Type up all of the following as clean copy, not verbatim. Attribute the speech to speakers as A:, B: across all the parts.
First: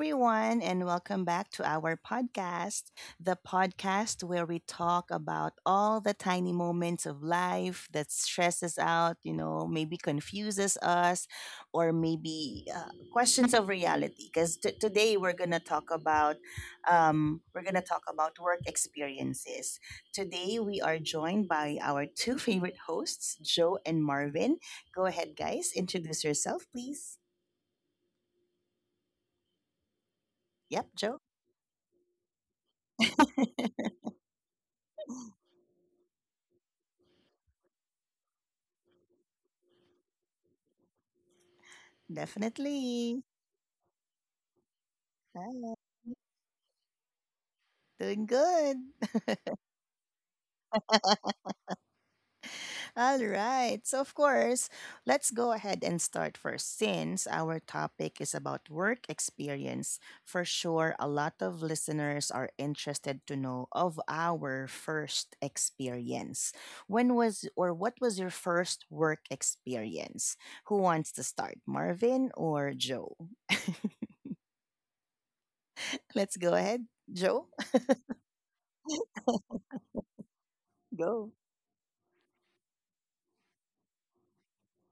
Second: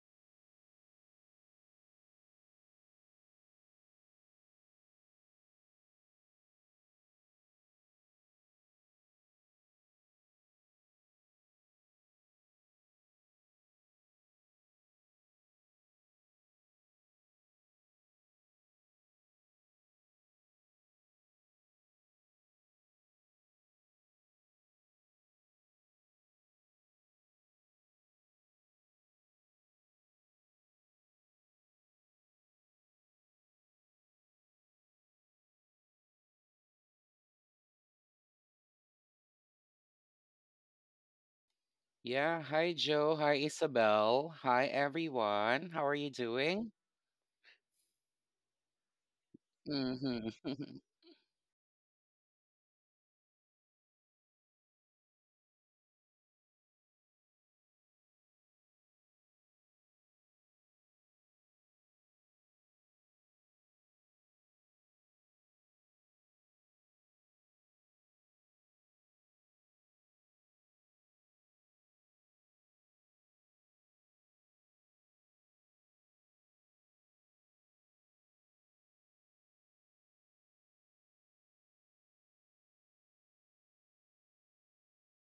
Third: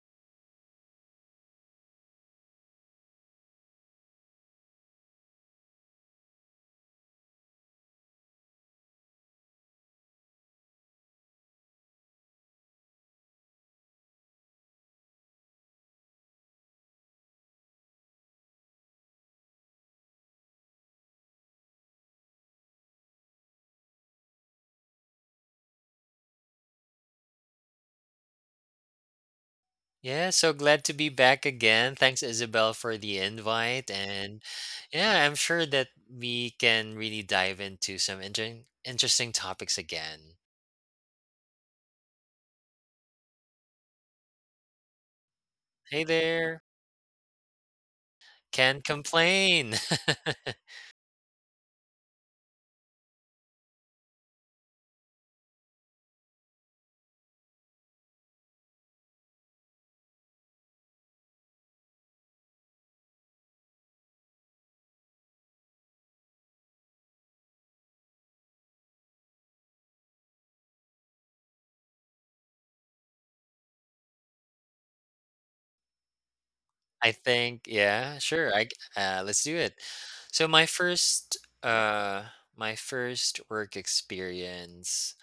A: everyone, and welcome back to our podcast, the podcast where we talk about all the tiny moments of life that stress us out, you know, maybe confuses us, or maybe questions of reality. Because today we're gonna talk about work experiences. Today we are joined by our two favorite hosts, Joe and Marvin. Go ahead, guys, introduce yourself, please.
B: Yeah, so glad to
A: Yep,
B: be
A: Joe,
B: back again. Thanks, Isabel, for the invite. And yeah, I'm sure that we can really dive into some interesting topics again.
C: Yeah, hi Joe, hi
A: definitely.
C: Isabel, hi everyone. How
A: Hi.
C: are
B: Hey
C: you
B: there.
C: doing?
A: Doing
B: Can't
A: good.
B: complain.
C: Mm-hmm.
A: All right. So, of course, let's go ahead and start first. Since our topic is about work experience, for sure, a lot of listeners are interested to know of our first experience. When was, or what was your first work experience? Who wants to start, Marvin or Joe? Let's go
B: I
A: ahead.
B: think,
A: Joe,
B: yeah, sure. I Let's do it. So
A: go.
B: my first work experience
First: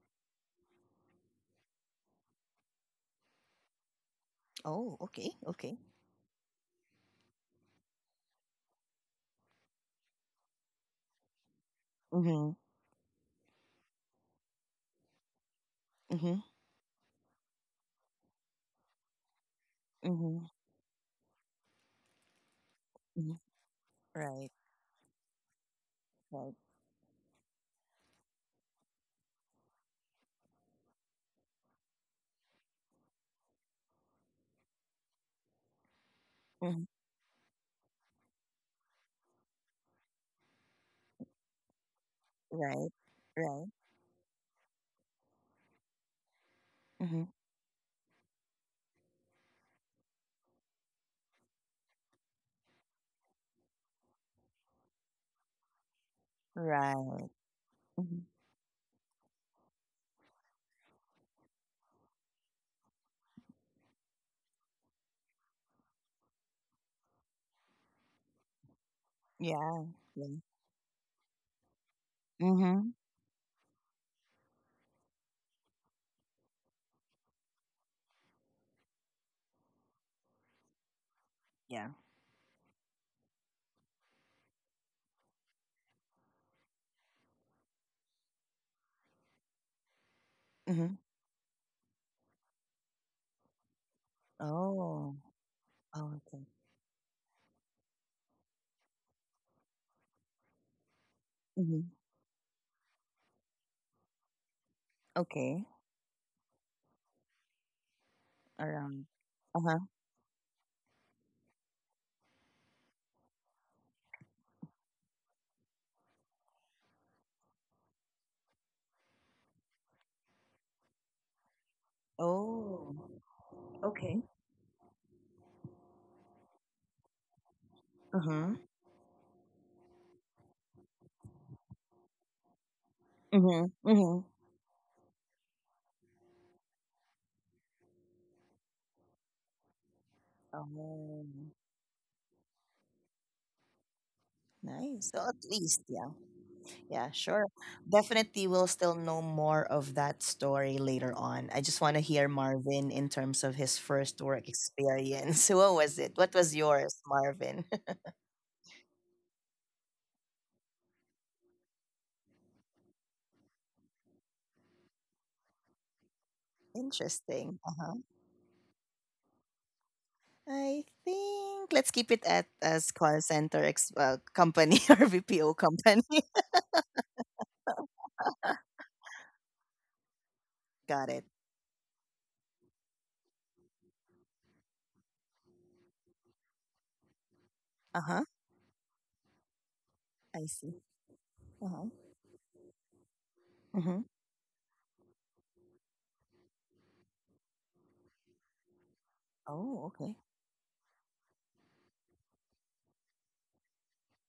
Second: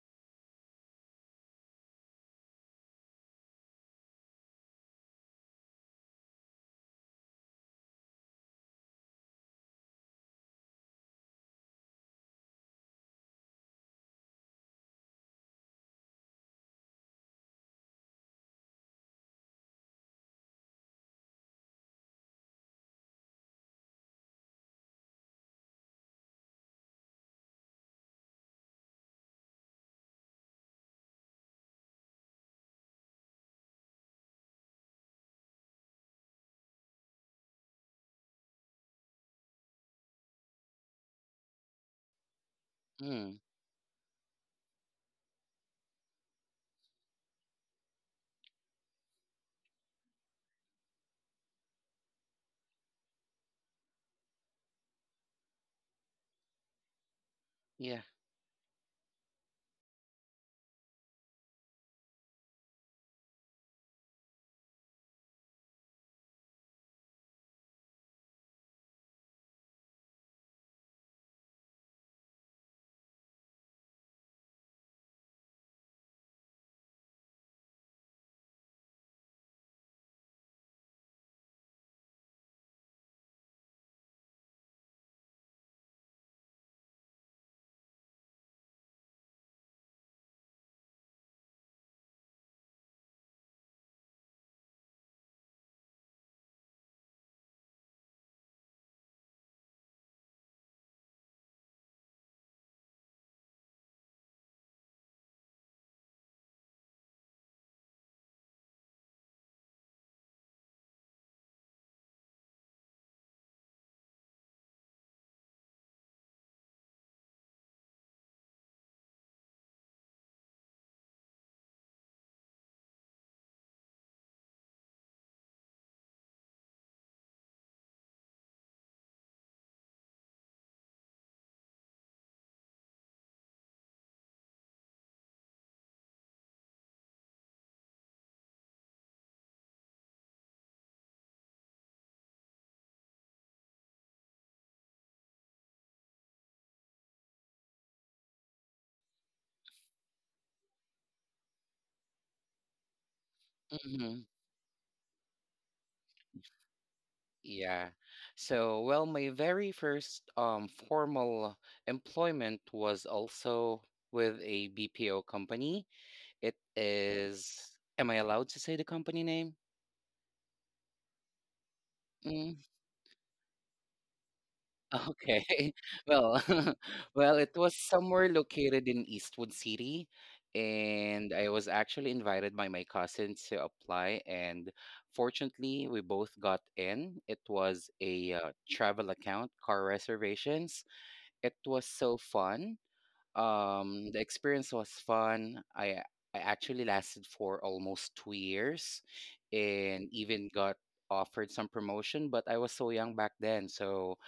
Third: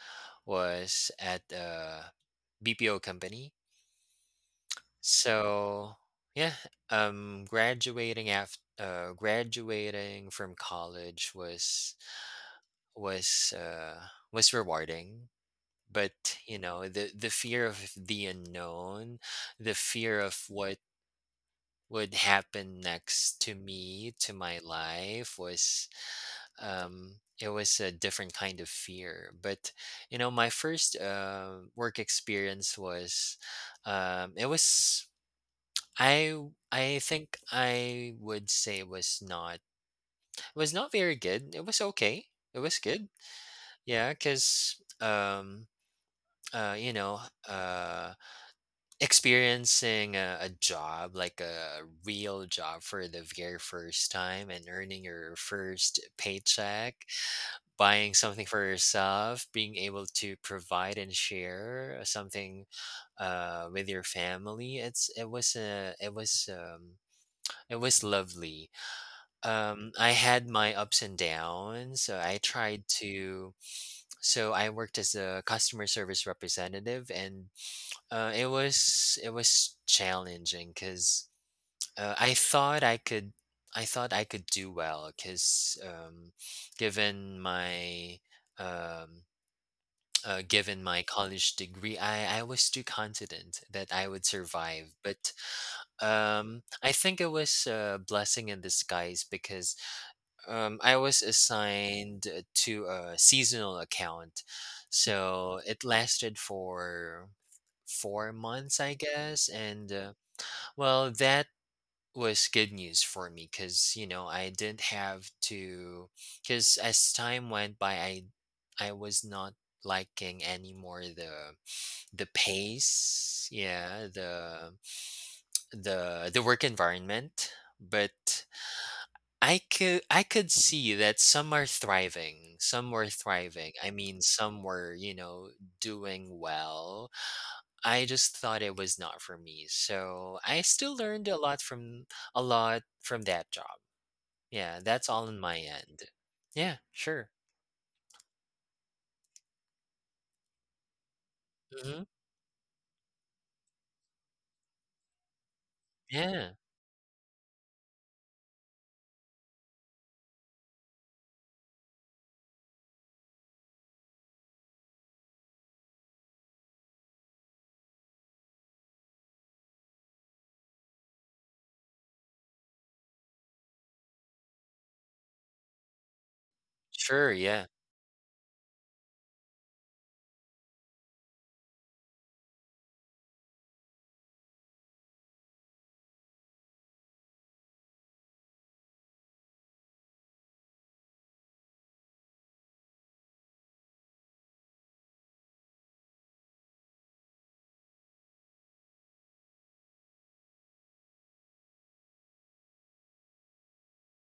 B: was at a BPO company.
A: Oh, okay. Okay.
B: So yeah, graduating after graduating from college was
A: Mm
B: was uh, was rewarding, but
A: hmm. Mm hmm.
B: you know the fear of the unknown, the fear
A: Mm
B: of what would happen
A: hmm.
B: next to
A: Right.
B: my life was.
A: Right.
B: Um it was a different kind of fear. But you know my first work experience was, it was I
A: Mm-hmm.
B: I think, I would say, was not very good. It was okay. It was
A: Right.
B: good.
C: Mm,
A: Right.
B: Yeah, cuz you
A: Mm-hmm.
B: know, uh experiencing a job like a real job for the very first time and earning your first paycheck,
A: Right.
C: yeah.
A: Mm-hmm.
B: buying something for yourself, being able to provide and share something with your family. It's it was a it was lovely.
A: Yeah.
B: I
A: Yeah.
B: had my ups and downs. So I
A: Mm-hmm.
B: tried to. So I worked as a customer service representative, and it was challenging because
A: Yeah.
B: uh, I thought I could I thought I could do well because given my um,
A: Mm-hmm.
B: given my college degree, I was too confident that I would survive.
A: Oh.
B: But
A: Oh, okay.
B: I think it was a blessing in disguise because I was
A: Mm-hmm.
B: assigned to a seasonal account,
A: Okay.
B: so it lasted for 4 months,
A: Around.
B: I guess.
A: Uh-huh.
B: And well, that was good news for me because you know I didn't have to. Because as time went by, I was not liking anymore the
A: Oh.
B: pace, yeah,
A: Okay.
B: the work environment,
A: Mm-hmm.
B: but I could see that some are thriving, some were thriving.
A: Mm-hmm.
B: I
A: Mm-hmm.
B: mean, some were, you know, doing well. I just thought it was not for me. So I still
A: Oh.
B: learned a lot from that job. Yeah,
A: Nice.
B: that's
A: So at
B: all in my
A: least, yeah.
B: end. Yeah,
A: Yeah,
B: sure.
A: sure. Definitely we'll still know more of that story later on. I just want to
B: hmm
A: hear Marvin in terms of his first
C: Mm-hmm.
A: work experience. What was it? What was
B: Yeah,
A: yours, Marvin?
C: Yeah. So, well, my very first formal employment was also with a BPO company. It
A: Interesting.
C: is,
A: Uh-huh.
C: am I allowed to say the company name?
A: I think let's keep it at
C: Mm.
A: as call center company or VPO
C: Okay.
A: company.
C: Well,
B: sure.
C: well, it
B: Yeah.
C: was somewhere located in Eastwood City,
A: Got it.
C: and I was actually invited by my cousin to apply, and fortunately, we both got in. It was
A: Uh huh.
C: a travel account, car
A: I see.
C: reservations. It
A: Uh huh.
C: was so fun.
A: Mm-hmm.
C: The experience was fun. I actually lasted for almost 2 years,
A: Oh,
C: and
A: okay.
C: even got offered some promotion, but I was so young back then, so.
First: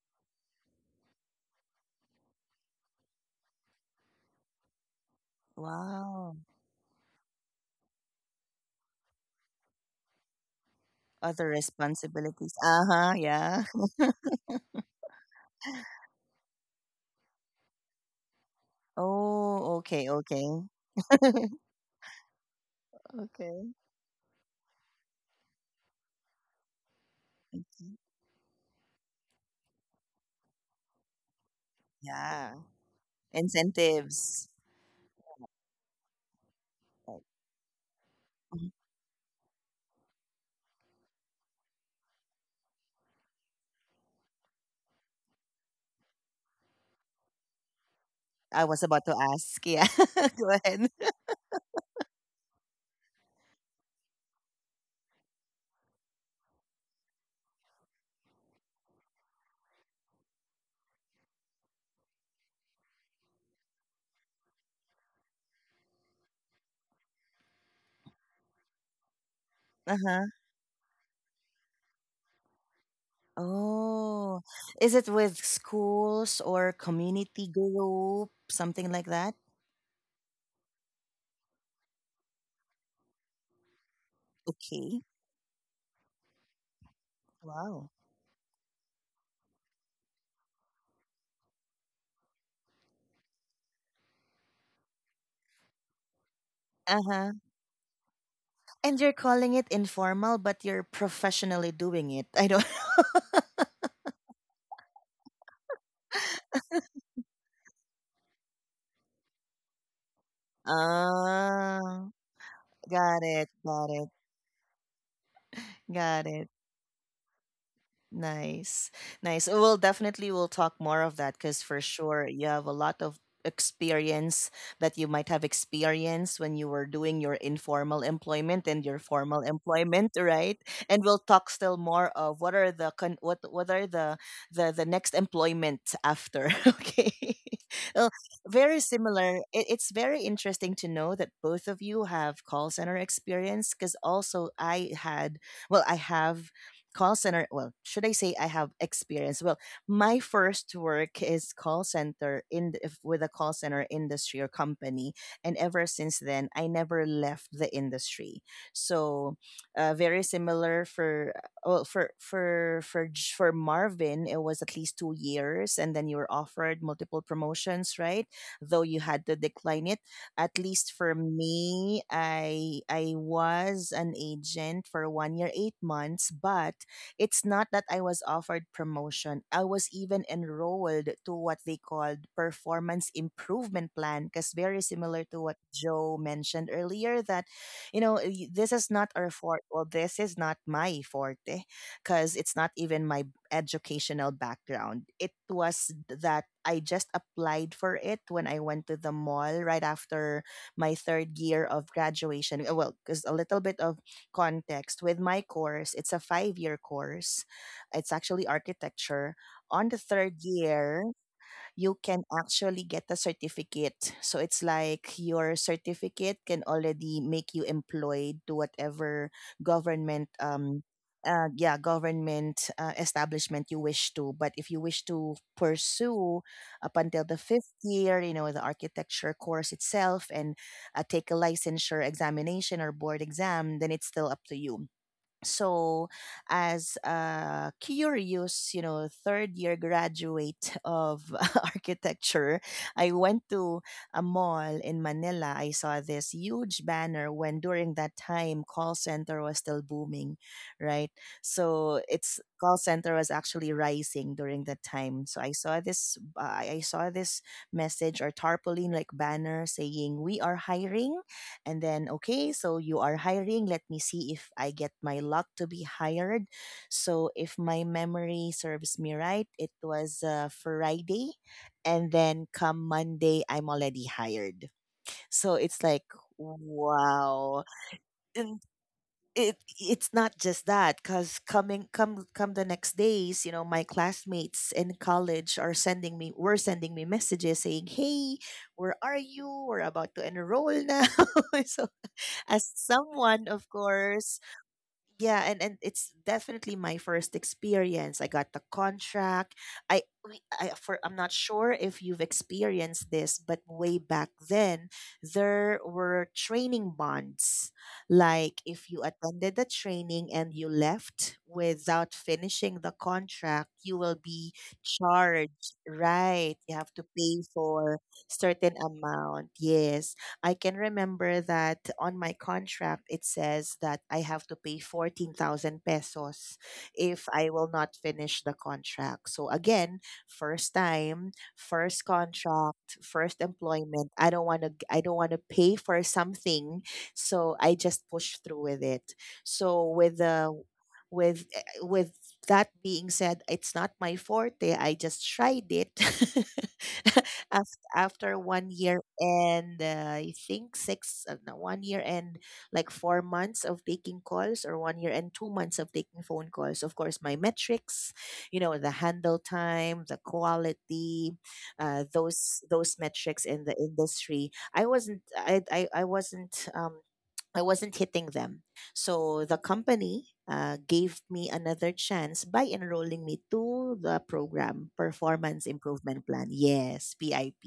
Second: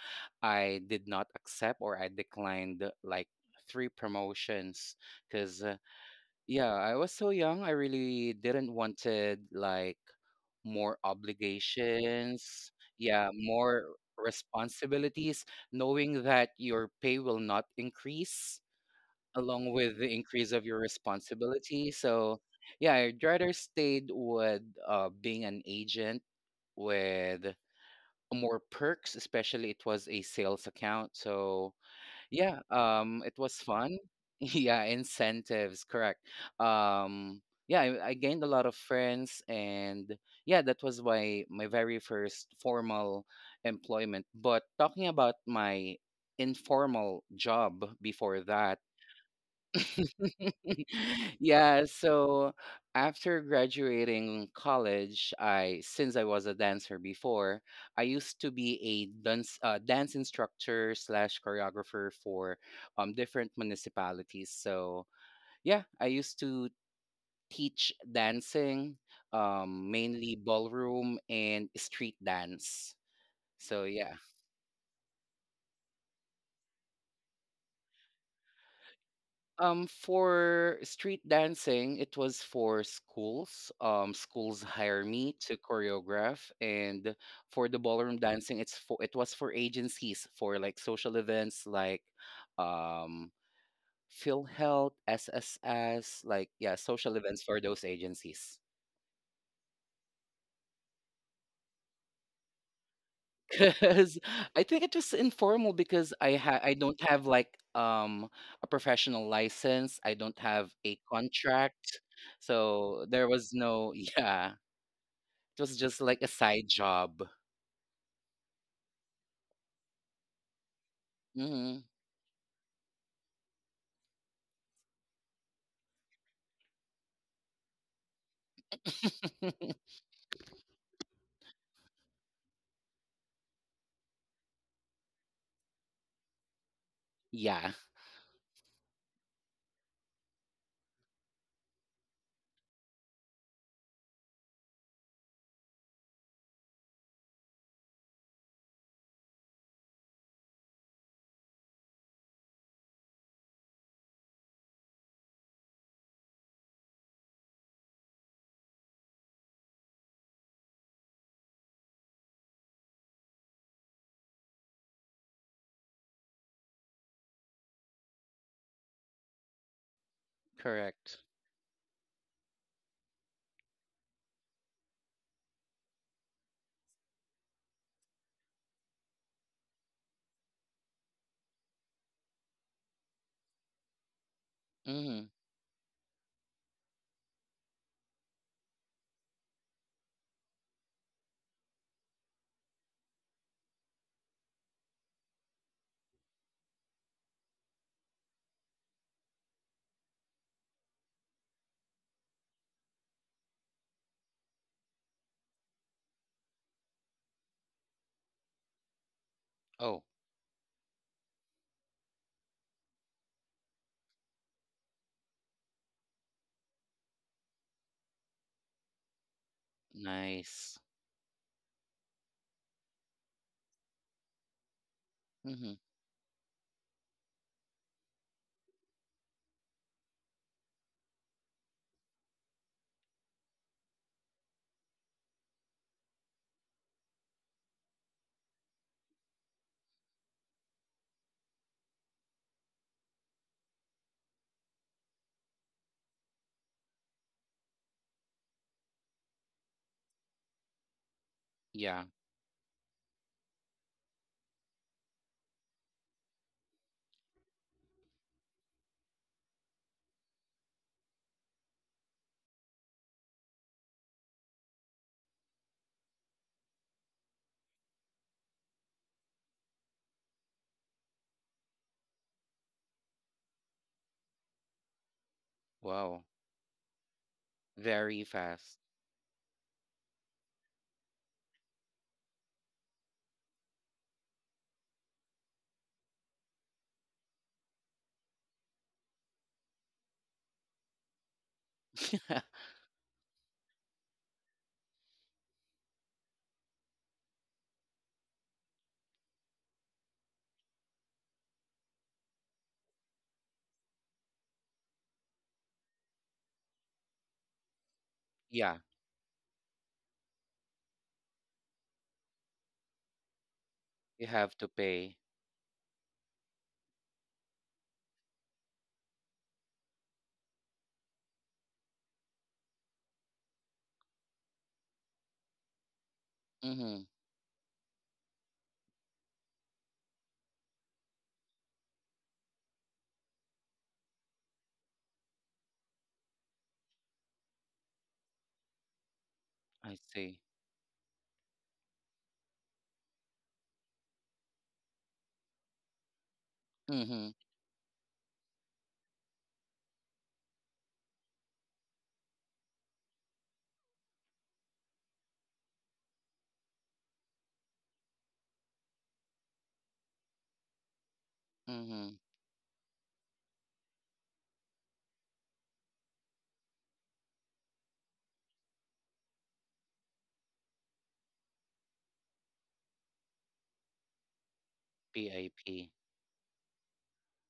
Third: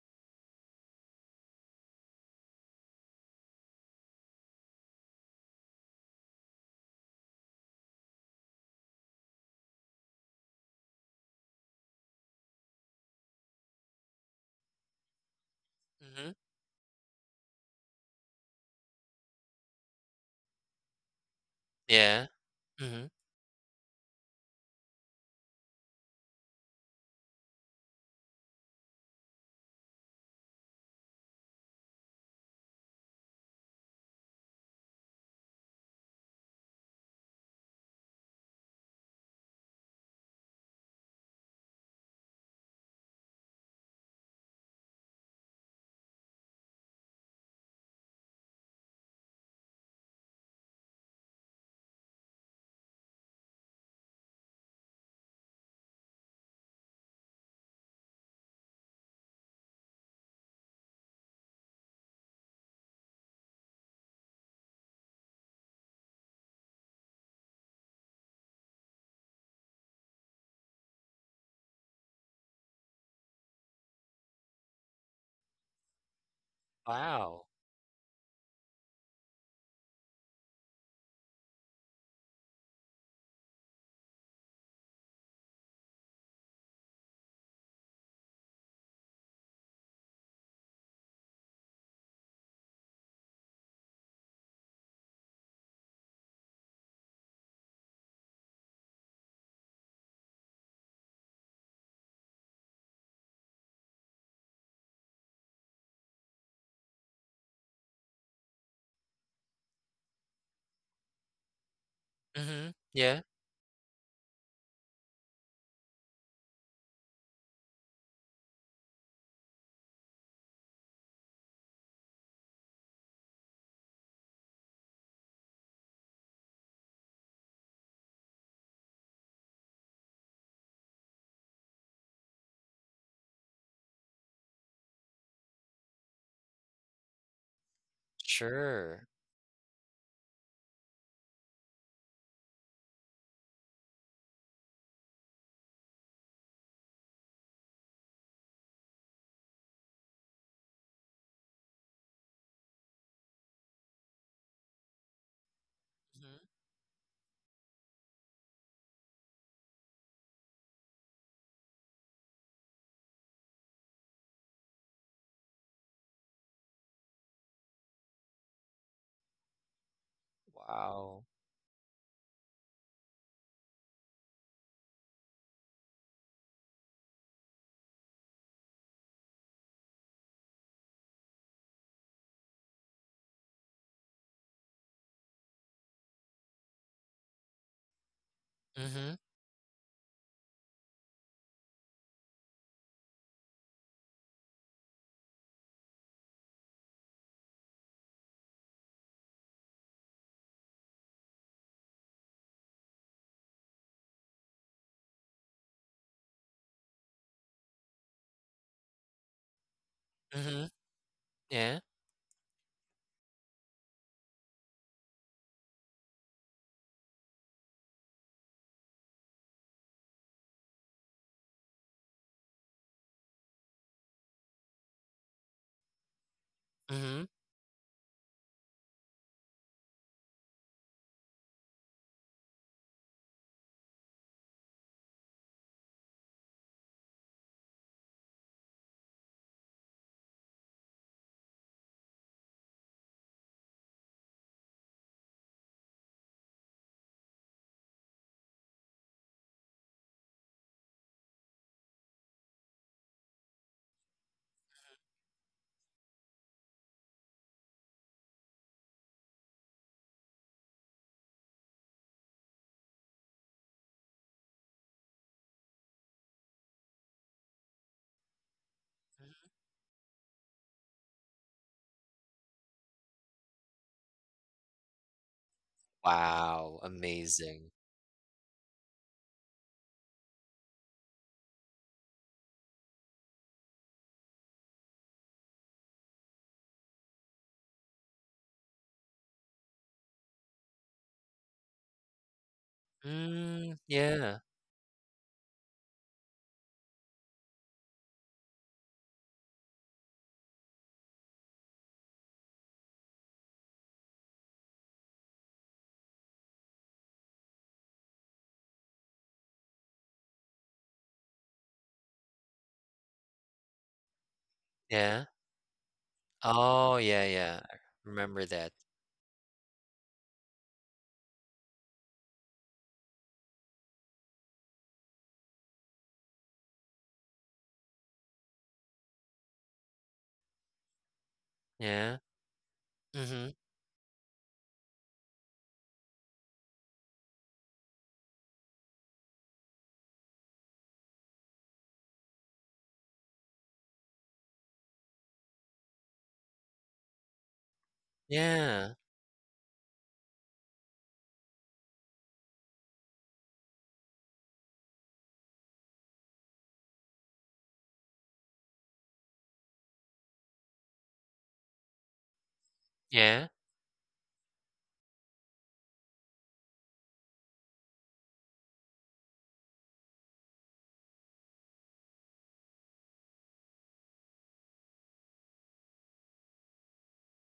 C: I did not accept or I declined like three promotions because
A: Wow.
C: yeah, I was so young. I really didn't wanted like more
A: Other responsibilities.
C: obligations,
A: Uh huh.
C: yeah,
A: Yeah.
C: more responsibilities, knowing
B: hmm
C: that your pay will not increase
A: Oh,
C: along with
A: okay.
C: the
A: Okay.
C: increase of your responsibility.
B: Yeah.
C: So yeah,
B: hmm
C: I'd rather
A: Okay.
C: stayed with being an agent with
A: Okay.
C: more perks, especially it was a sales account. So
A: Yeah.
C: yeah, it was fun.
A: Incentives.
C: Yeah, incentives, correct.
A: Right.
C: Um, yeah, I gained a
A: Mhm.
C: lot of friends, and yeah, that was my very first formal employment. But talking about my informal job before
A: I was
C: that.
A: about to ask. Yeah. Go ahead.
C: Yeah, so after graduating college, I since I was a dancer before, I used to be a dance instructor slash choreographer for different municipalities. So yeah, I used to teach dancing,
A: Uh huh.
C: mainly ballroom and street dance. So yeah,
A: Oh, is it with schools or community
B: Wow.
A: group, something like that?
C: For street dancing, it was for schools. Schools
A: Okay.
C: hire me to choreograph, and for
A: Wow.
C: the ballroom dancing, it was for agencies for like social events like um PhilHealth, SSS, like yeah, social
A: Uh-huh.
C: events for those agencies.
A: And you're calling it informal, but you're professionally doing it. I don't.
C: Because I think it was informal because I don't have like um a professional license. I don't have a
A: Ah,
C: contract.
B: hmm
C: So
B: Yeah.
C: there was
A: Got
C: no,
A: it.
C: yeah. It was just
A: Got
C: like a
A: it.
C: side job.
A: Nice. Nice. Oh, well, definitely we'll talk more of that, because for
C: Mhm.
A: sure you have a lot of experience that you might have experienced when you were doing your informal employment and your formal employment, right? And we'll talk still more of what are the what are the the next employment after. Okay.
C: Yeah,
A: Well, very
B: Sure.
A: similar. It's very interesting to know that both of you have call center experience, because also I had, well, I have call center, well, should I say I have experience, well, my first work is call center in with a call center industry or company, and ever since then I
B: hmm
A: never left the industry. So, very similar for, well, for Marvin, it was at least 2 years, and then you were offered multiple promotions, right? Though you had to decline it. At least for
C: correct.
B: Wow.
A: me, I was an agent for 1 year 8 months, but it's not that I was offered promotion. I was even enrolled to what they called Performance Improvement Plan, because very similar
C: Mhm.
A: to what Joe mentioned earlier, that you know, this is not
B: hmm
A: our forte, well, this is not my forte, because it's not even my educational background. It was that I just applied for it when I went to the mall right after my third year of graduation. Well, because a little bit of context, with my course, it's a 5 year course. It's actually architecture. On the
C: Oh,
A: third
B: hmm
A: year,
B: Yeah.
A: you can actually get a certificate. So it's like your certificate can already make you employed to whatever government
C: nice.
A: yeah, government establishment you wish to. But if you wish to
C: Mhm.
A: pursue up until
B: hmm
A: the fifth year, you know, the architecture course itself, and take a licensure examination or board exam, then it's still up to you. So as a curious, you know, third year graduate of architecture, I went to a mall in Manila. I saw this huge banner, when during that time call center was still booming, right?
C: Yeah.
A: So it's, call center was actually rising during that time. So I saw this message or tarpaulin like banner saying we are hiring. And then, okay, so you are hiring. Let me see if I get my luck to be hired. So, if my memory serves me right, it was Friday. And then, come Monday, I'm already hired. So, it's like,
C: Wow.
B: Wow,
A: wow,
B: amazing.
C: Very fast.
A: it it's not just that, because coming, come the next days, you know, my classmates in college are sending me were sending me messages saying, hey, where are you, we're about to enroll now. So, as someone, of
B: Mm, yeah,
A: course, yeah, and it's definitely my first experience. I got the contract. I we- i for I'm not sure if you've experienced this, but way back then there were training bonds. Like
C: Yeah,
A: if you attended the training and you left without finishing the contract, you will
C: you
A: be
C: have to pay.
B: yeah.
A: charged, right? You have to
B: Oh, yeah,
A: pay
B: yeah. I
A: for
B: remember
A: certain
B: that.
A: amount. Yes, I can remember that on my contract it says that I have to pay 14,000 pesos
C: Mhm.
A: if I will not finish the contract. So again, first time, first
B: Yeah.
A: contract, first
B: Mhm.
A: employment. I don't want to pay for something, so I just push through with it. So
C: I
A: with the,
C: see.
A: with that being said, it's not my forte. I just tried it.
C: Mhm.
A: After 1 year
B: Yeah.
A: and I think six, no, 1 year and like 4 months of taking calls, or 1 year and 2 months of taking phone calls. Of course, my metrics, you know, the handle time, the quality,
C: Mhm.
A: those metrics in
B: Yeah.
A: the industry. I wasn't hitting them. So the company gave me another chance by enrolling me to the program Performance
C: PAP.
A: Improvement Plan. Yes, PIP.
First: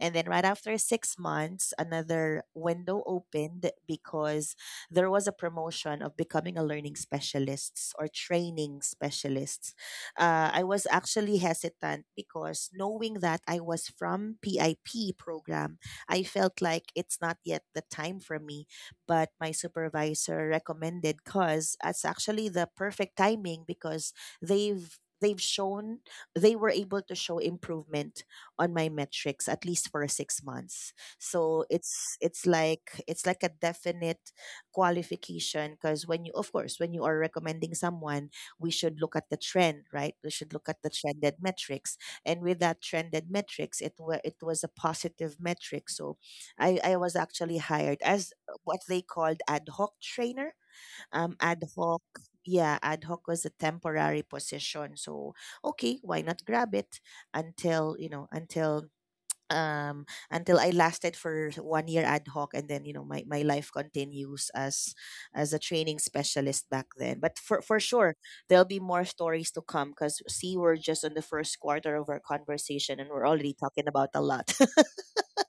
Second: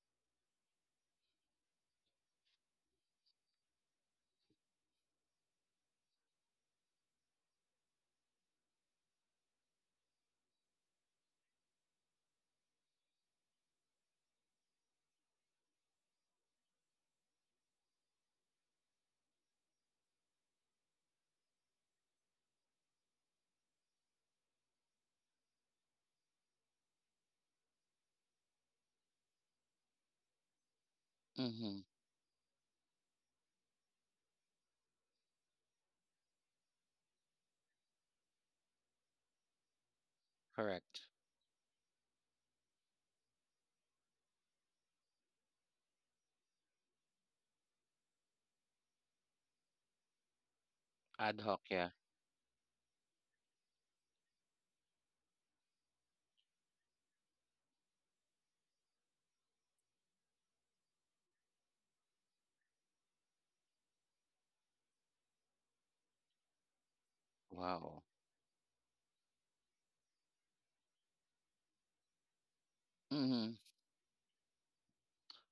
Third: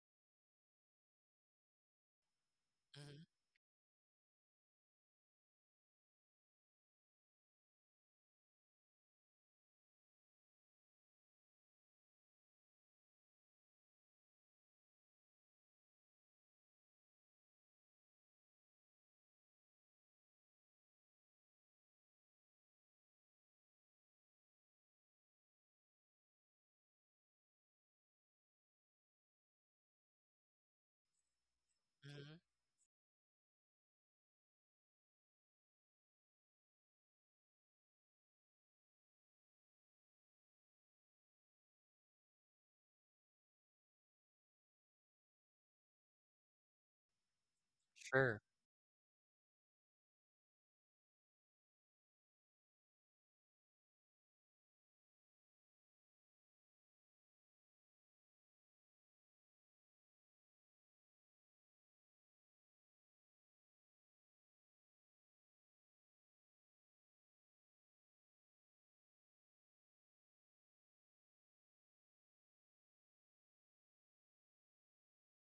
A: And then right after 6 months, another window
B: Mhm,
A: opened, because there was a promotion of becoming a learning specialist or training specialist. I was actually hesitant, because knowing that I was from PIP program, I felt like it's not yet the time for me, but my supervisor recommended, cause it's actually the perfect timing, because they've shown, they were able to show improvement on my metrics at least for 6 months. So
C: Mhm.
A: it's
B: mhm.
A: it's like, it's like a definite qualification, because when you, of course, when you are recommending someone, we should look at the trend, right? We should look at the
C: Correct.
A: trended metrics. And with that trended metrics, it was, it was a positive metric. So I was actually hired as
B: Sure.
A: what they called ad hoc trainer.
C: Ad hoc,
A: Ad
C: yeah.
A: hoc, yeah, ad hoc was a temporary position. So okay, why not grab it until, you know, um until I lasted for 1 year ad hoc. And then, you know, my life continues as a training specialist back then. But for
C: Wow.
A: sure, there'll be more stories to come, because see, we're just on the first quarter of our conversation, and we're
C: Mhm.
A: already talking about a lot.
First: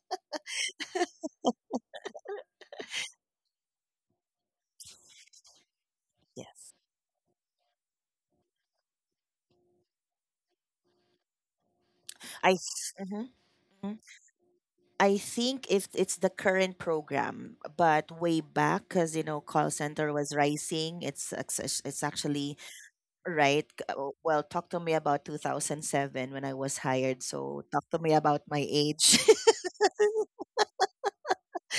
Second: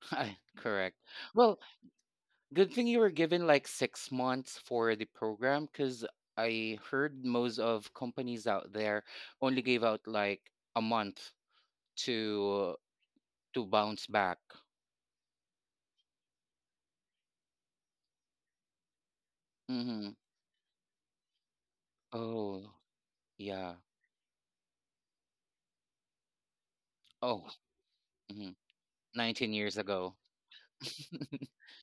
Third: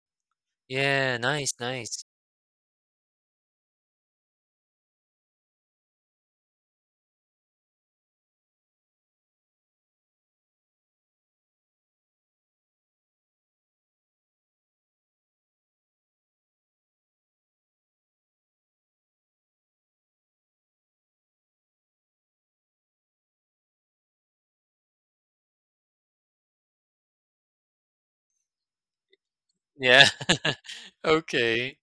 C: Correct.
B: Yeah, nice,
C: Well,
B: nice.
C: good thing you were given like 6 months for the program because
A: Yes.
C: I heard most of companies out there only gave out like a month
A: I.
C: to
A: Mhm.
C: bounce back.
A: I think if it's the current program, but way back, because, you know, call
C: Mm-hmm.
A: center was rising. It's actually
C: Oh,
A: right.
C: yeah.
A: Well, talk to me about 2007 when I was hired.
C: Oh,
A: So talk to me about
C: mhm.
A: my age.
C: 19 years
B: Yeah.
C: ago.
B: Okay.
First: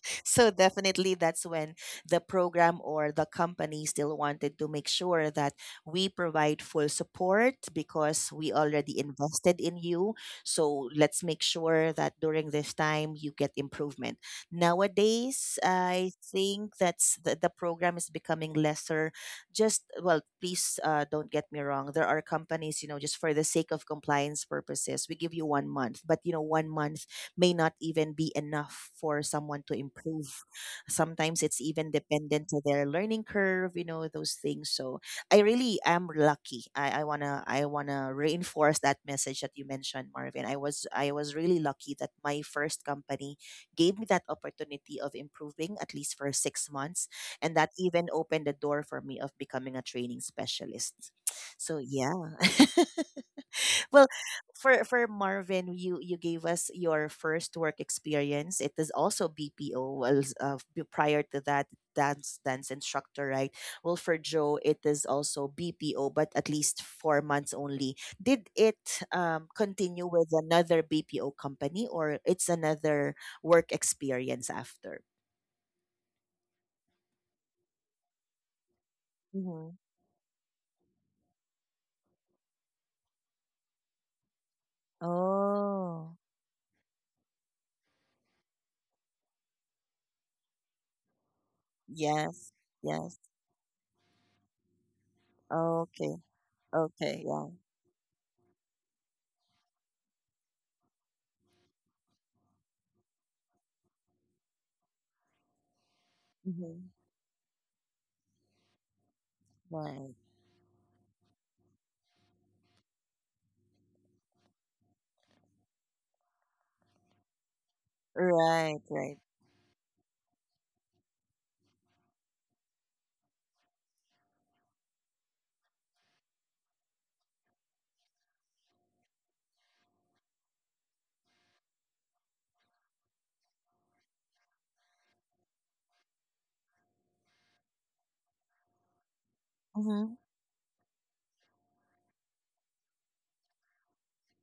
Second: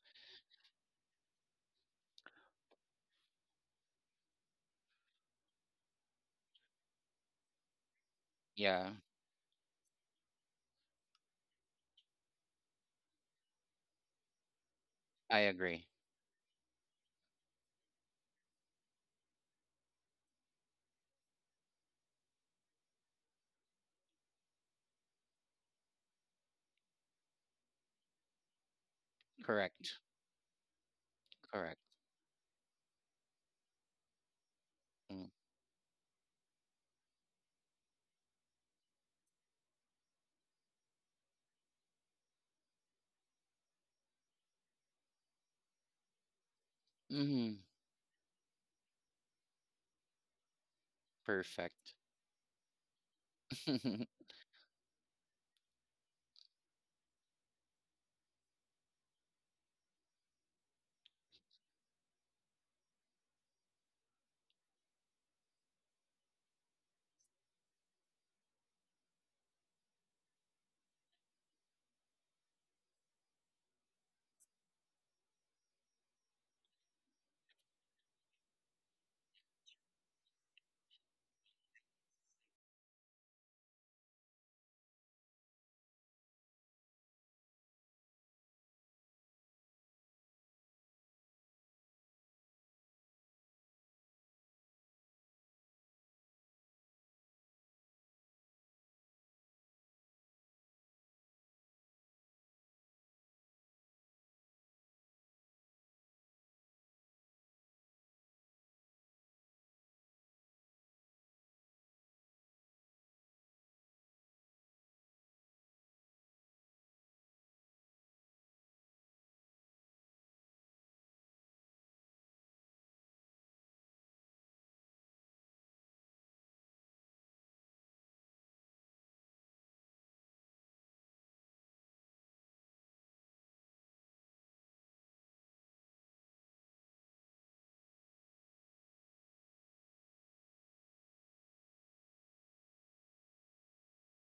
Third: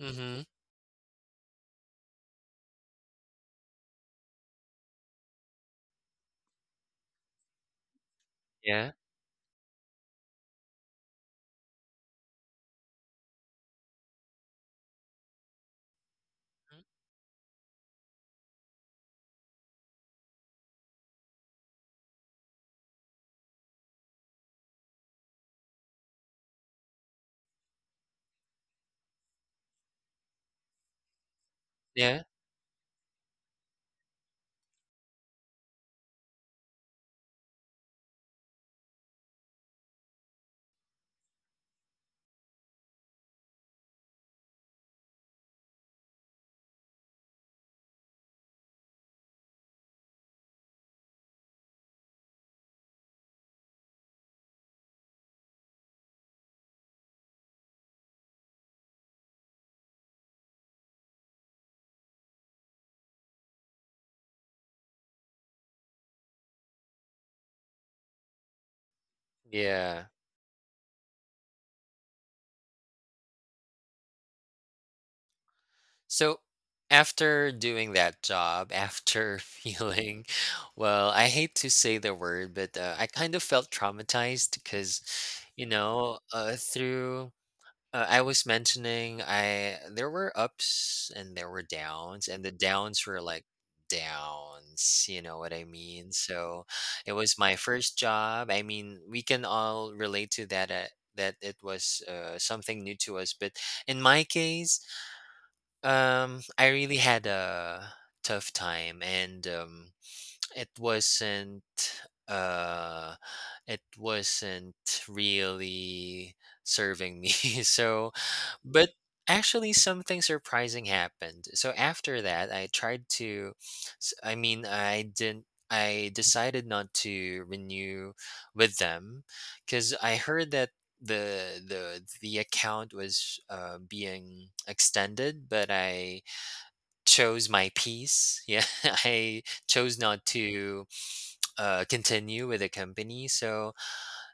B: Mhm.
A: So definitely that's when the program or the company still wanted to make sure that we provide full support, because we
C: Yeah,
B: Yeah.
A: already invested in you. So let's make sure that during this time you get improvement.
C: I
A: Nowadays,
C: agree.
A: I think
B: Mm.
A: that's the program is becoming lesser. Just, well, please, don't get me wrong. There are companies, you know, just for the sake of compliance purposes, we give you 1 month, but you know, 1 month may not even be enough for someone to
C: Correct.
A: improve. Sometimes it's
C: Correct.
A: even
B: Yeah.
A: dependent to their learning curve, you know, those things. So
C: Mm.
A: I really am lucky. I wanna reinforce that message that you mentioned, Marvin. I was really lucky that my first company gave me that opportunity of improving at least for 6 months.
C: Mm-hmm.
A: And that even opened the door for me of becoming a training specialist. So
C: Perfect.
A: yeah.
C: Mhm.
A: Well, for Marvin, you gave us your first work experience. It is also BPO. Well, prior to that, dance instructor, right? Well, for Joe, it is also BPO, but at least 4 months only. Did it
B: Yeah.
A: continue with another BPO company, or it's another work experience after?
B: So after doing that job, after
A: Mm-hmm.
B: feeling, well, I hate to say the word, but I kind of felt traumatized because, you
A: Oh,
B: know, through I was mentioning, I there were ups and there were downs, and
A: yes,
B: the downs
A: yes.
B: were like downs, you know what I mean?
A: Okay,
B: So it
A: okay,
B: was
A: yeah.
B: my first job. I mean, we can all relate to that, that it was something new to us, but in my case, I
A: Mm-hmm.
B: really had a tough time, and
A: Right,
B: it wasn't uh it wasn't really serving me. So but
A: right.
B: actually something surprising happened. So after that, I tried to I mean, I didn't, I decided not to renew with them cuz I heard that the account was being extended, but I chose my piece. Yeah, I chose
A: Mm-hmm.
B: not to continue with the company. So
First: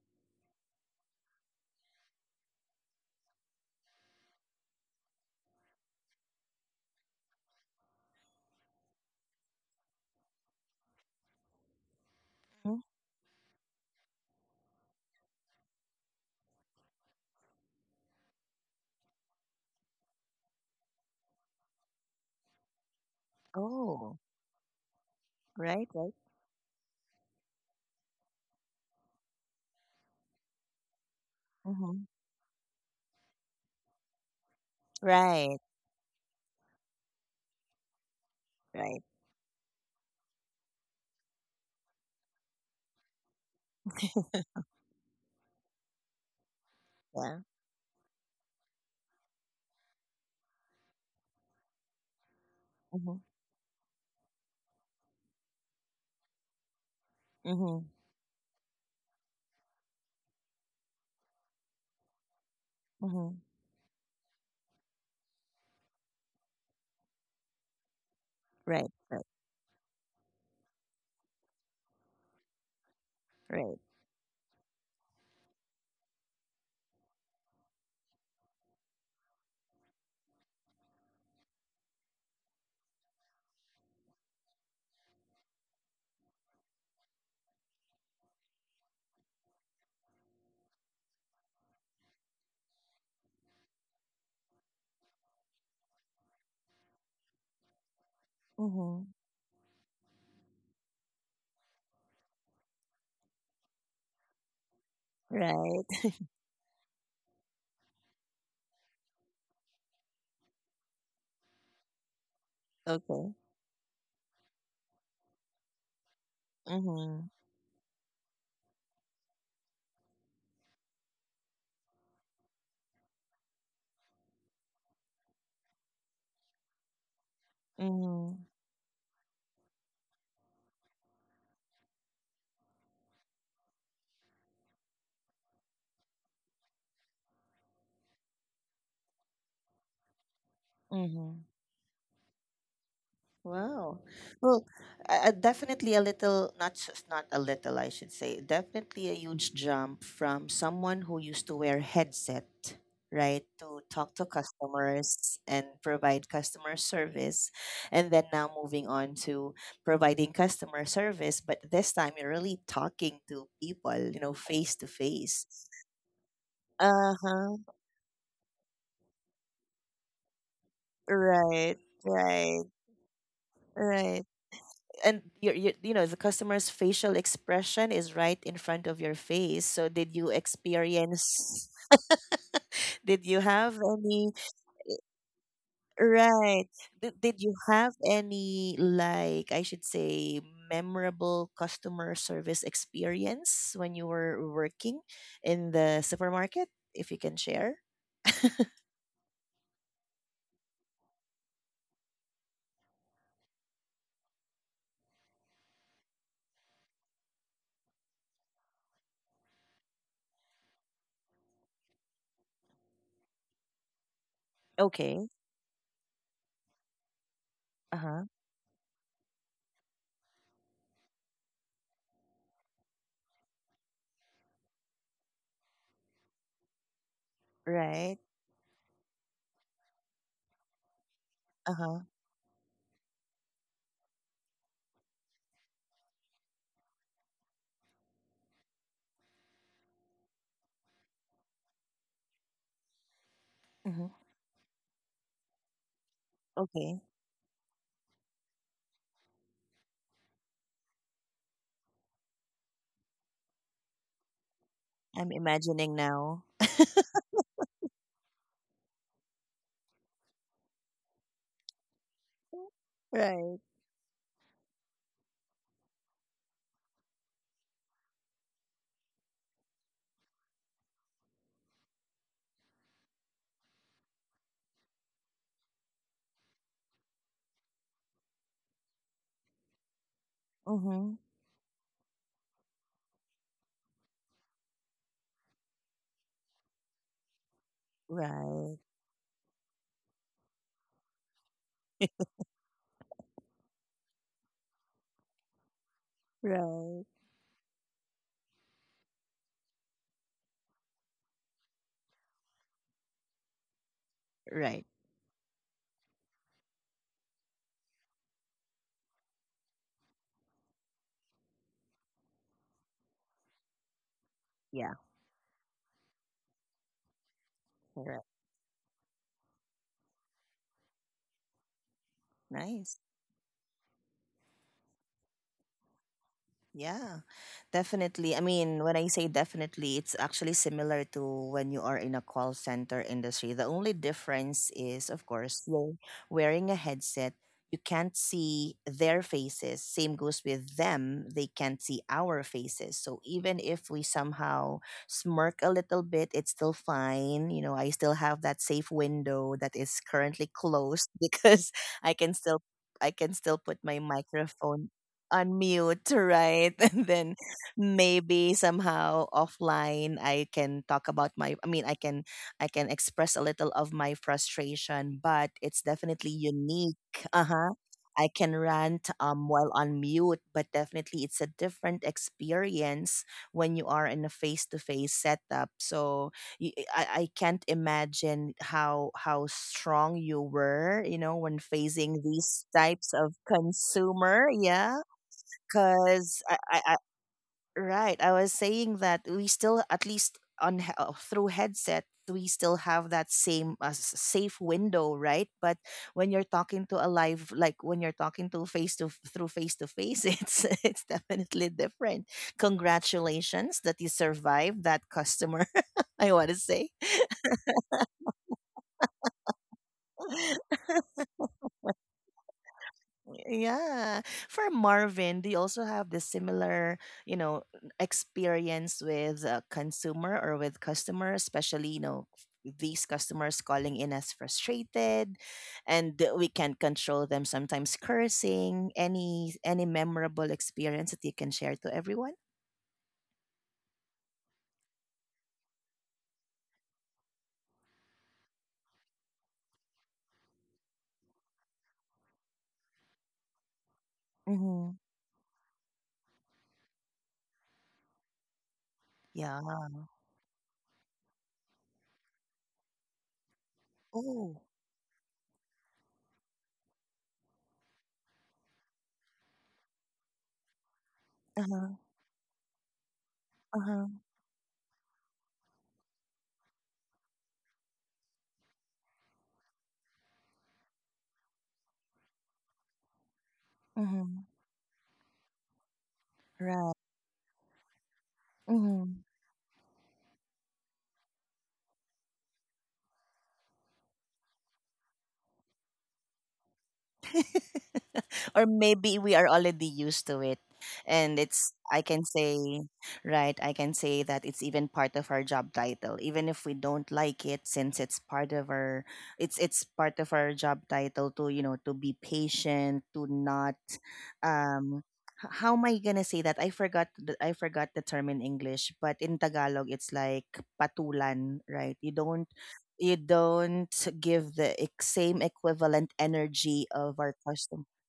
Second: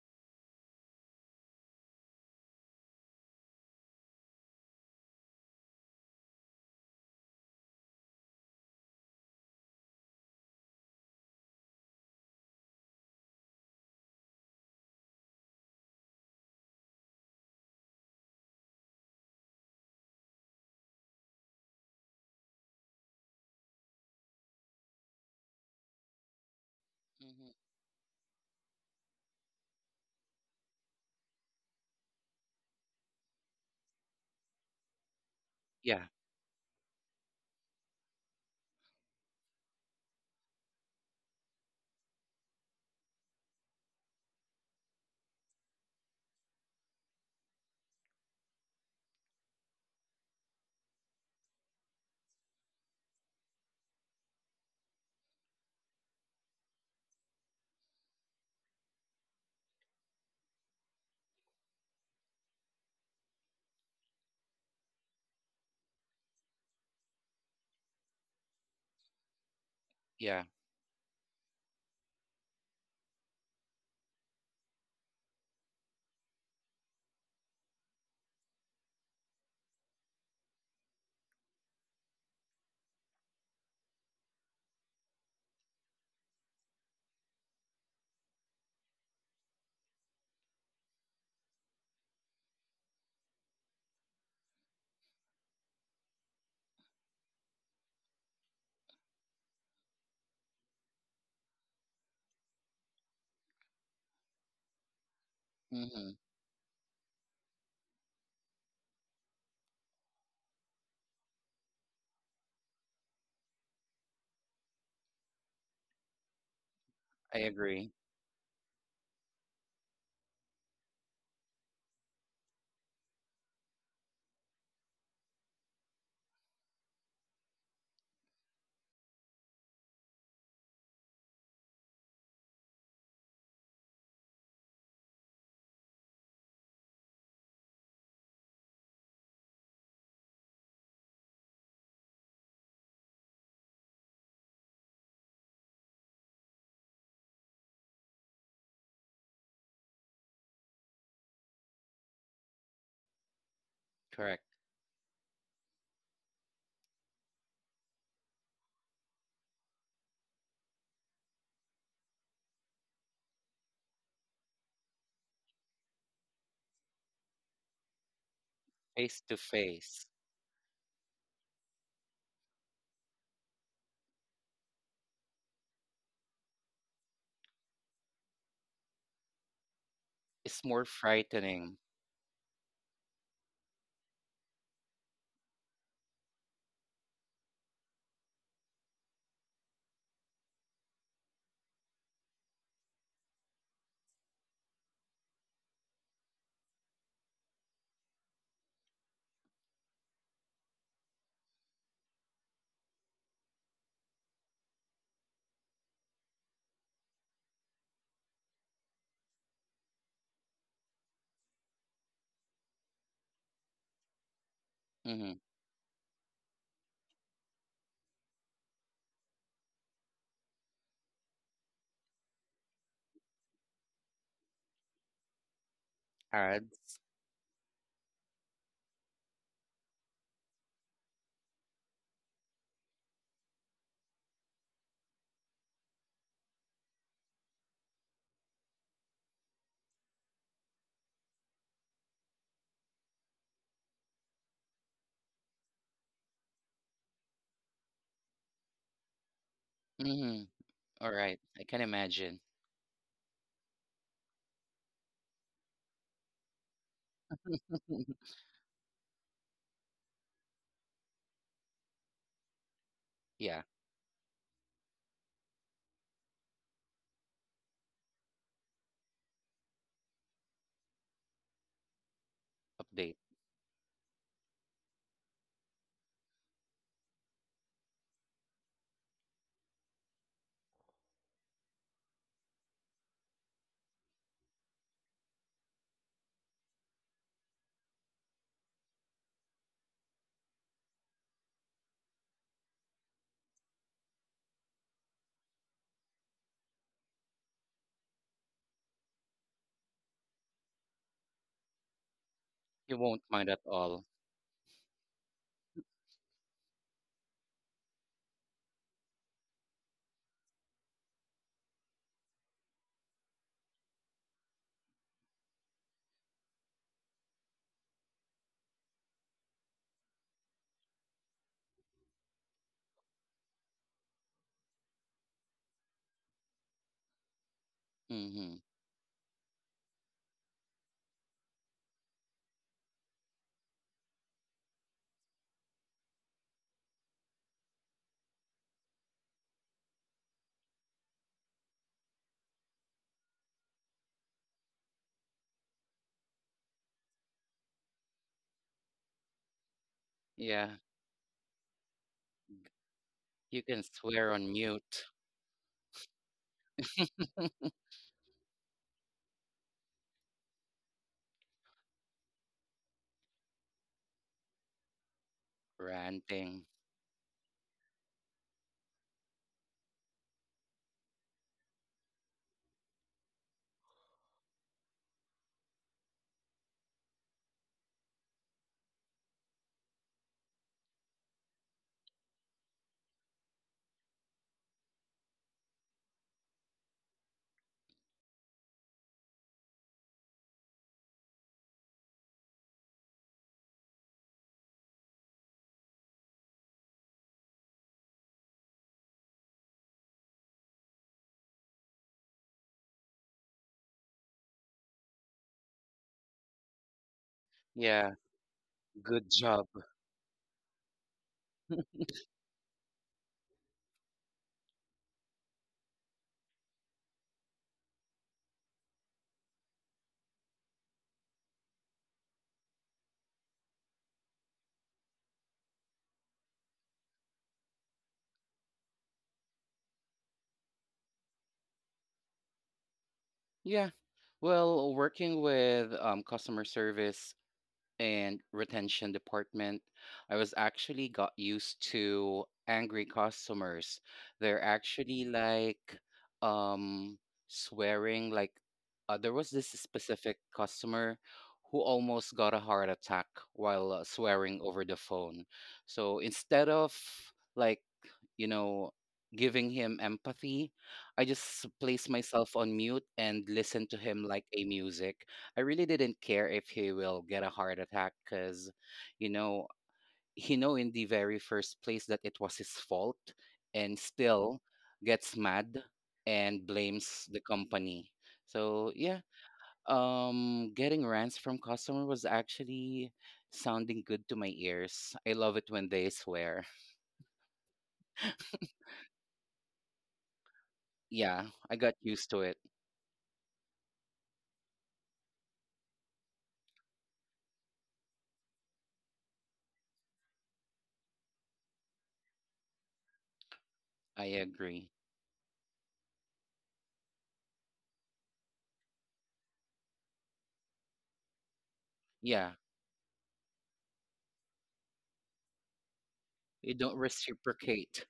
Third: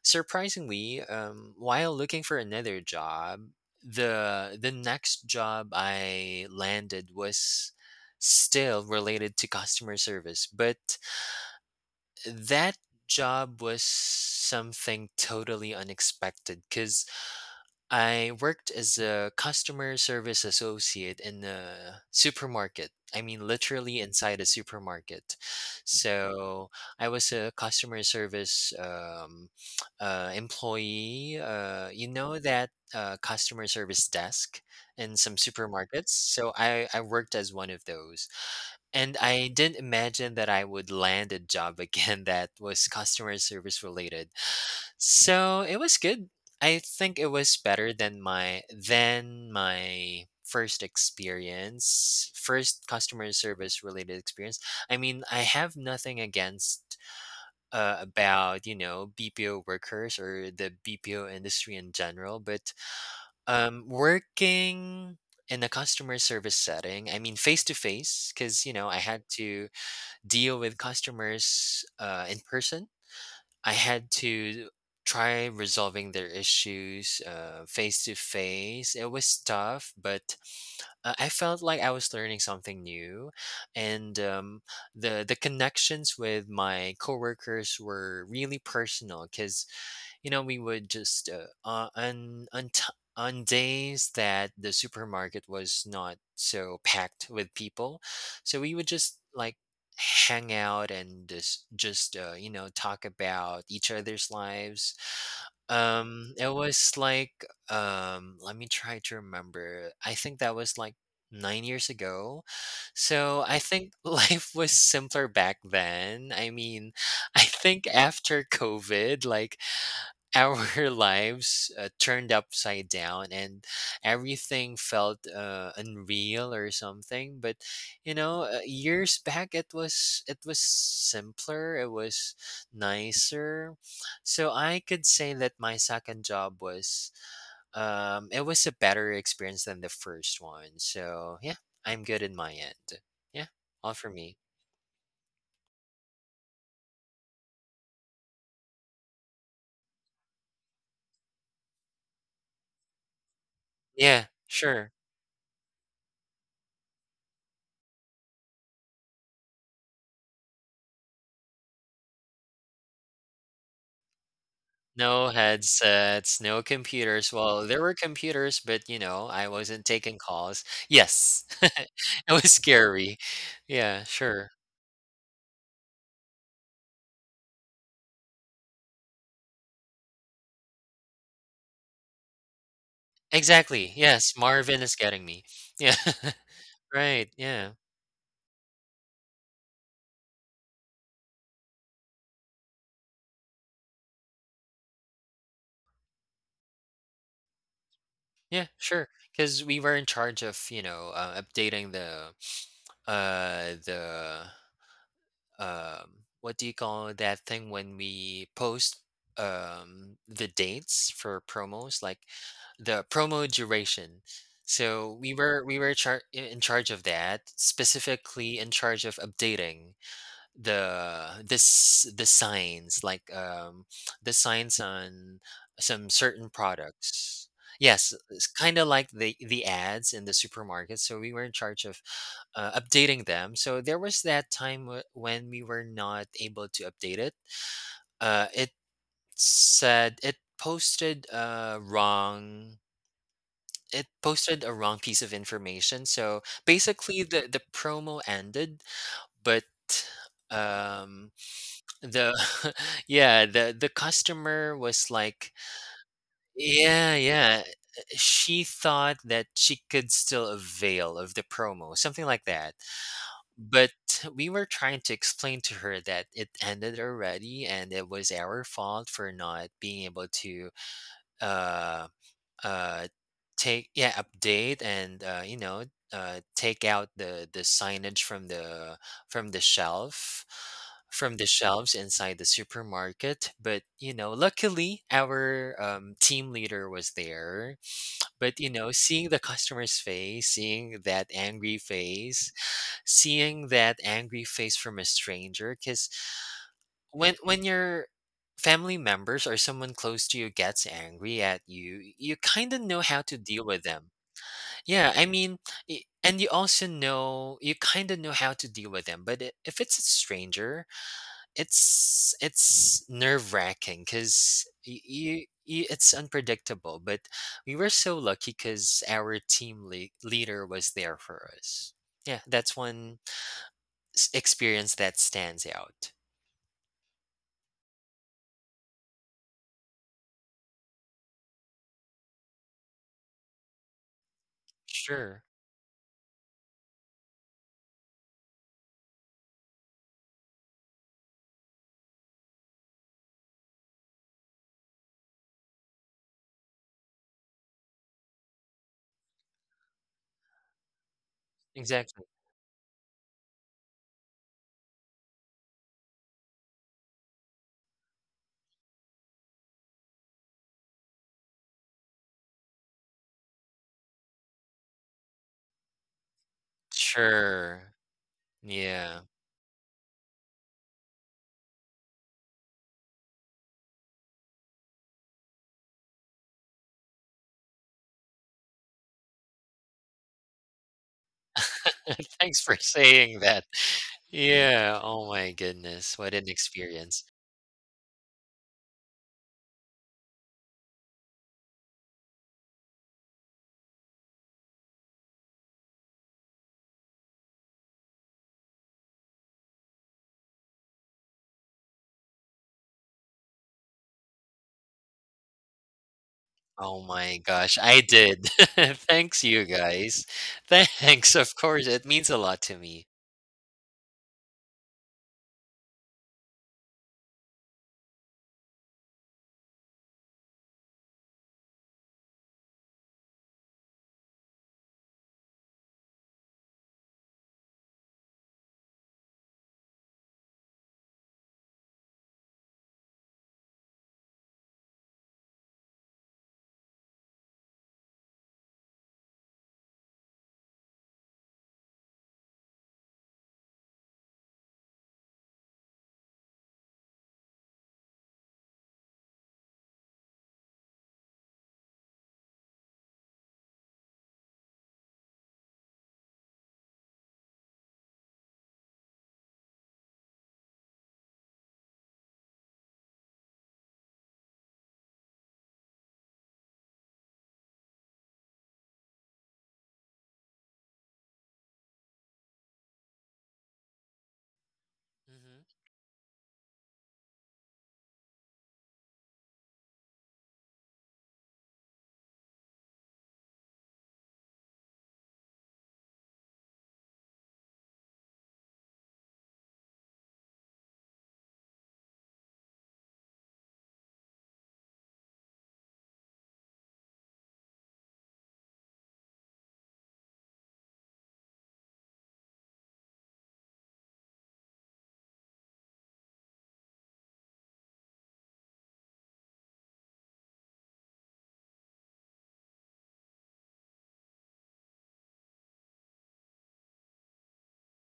B: surprisingly, while looking for another job, the next job I landed was still related to customer service, but that
A: hmm
B: job was something totally unexpected because I worked as a customer service associate in a supermarket. I mean, literally
A: Oh,
B: inside a supermarket.
A: right, right.
B: So I was a customer service, employee.
A: Mm-hmm.
B: You know that customer service desk in some
A: Right,
C: Yeah,
B: supermarkets. So I worked as one of those.
A: right.
B: And I didn't imagine that I would land a job again that was customer service related. So it was good. I think it
A: Yeah.
B: was better than my first experience, first
A: Mm-hmm.
B: customer service related experience. I mean, I have nothing against
A: Mm-hmm.
B: about you know BPO workers or the BPO industry in general, but
A: Mm-hmm.
B: working in a customer service setting, I mean face to face, because you know
A: Right,
B: I had
A: right,
B: to
C: yeah.
B: deal with customers in person. I
A: right.
B: had to try resolving their issues face to face. It was tough, but I felt like I was learning something new, and the connections with my coworkers were really personal because you know we would just on days that the supermarket was not so packed with people, so we would
A: Mm-hmm.
B: just like hang out and just you know talk about each other's lives.
A: Right.
C: Hmm.
B: It was like, let me try to remember. I think that was like 9 years ago. So
A: Okay.
B: I think life was simpler back then. I mean,
C: I
A: Mm-hmm.
B: I think
C: agree.
B: after COVID, like our lives turned upside down and everything felt unreal or something. But you know,
A: Mm-hmm.
B: years back it was, it was simpler, it was nicer. So I could say that my second job was, it was a better experience than the first one. So yeah,
A: Mm-hmm.
B: I'm good in my end. Yeah, all for
A: Wow.
B: me.
A: Well, definitely a little, not just not a little, I should say, definitely a huge jump from someone who used to wear headset, right, to
B: Yeah,
A: talk
C: Correct.
A: to
B: sure.
A: customers and provide customer service, and then now moving on to providing customer service, but this time you're really talking to people, face to
B: No
A: face.
B: headsets, no computers. Well,
A: Uh-huh.
B: there were computers, but you
C: Face
B: know,
C: to
B: I wasn't
C: face.
B: taking calls. Yes.
A: Right,
B: It was
A: right,
B: scary. Yeah,
A: right.
B: sure.
A: And your, the customer's facial expression is right in front of your face. So did you
C: It's more frightening.
A: experience did you
B: Exactly.
A: have
B: Yes,
A: any
B: Marvin is getting me. Yeah.
A: right
B: Right.
A: did you
B: Yeah.
A: have any, like, I should say, memorable customer service experience when you were working in the supermarket, if you can share?
B: Yeah, sure. Because we were in charge of, you know, updating the um what do you call that thing when we post the dates for promos, like the promo duration. So
C: Hmm.
B: we
A: Okay.
B: were, in charge of that,
A: Uh-huh.
B: specifically in charge of updating the signs, like the signs on some certain
C: Ads.
B: products. Yes,
A: Right.
B: it's kind of like the ads in the supermarket. So we were in charge of
A: Uh-huh.
B: updating them. So there was that time when we were not able to update it. It said it posted a wrong. It
A: Hmm.
B: posted a wrong piece of information. So
A: Okay.
B: basically, the promo ended, but
C: Mhm. All
B: um
C: right. I can
B: the
C: imagine.
B: yeah, the customer was
A: I'm
B: like,
A: imagining now.
B: yeah, yeah, she thought that she could still avail of the promo, something like that.
C: Yeah,
A: Right.
B: But we were trying to explain to her that it ended already and it was our fault for not being able to uh uh
C: update.
B: take yeah, update, and you know take out the signage from the shelf,
A: Mm-hmm.
B: from the shelves inside the supermarket. But you know, luckily our, team leader was there. But you know,
A: Right.
B: seeing the customer's face, seeing that angry face, from a stranger, because
A: Right.
B: when your family members or someone close to you gets angry at you, you kind of
C: You
B: know how
C: won't
B: to
C: mind at
B: deal with them.
C: all.
A: Right.
B: Yeah, I mean, and you also know, you kind of know how to deal with them, but I- if it's a stranger, it's nerve-wracking because
A: Yeah.
B: you, it's unpredictable. But we were so
A: Right.
B: lucky because our team le leader was there for us. Yeah, that's one
A: Nice.
B: S experience that stands out.
A: Yeah,
C: Mhm.
A: definitely. I mean, when I say definitely, it's actually similar to when you are in a call center industry. The only difference is, of
B: Sure.
A: course, you're wearing a headset. You can't see their faces. Same goes with them. They can't see our faces. So even if we somehow smirk a little bit, it's still fine. You know, I still have that safe window that is currently
C: Yeah.
A: closed because
B: Exactly.
A: I can still, I can
C: You
A: still
C: can
A: put my
C: swear on
A: microphone
C: mute,
A: unmute, right? And then maybe somehow offline I can talk about my. I can, I can express a little of my frustration, but it's definitely
C: ranting.
A: unique. Uh-huh.
B: Sure.
A: I can
B: Yeah.
A: rant while on mute, but definitely it's a different experience when you are in a face-to-face setup. So y- I, I can't imagine how strong you were, you know, when facing
B: Thanks for
A: these types
B: saying
A: of
B: that.
A: consumer.
B: Yeah,
A: Yeah.
B: oh my goodness, what an
A: Because I,
B: experience.
A: right, I was saying that we still at least on through headset we still have that same s- safe window, right? But when you're talking to a live, like when you're talking to face to through face to face, it's definitely different. Congratulations that you survived that customer. I want to say.
B: Oh my gosh, I
C: Yeah,
B: did.
C: good
B: Thanks, you
C: job.
B: guys. Thanks, of course, it means a lot to me.
A: Yeah. For Marvin, do you also have the similar, you know, experience with a consumer or with customer, especially, you know, these customers calling in as frustrated and we can't control them, sometimes cursing? Any memorable experience that you can share to everyone?
C: Yeah. Well, working with customer service and retention department, I was actually got used to angry customers. They're
A: Mm-hmm.
C: actually like um swearing like there was
A: Yeah.
C: this specific customer who almost got a heart attack while swearing
A: Oh.
C: over the phone. So instead of like, you know, giving him empathy, I just
A: Uh-huh.
C: place myself on mute and listen to
A: Uh-huh.
C: him like a music. I really didn't care if he will get a heart attack because, you know, he know in the very first place that it was his fault and
A: Mm-hmm.
C: still gets
B: Mhm.
C: mad and
A: Right.
C: blames the company. So yeah,
A: Mm-hmm.
C: getting rants from customer was actually sounding good to my ears. I love it when they swear.
A: Or maybe we are already used to it, and
C: Yeah,
A: it's,
C: I got
A: I can
C: used to it.
A: say, right, I can say that it's even part of our job title, even if we don't like it, since it's part of our, it's part of our job title to, you know, to be patient, to not,
C: I agree.
A: um how am I gonna say that? I forgot the, I forgot the term in English, but in Tagalog it's like patulan, right? You don't,
C: Yeah,
A: you don't give the same equivalent
C: you
A: energy
C: don't
A: of our customer.
C: reciprocate.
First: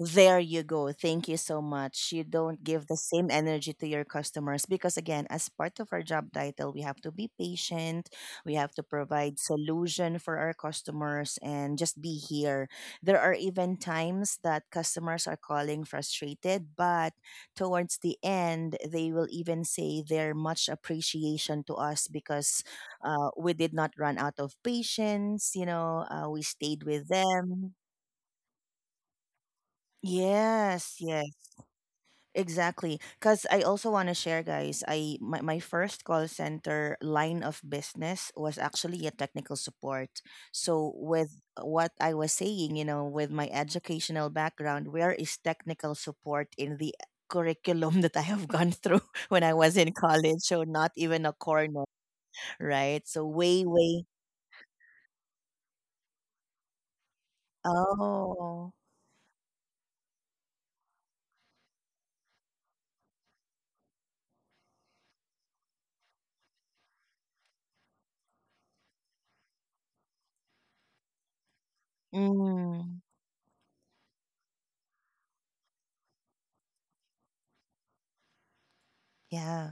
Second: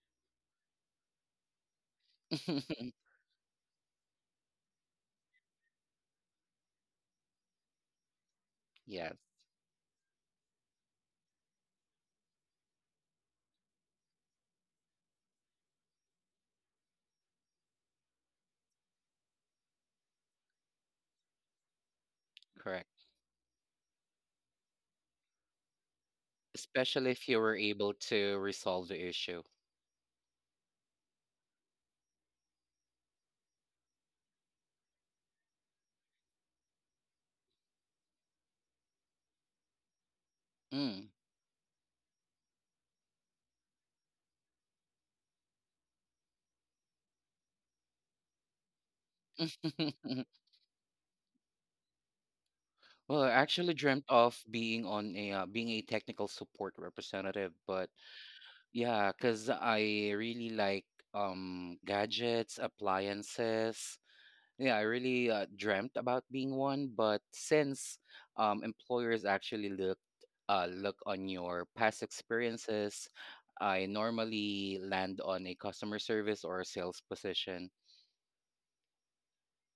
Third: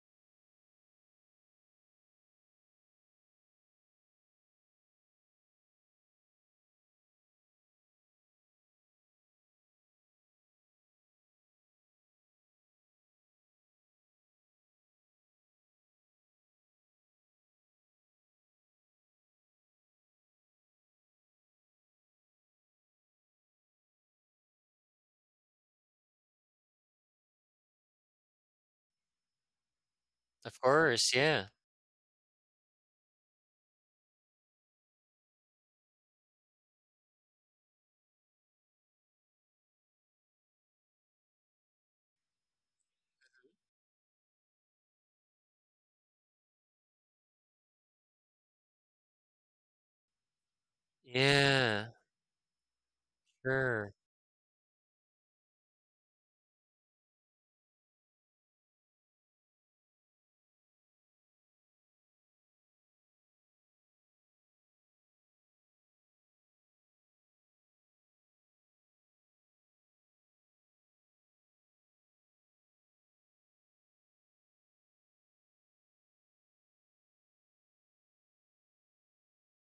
A: There you go. Thank you so much. You don't give the same energy to your customers because, again, as part of our job title, we have to be patient. We have to
C: Yes,
A: provide solution for our customers and just be here. There are even times that customers are calling frustrated, but towards the end, they will even say their much appreciation to us because,
C: correct.
A: we did not run out of patience. You know, we stayed with
C: Especially if you were
A: them.
C: able to resolve the issue.
B: Of
A: Yes,
B: course,
A: yes.
B: yeah.
A: Exactly. Because I also want to share, guys, I my, my first call center line of business was actually a technical support. So
C: Mm.
A: with what I was saying, you know, with my educational background, where is technical support in the curriculum that I have gone through when I was in college? So not even a corner,
B: Yeah.
A: right?
C: Well,
A: So
C: I
A: way,
C: actually
B: Sure.
C: dreamt
A: way.
C: of being on a being a technical support representative, but
A: Oh.
C: yeah, because I really like gadgets, appliances. Yeah, I really dreamt about being one, but since employers actually look look on your past
A: Mm.
C: experiences, I normally land on a customer service or a sales position.
A: Yeah.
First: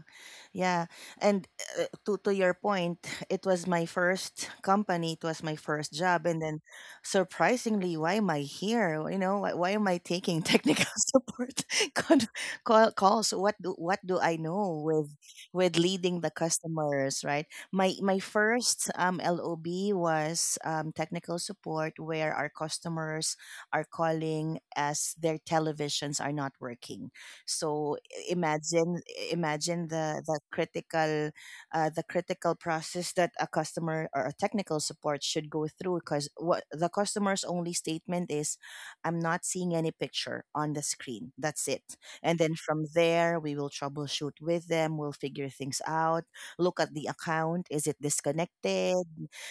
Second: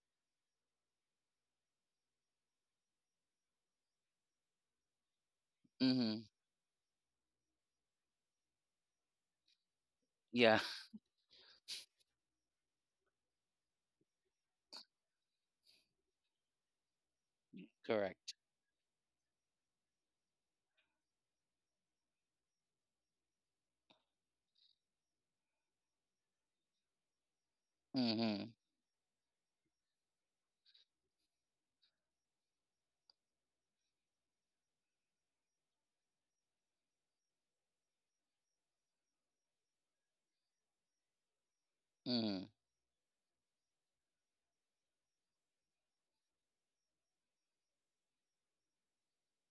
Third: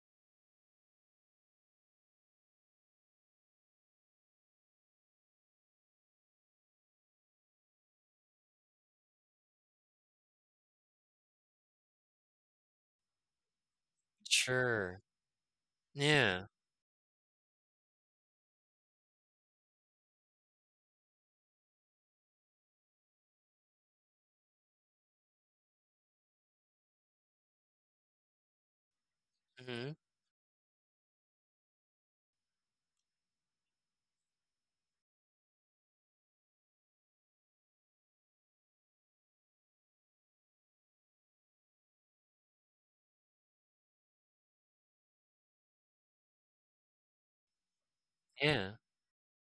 A: Yeah. And, to your point, it was my first company, it was my first
C: Mm-hmm.
A: job, and then surprisingly, why am I here? You know, why am I taking
C: Yeah.
A: technical support con- call, calls? What do I know
B: Sure.
A: with leading the
B: Yeah.
A: customers, right? My
C: Correct.
A: first LOB was technical support, where our customers are calling as their televisions are not working. So
C: Mm-hmm.
A: imagine, imagine
B: Mhm.
A: the critical, the critical process that a customer or a technical support should go through, because what the customer's only statement is, I'm not seeing any picture on the screen. That's it.
C: Mm-hmm.
A: And then from there we will troubleshoot with them, we'll figure things out. Look at the account, is it
B: Yeah.
A: disconnected,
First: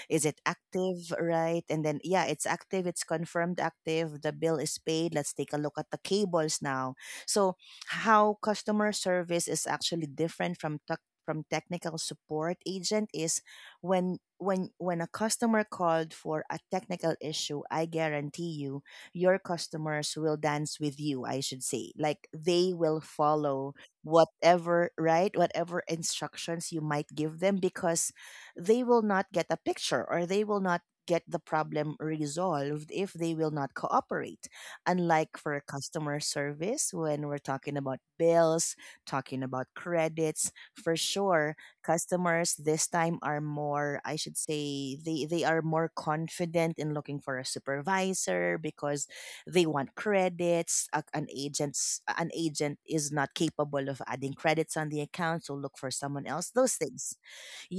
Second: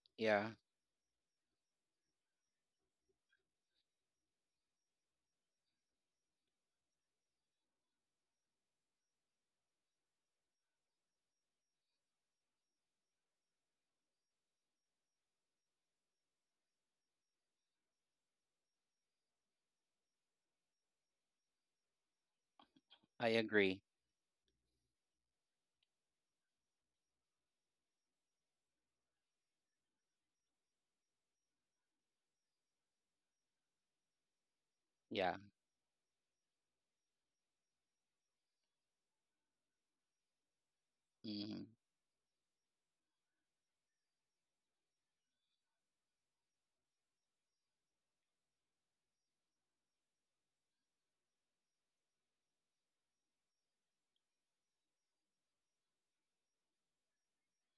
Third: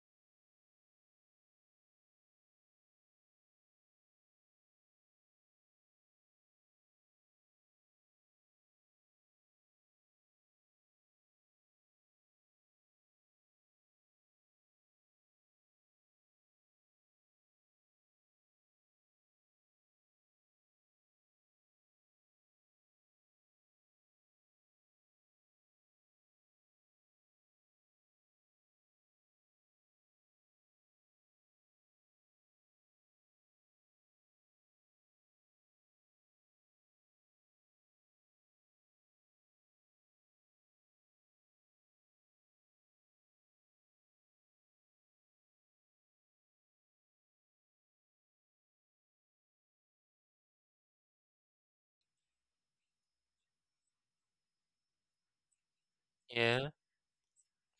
A: is it
C: Yeah,
A: active, right? And then, yeah, it's active, it's confirmed active, the bill is paid, let's take a look at the cables now. So how customer service is actually different from technical support agent is when, when a customer called for a technical issue, I guarantee you your customers will dance with you, I should say, like, they will
C: I
A: follow
C: agree.
A: whatever, right, whatever instructions you might give them, because they will not get a picture or they will not get the problem resolved if they will not cooperate. Unlike
C: Yeah.
A: for customer service, when we're talking about bills, talking about credits, for sure,
C: Mm-hmm.
A: customers this time are more, I should say, they are more confident in looking for a supervisor because they want credits. An agent's an agent is not capable of adding credits on the account, so look for someone else.
B: Yeah.
A: Those things.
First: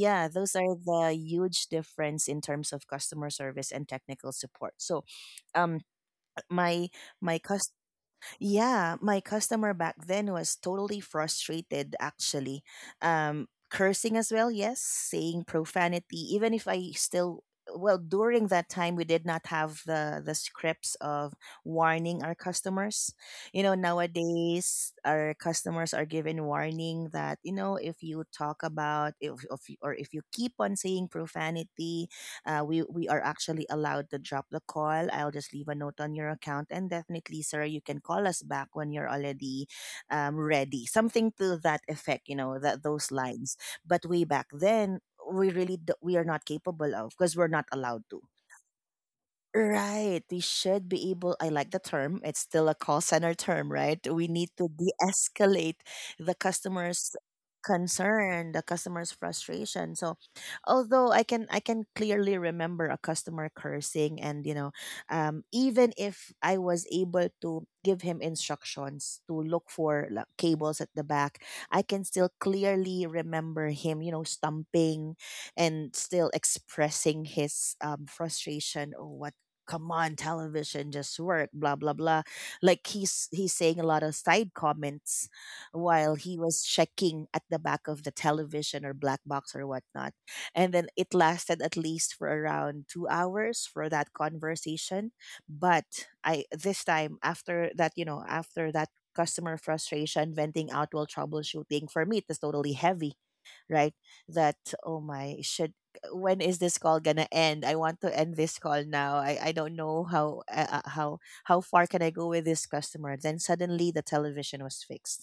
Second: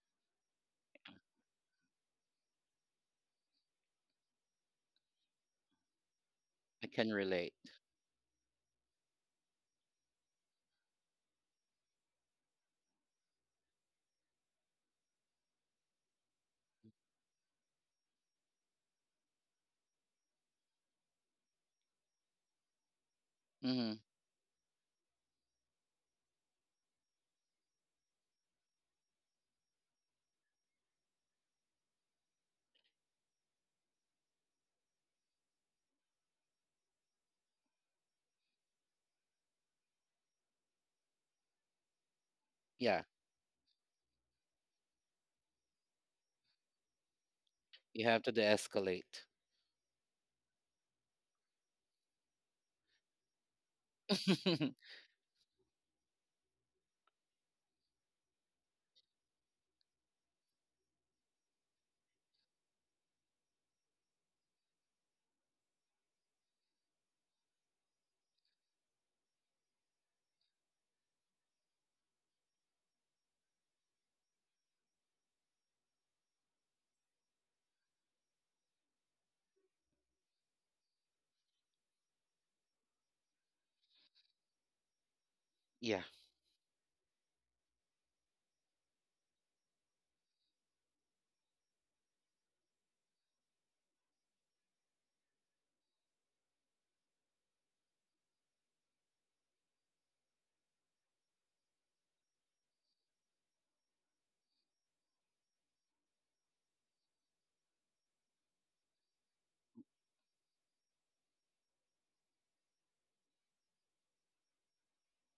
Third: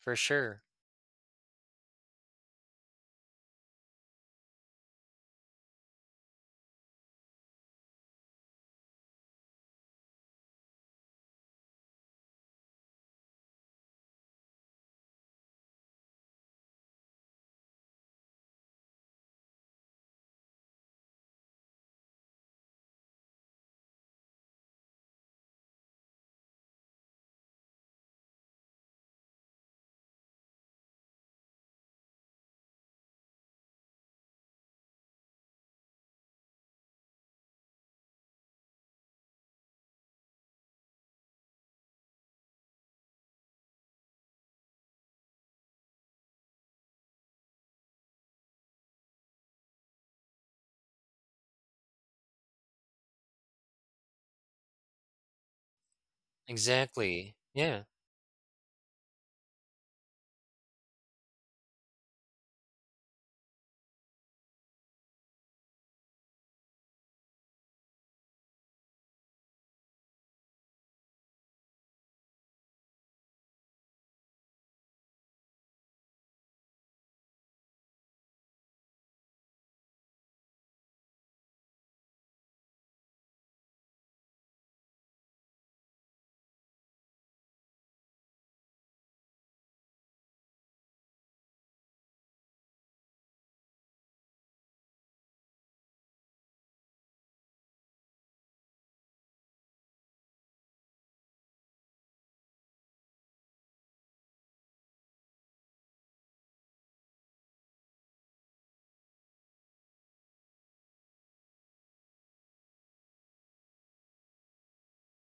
B: For
A: those
B: sure.
A: are the huge difference in terms of customer service and technical support. So, um
C: I
A: my
C: can
A: my
C: relate.
A: cus yeah, my customer back then was totally frustrated, actually, cursing as well, yes, saying profanity, even if I still, well, during that time we did not have the scripts of warning our customers. You know,
C: Mm-hmm.
A: nowadays our customers are given warning that, you know, if you talk about, if you- or if you keep on saying profanity, we are actually allowed to drop the call. I'll just leave a note on your account, and definitely, sir, you can call us back when you're already, ready. Something to that effect, you know, that
C: Yeah,
A: those lines. But way back then, we really we are not capable of, because we're not allowed
C: you
A: to.
C: have to de-escalate.
A: Right. We should be able, I like the term, it's still a call center term, right? We need to de escalate the customer's
B: Exactly. Yeah.
A: concern, the customer's frustration. So although I can, I can clearly remember a customer cursing, and, you know, even if I was able to give him instructions to look for, like, cables at the back, I can still clearly remember him, you know, stumping and still expressing his, frustration or what, come on television just work, blah blah blah, like, he's saying a lot of side comments
C: Yeah.
A: while he was checking at the back of the television or black box or whatnot. And then it lasted at least for around 2 hours for that conversation. But I this time after that, you know, after that customer frustration, venting out while troubleshooting, for me it was totally heavy, right, that, oh my, should, when is this call gonna end? I want to end this call now. I don't know how, how far can I go with this customer. Then suddenly the television was fixed.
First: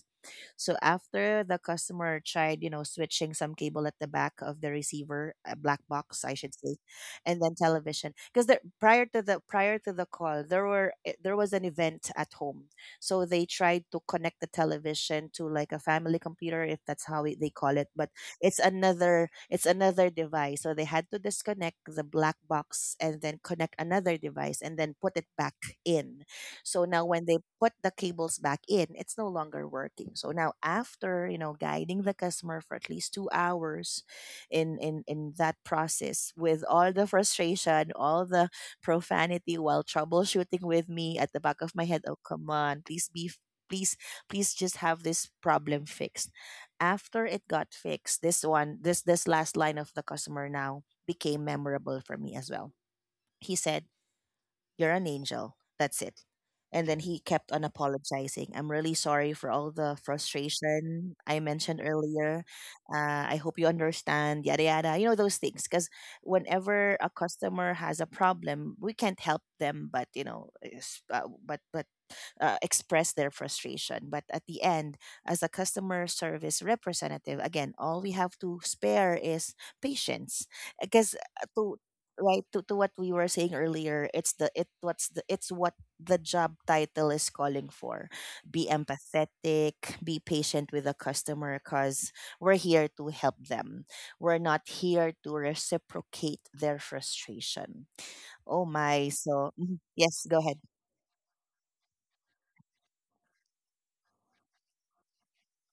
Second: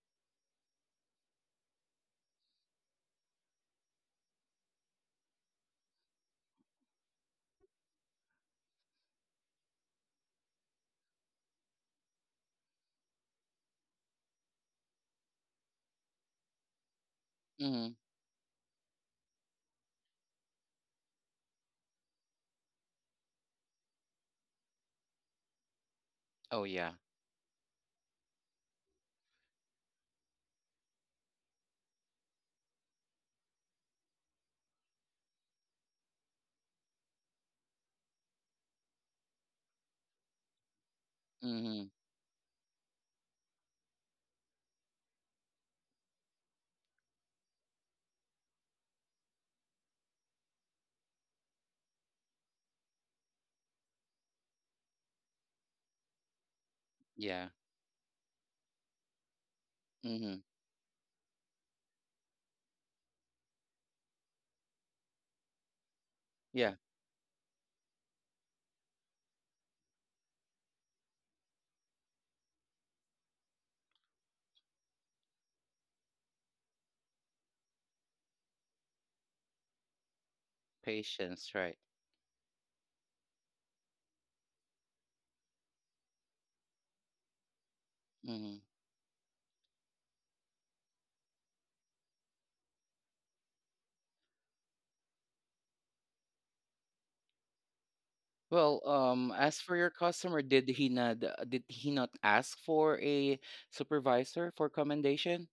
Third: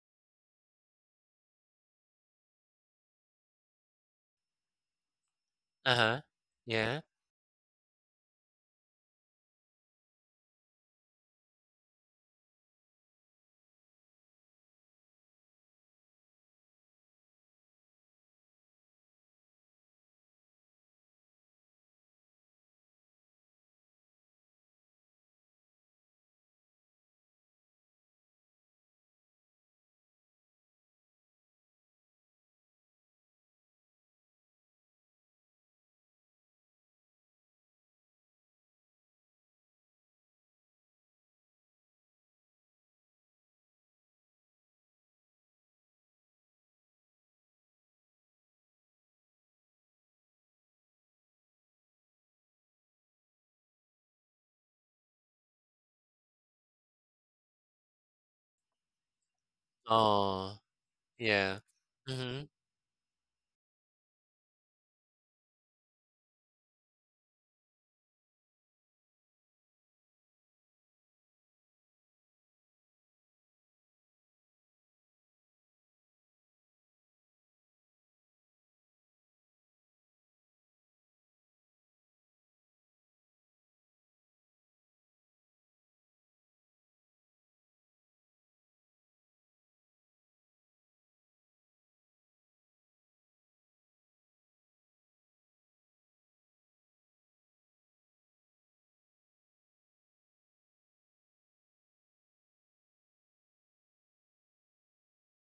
A: So after the customer tried, you know, switching some cable at the back of the receiver, a black
B: Uh-huh.
A: box, I should say,
B: Yeah.
A: and then television, because there prior to the call, there were there was an event at home, so they tried to connect the television to like a family computer, if that's how it, they call it,
C: Mm-hmm.
A: but it's another, it's another device. So they had to disconnect the black box and then connect another device and then put it back in. So
C: Oh
A: now
C: yeah.
A: when they put the cables back in, it's no longer working. So now after, you know, guiding the customer for at least 2 hours in that process, with all the frustration, all the profanity while troubleshooting, with me at the back of my head,
C: Mm-hmm.
A: oh come on, please be, please, please just have this problem fixed. After it got fixed, this one, this last line of the customer now became memorable for me as well. He said, you're an angel. That's it. And then he kept on
C: Yeah.
A: apologizing. I'm really sorry for all the
C: Mm-hmm.
B: Oh,
A: frustration I
B: yeah.
A: mentioned earlier.
B: Mhm,
A: I hope you understand, yada, yada, you know, those things. Because
C: Yeah.
A: whenever a customer has a problem, we can't help them, but, you know, but, express their frustration. But at the end, as a customer service representative, again, all we have to spare is patience. Because
C: Patience,
A: to
C: right?
A: right to what we were saying earlier, it's the it's what the job title is calling for. Be
C: Mm-hmm.
A: empathetic, be patient with the customer because we're here to help them. We're not here to reciprocate their frustration. Oh
C: Well,
A: my, so mhm.
C: as for your
A: Yes, go ahead.
C: customer, did he not ask for a supervisor for commendation?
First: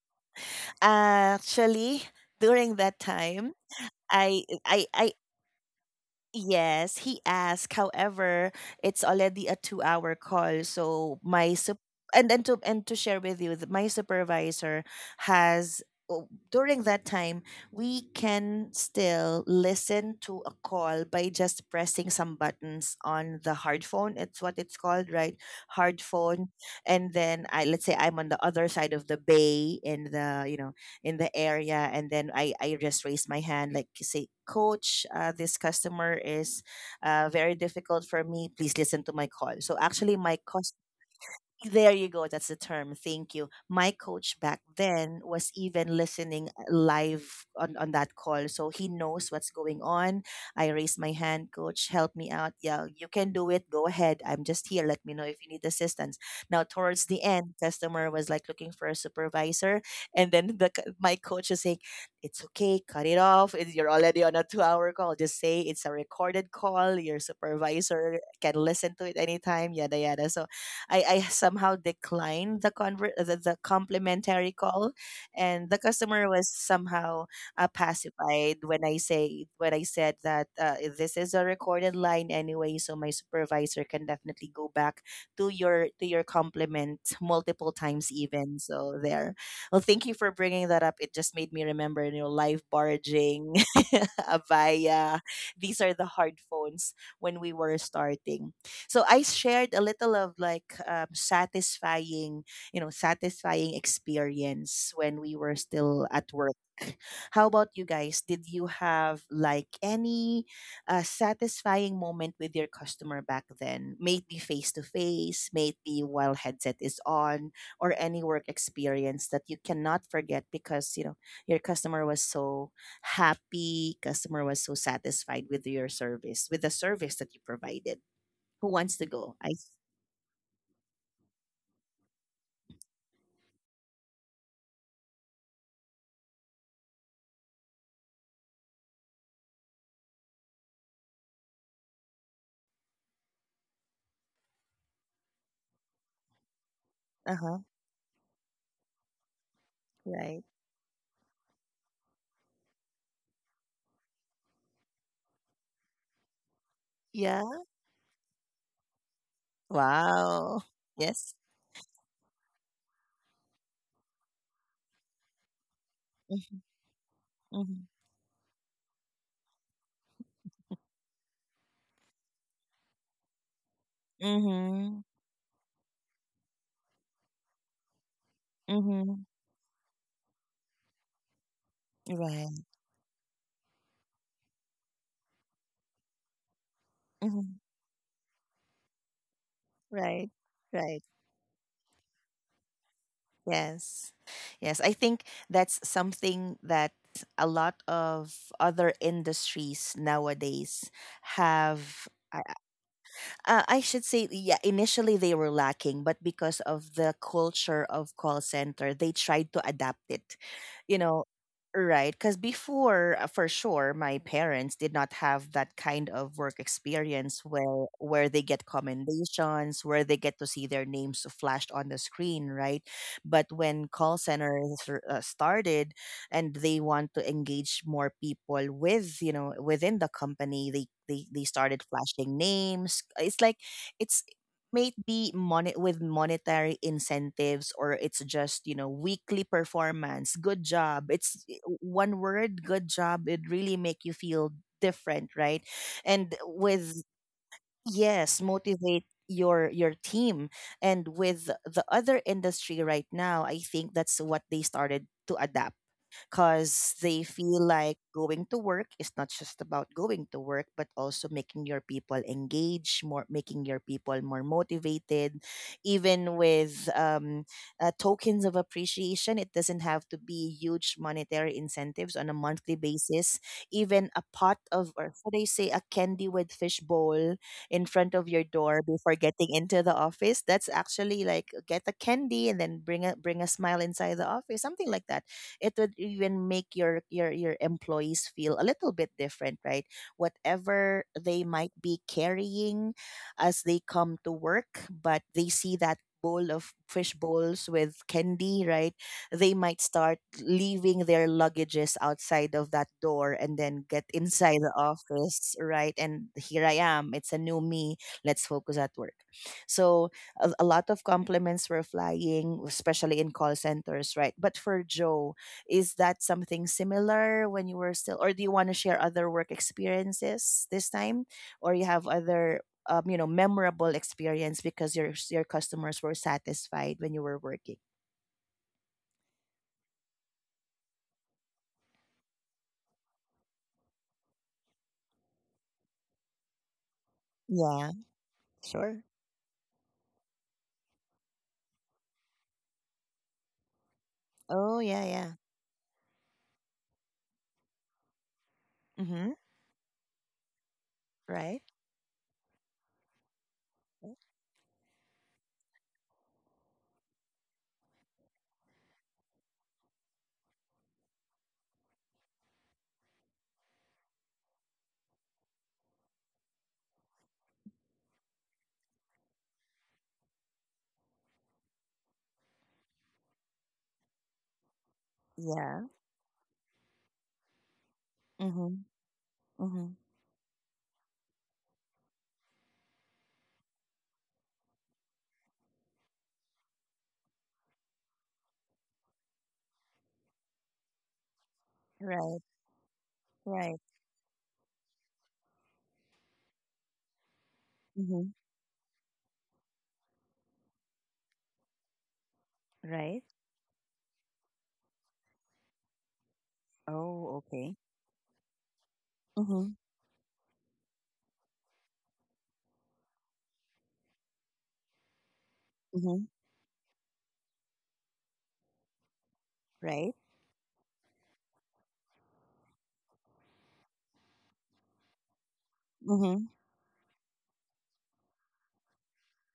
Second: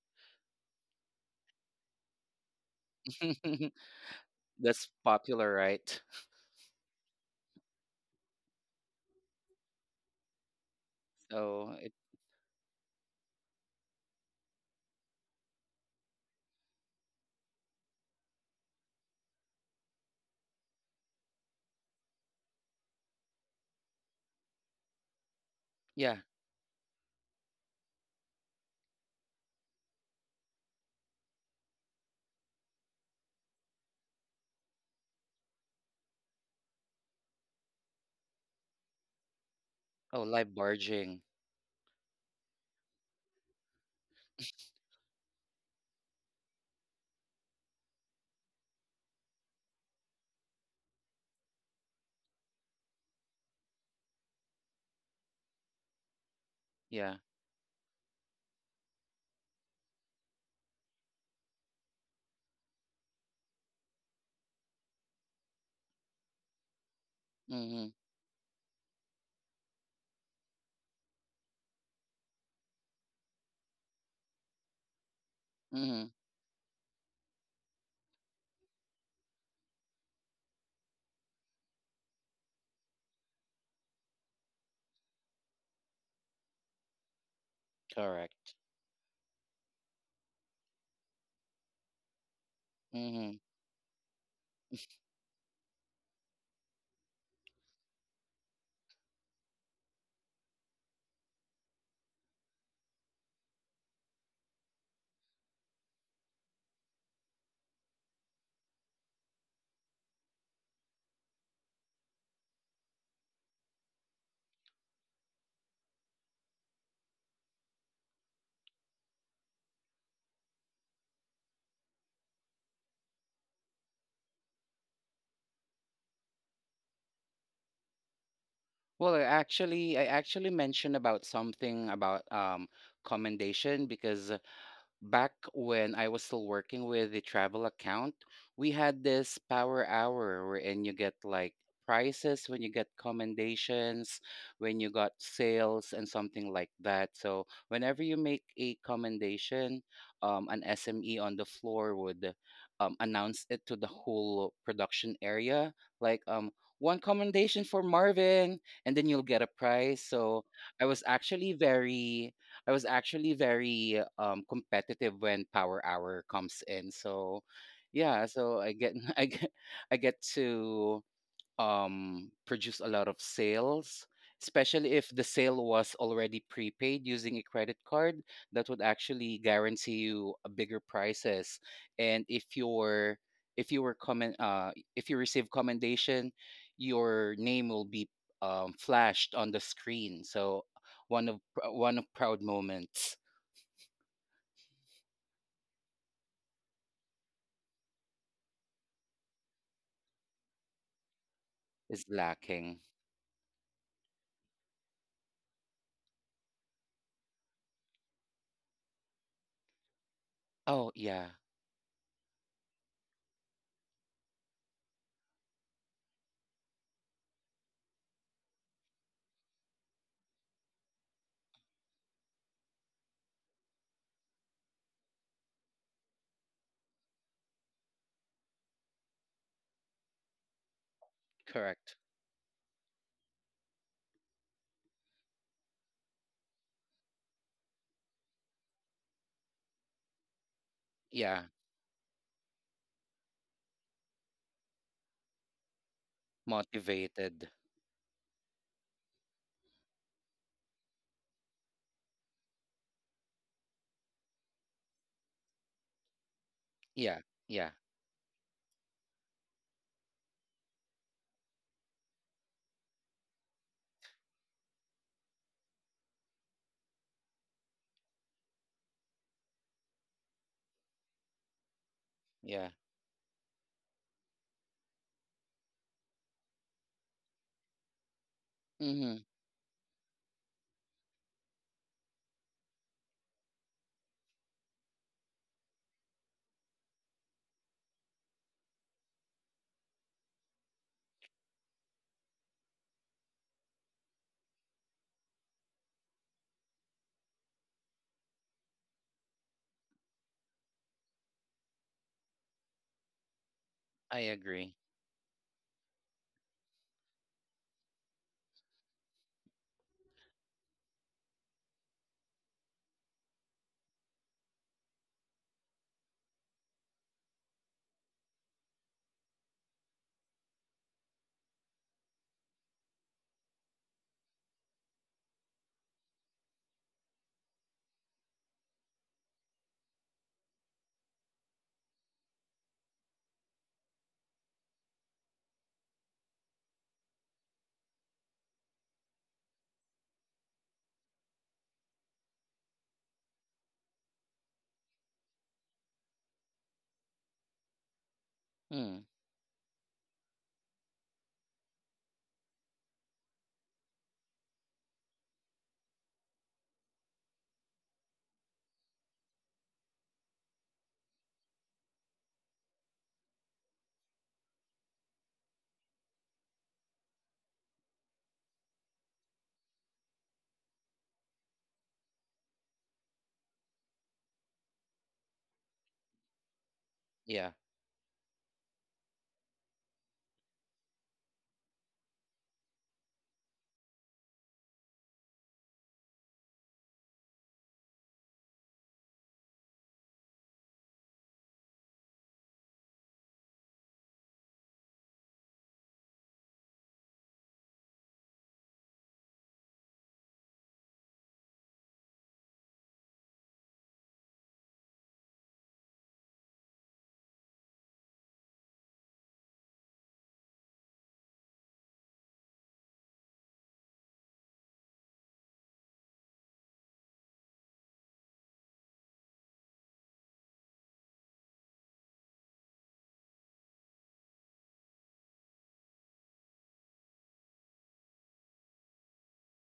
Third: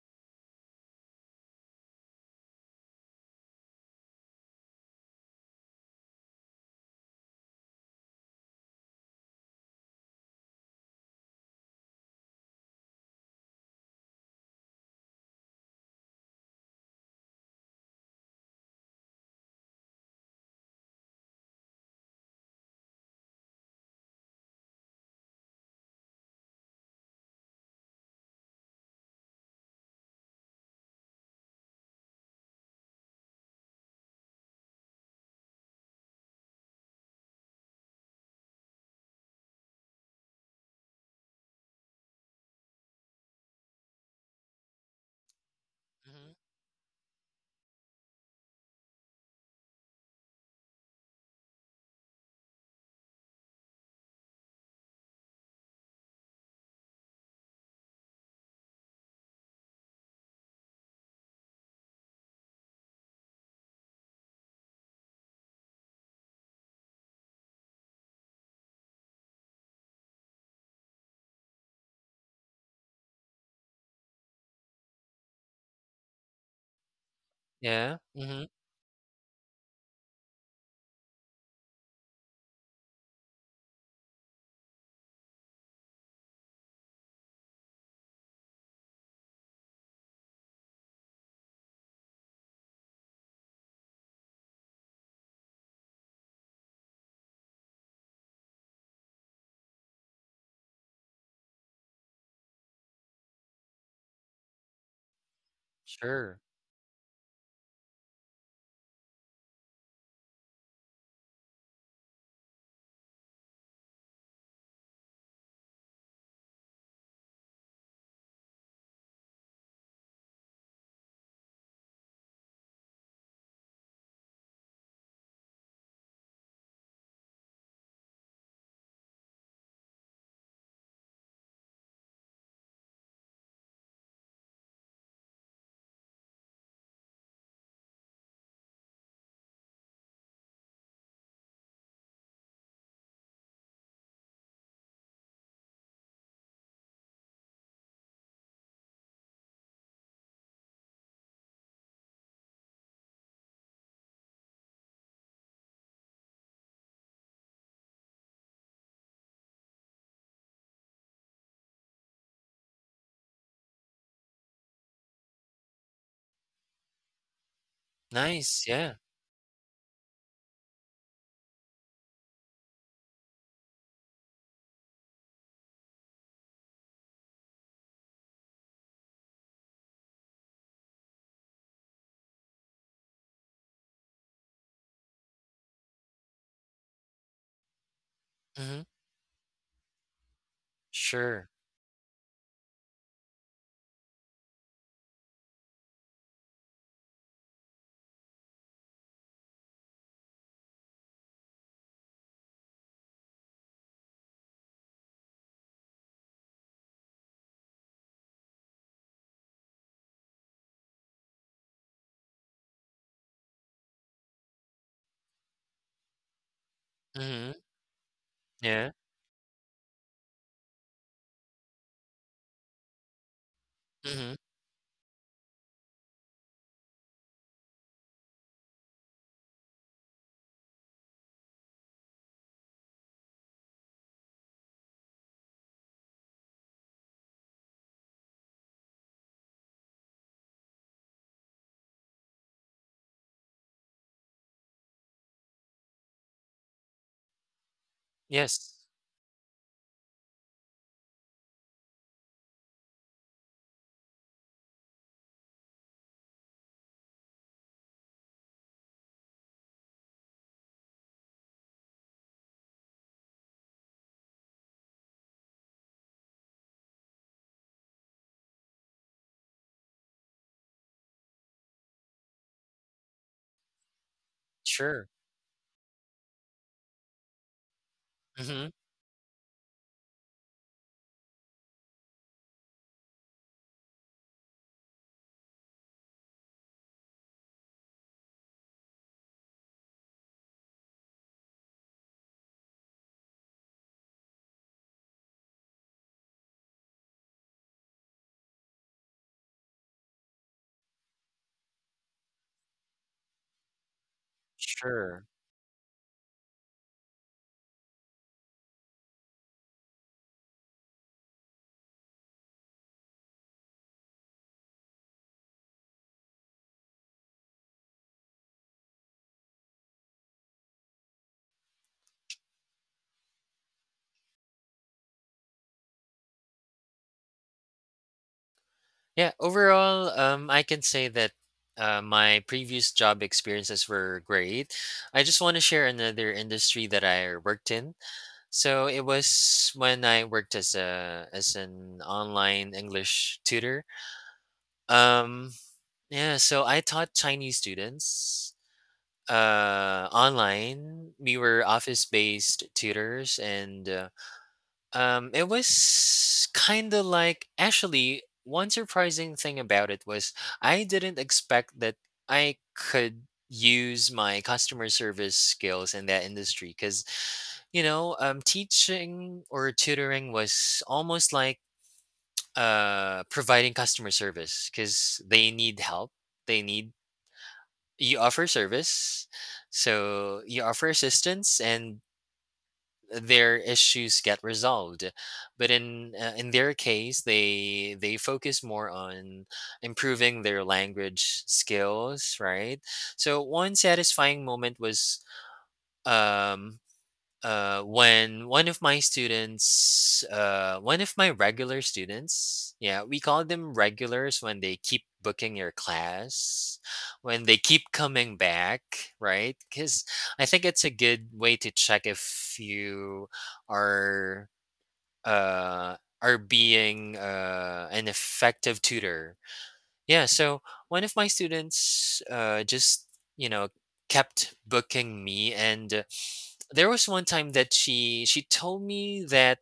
A: Actually, during that time, I I
C: That's
A: I
C: popular, right?
A: yes, he asked. However, it's already a 2-hour call, so my
C: So
A: sup-
C: it,
A: and to share with you that my supervisor has... oh, During that time, we can still listen to a call by just pressing some buttons on the hard phone. It's what it's called, right? Hard
C: yeah.
A: phone. And then I let's say I'm on the other side of the bay in the in the area, and then I just raised my hand like, say, coach, this customer is very difficult for me, please listen to my call. So actually
C: Oh,
A: my...
C: live barging.
A: there you go. That's the term. Thank you. My coach back then was even
B: mhm.
A: listening live on that call. So he knows what's going on. I raised my hand, coach, help me out. Yeah, you can do it. Go ahead. I'm just here. Let me know if you need assistance. Now, towards
C: Yeah.
A: the end, customer was like looking for a supervisor. And then the, c- my coach is saying, it's okay. Cut it off. It- You're already on a 2-hour call. Just say it's a recorded call. Your
C: Mm-hmm.
A: supervisor can listen to it anytime. Yada, yada. So I somehow declined the conver- the complimentary call, and the
C: Mm-hmm.
A: customer was somehow
B: Yeah, mhm.
A: pacified when I said that this is a recorded line anyway, so my supervisor can definitely go back to your compliment multiple times
C: Correct.
A: even. So there. Well, thank you for bringing that up. It just made me remember, you know, live
C: Hmm.
A: barging, Avaya. These are the hard phones when we were starting. So I shared a little of like satisfying, you know, satisfying experience when we were still at
B: Sure.
A: work. How about you guys? Did you have like any satisfying moment with your customer back then? May it be face to face, may it be while headset is on, or any work experience that you cannot forget because you know your customer was so happy, customer was so satisfied with your service, with the service that you provided. Who wants to
C: Well, I
A: go? I s-
C: actually, I actually mentioned about something about commendation because back when I was still working with the travel account, we had this power hour wherein you get like prices when you get commendations, when you got sales and something like that. So
A: uh-huh,
C: whenever you make a commendation,
A: right.
C: an SME on the floor would announce it to the whole production area, like one
A: Yeah.
C: commendation for Marvin, and then you'll get a prize. So
A: Wow.
C: I was
A: Yes.
C: actually very I was actually very competitive when power hour comes in. So
A: Mhm.
C: yeah, so
B: Nice,
C: I get
B: yeah.
C: I get to produce a lot of sales, especially if
A: Mhm.
C: the sale was already prepaid using a credit card. That would actually
A: Mhm.
C: guarantee you a bigger prices. And
A: Right.
C: if you were comment, uh, if you receive commendation, your name
A: Mhm.
C: will be
B: Mhm.
C: flashed on the screen.
A: Right.
C: So
A: Right.
C: one of
B: Sure.
C: pr- one of proud moments
A: Yes. Yes, I think that's something that a lot of other industries nowadays
C: is
A: have
C: lacking.
A: I should say, yeah, initially they were lacking, but because of the culture of call center, they tried to adapt it,
C: Oh
A: you
C: yeah,
A: know, right? Because before, for sure, my parents did not have that kind of work experience
B: Mhm.
A: where they get
B: Yeah.
A: commendations, where they get to see their names flashed on the screen, right? But when call
B: Mhm.
A: centers r- started, and they want to engage more people with, you know, within the company, they started
C: correct.
A: flashing names. It's like, it's maybe money, with monetary incentives, or it's just, you know, weekly performance, good job.
C: Yeah,
A: It's I- one word, good job, it really make you feel different, right? and with
C: motivated.
A: Yes,
B: Yes.
A: motivate your team. And with the other industry right now, I think that's what they started to adapt, because
C: Yeah,
A: they feel
C: yeah,
A: like going to work is not just about going to work, but also making your people engage more, making your people more motivated. Even with tokens of appreciation, it doesn't have to be huge monetary incentives on a
C: yeah.
A: monthly basis. Even a pot of,
B: Sure.
A: or what do you say, a candy with fish bowl in front of your
B: Mhm.
A: door
C: Mm-hmm.
A: before getting into the office. That's actually like, get a candy and then bring a smile inside the office, something like that. It would even make your employees feel a little bit different, right? Whatever they might be carrying as they come to work, but they see that bowl of fish bowls with candy, right? They might start leaving their luggages outside of that door and then get
C: I
A: inside
C: agree.
A: the
B: Sure.
A: office, right? And here I am, it's a new me. Let's focus at work. So a lot of compliments were flying, especially in call centers, right? But for Joe, is that something similar when you were still, or do you want to share other work experiences this time, or you have other, you know, memorable experience because your customers were satisfied when you were working?
B: Yeah, overall, I can say that, my previous job experiences were great. I just wanna share another industry that I worked in.
A: Yeah,
B: So it
A: sure.
B: was when I worked as a as an online English tutor.
A: Oh yeah, yeah.
B: Um, yeah, so I taught Chinese students
C: Hmm.
A: Hmm.
B: online. We were
A: Right.
B: office-based tutors, and it was kind of like, actually, one surprising thing about it was I didn't expect that I could use my customer service skills in that industry, cuz you know, teaching or tutoring was almost like providing customer service, cuz they need
A: Yeah.
B: help. They need,
C: Yeah,
B: you offer
A: Mm-hmm.
B: service,
A: Mm-hmm.
B: so you offer assistance and their issues get resolved. But in their case, they focus more on improving their language skills,
A: Right.
B: right? So one
A: Right.
B: satisfying moment was, um
A: Mm-hmm.
B: when one of my students, one of my regular students, yeah, we
A: Right.
B: call them regulars, when they keep booking your class, when
A: Oh,
B: they
A: okay.
B: keep coming back, right?
A: Mm-hmm.
B: Because I think it's a good way to check if you are uh,
A: Mm-hmm.
B: are being an effective tutor.
A: Right.
B: Yeah, so one of my students you know, kept booking me, and
A: Mm-hmm.
B: there was one time that she told me that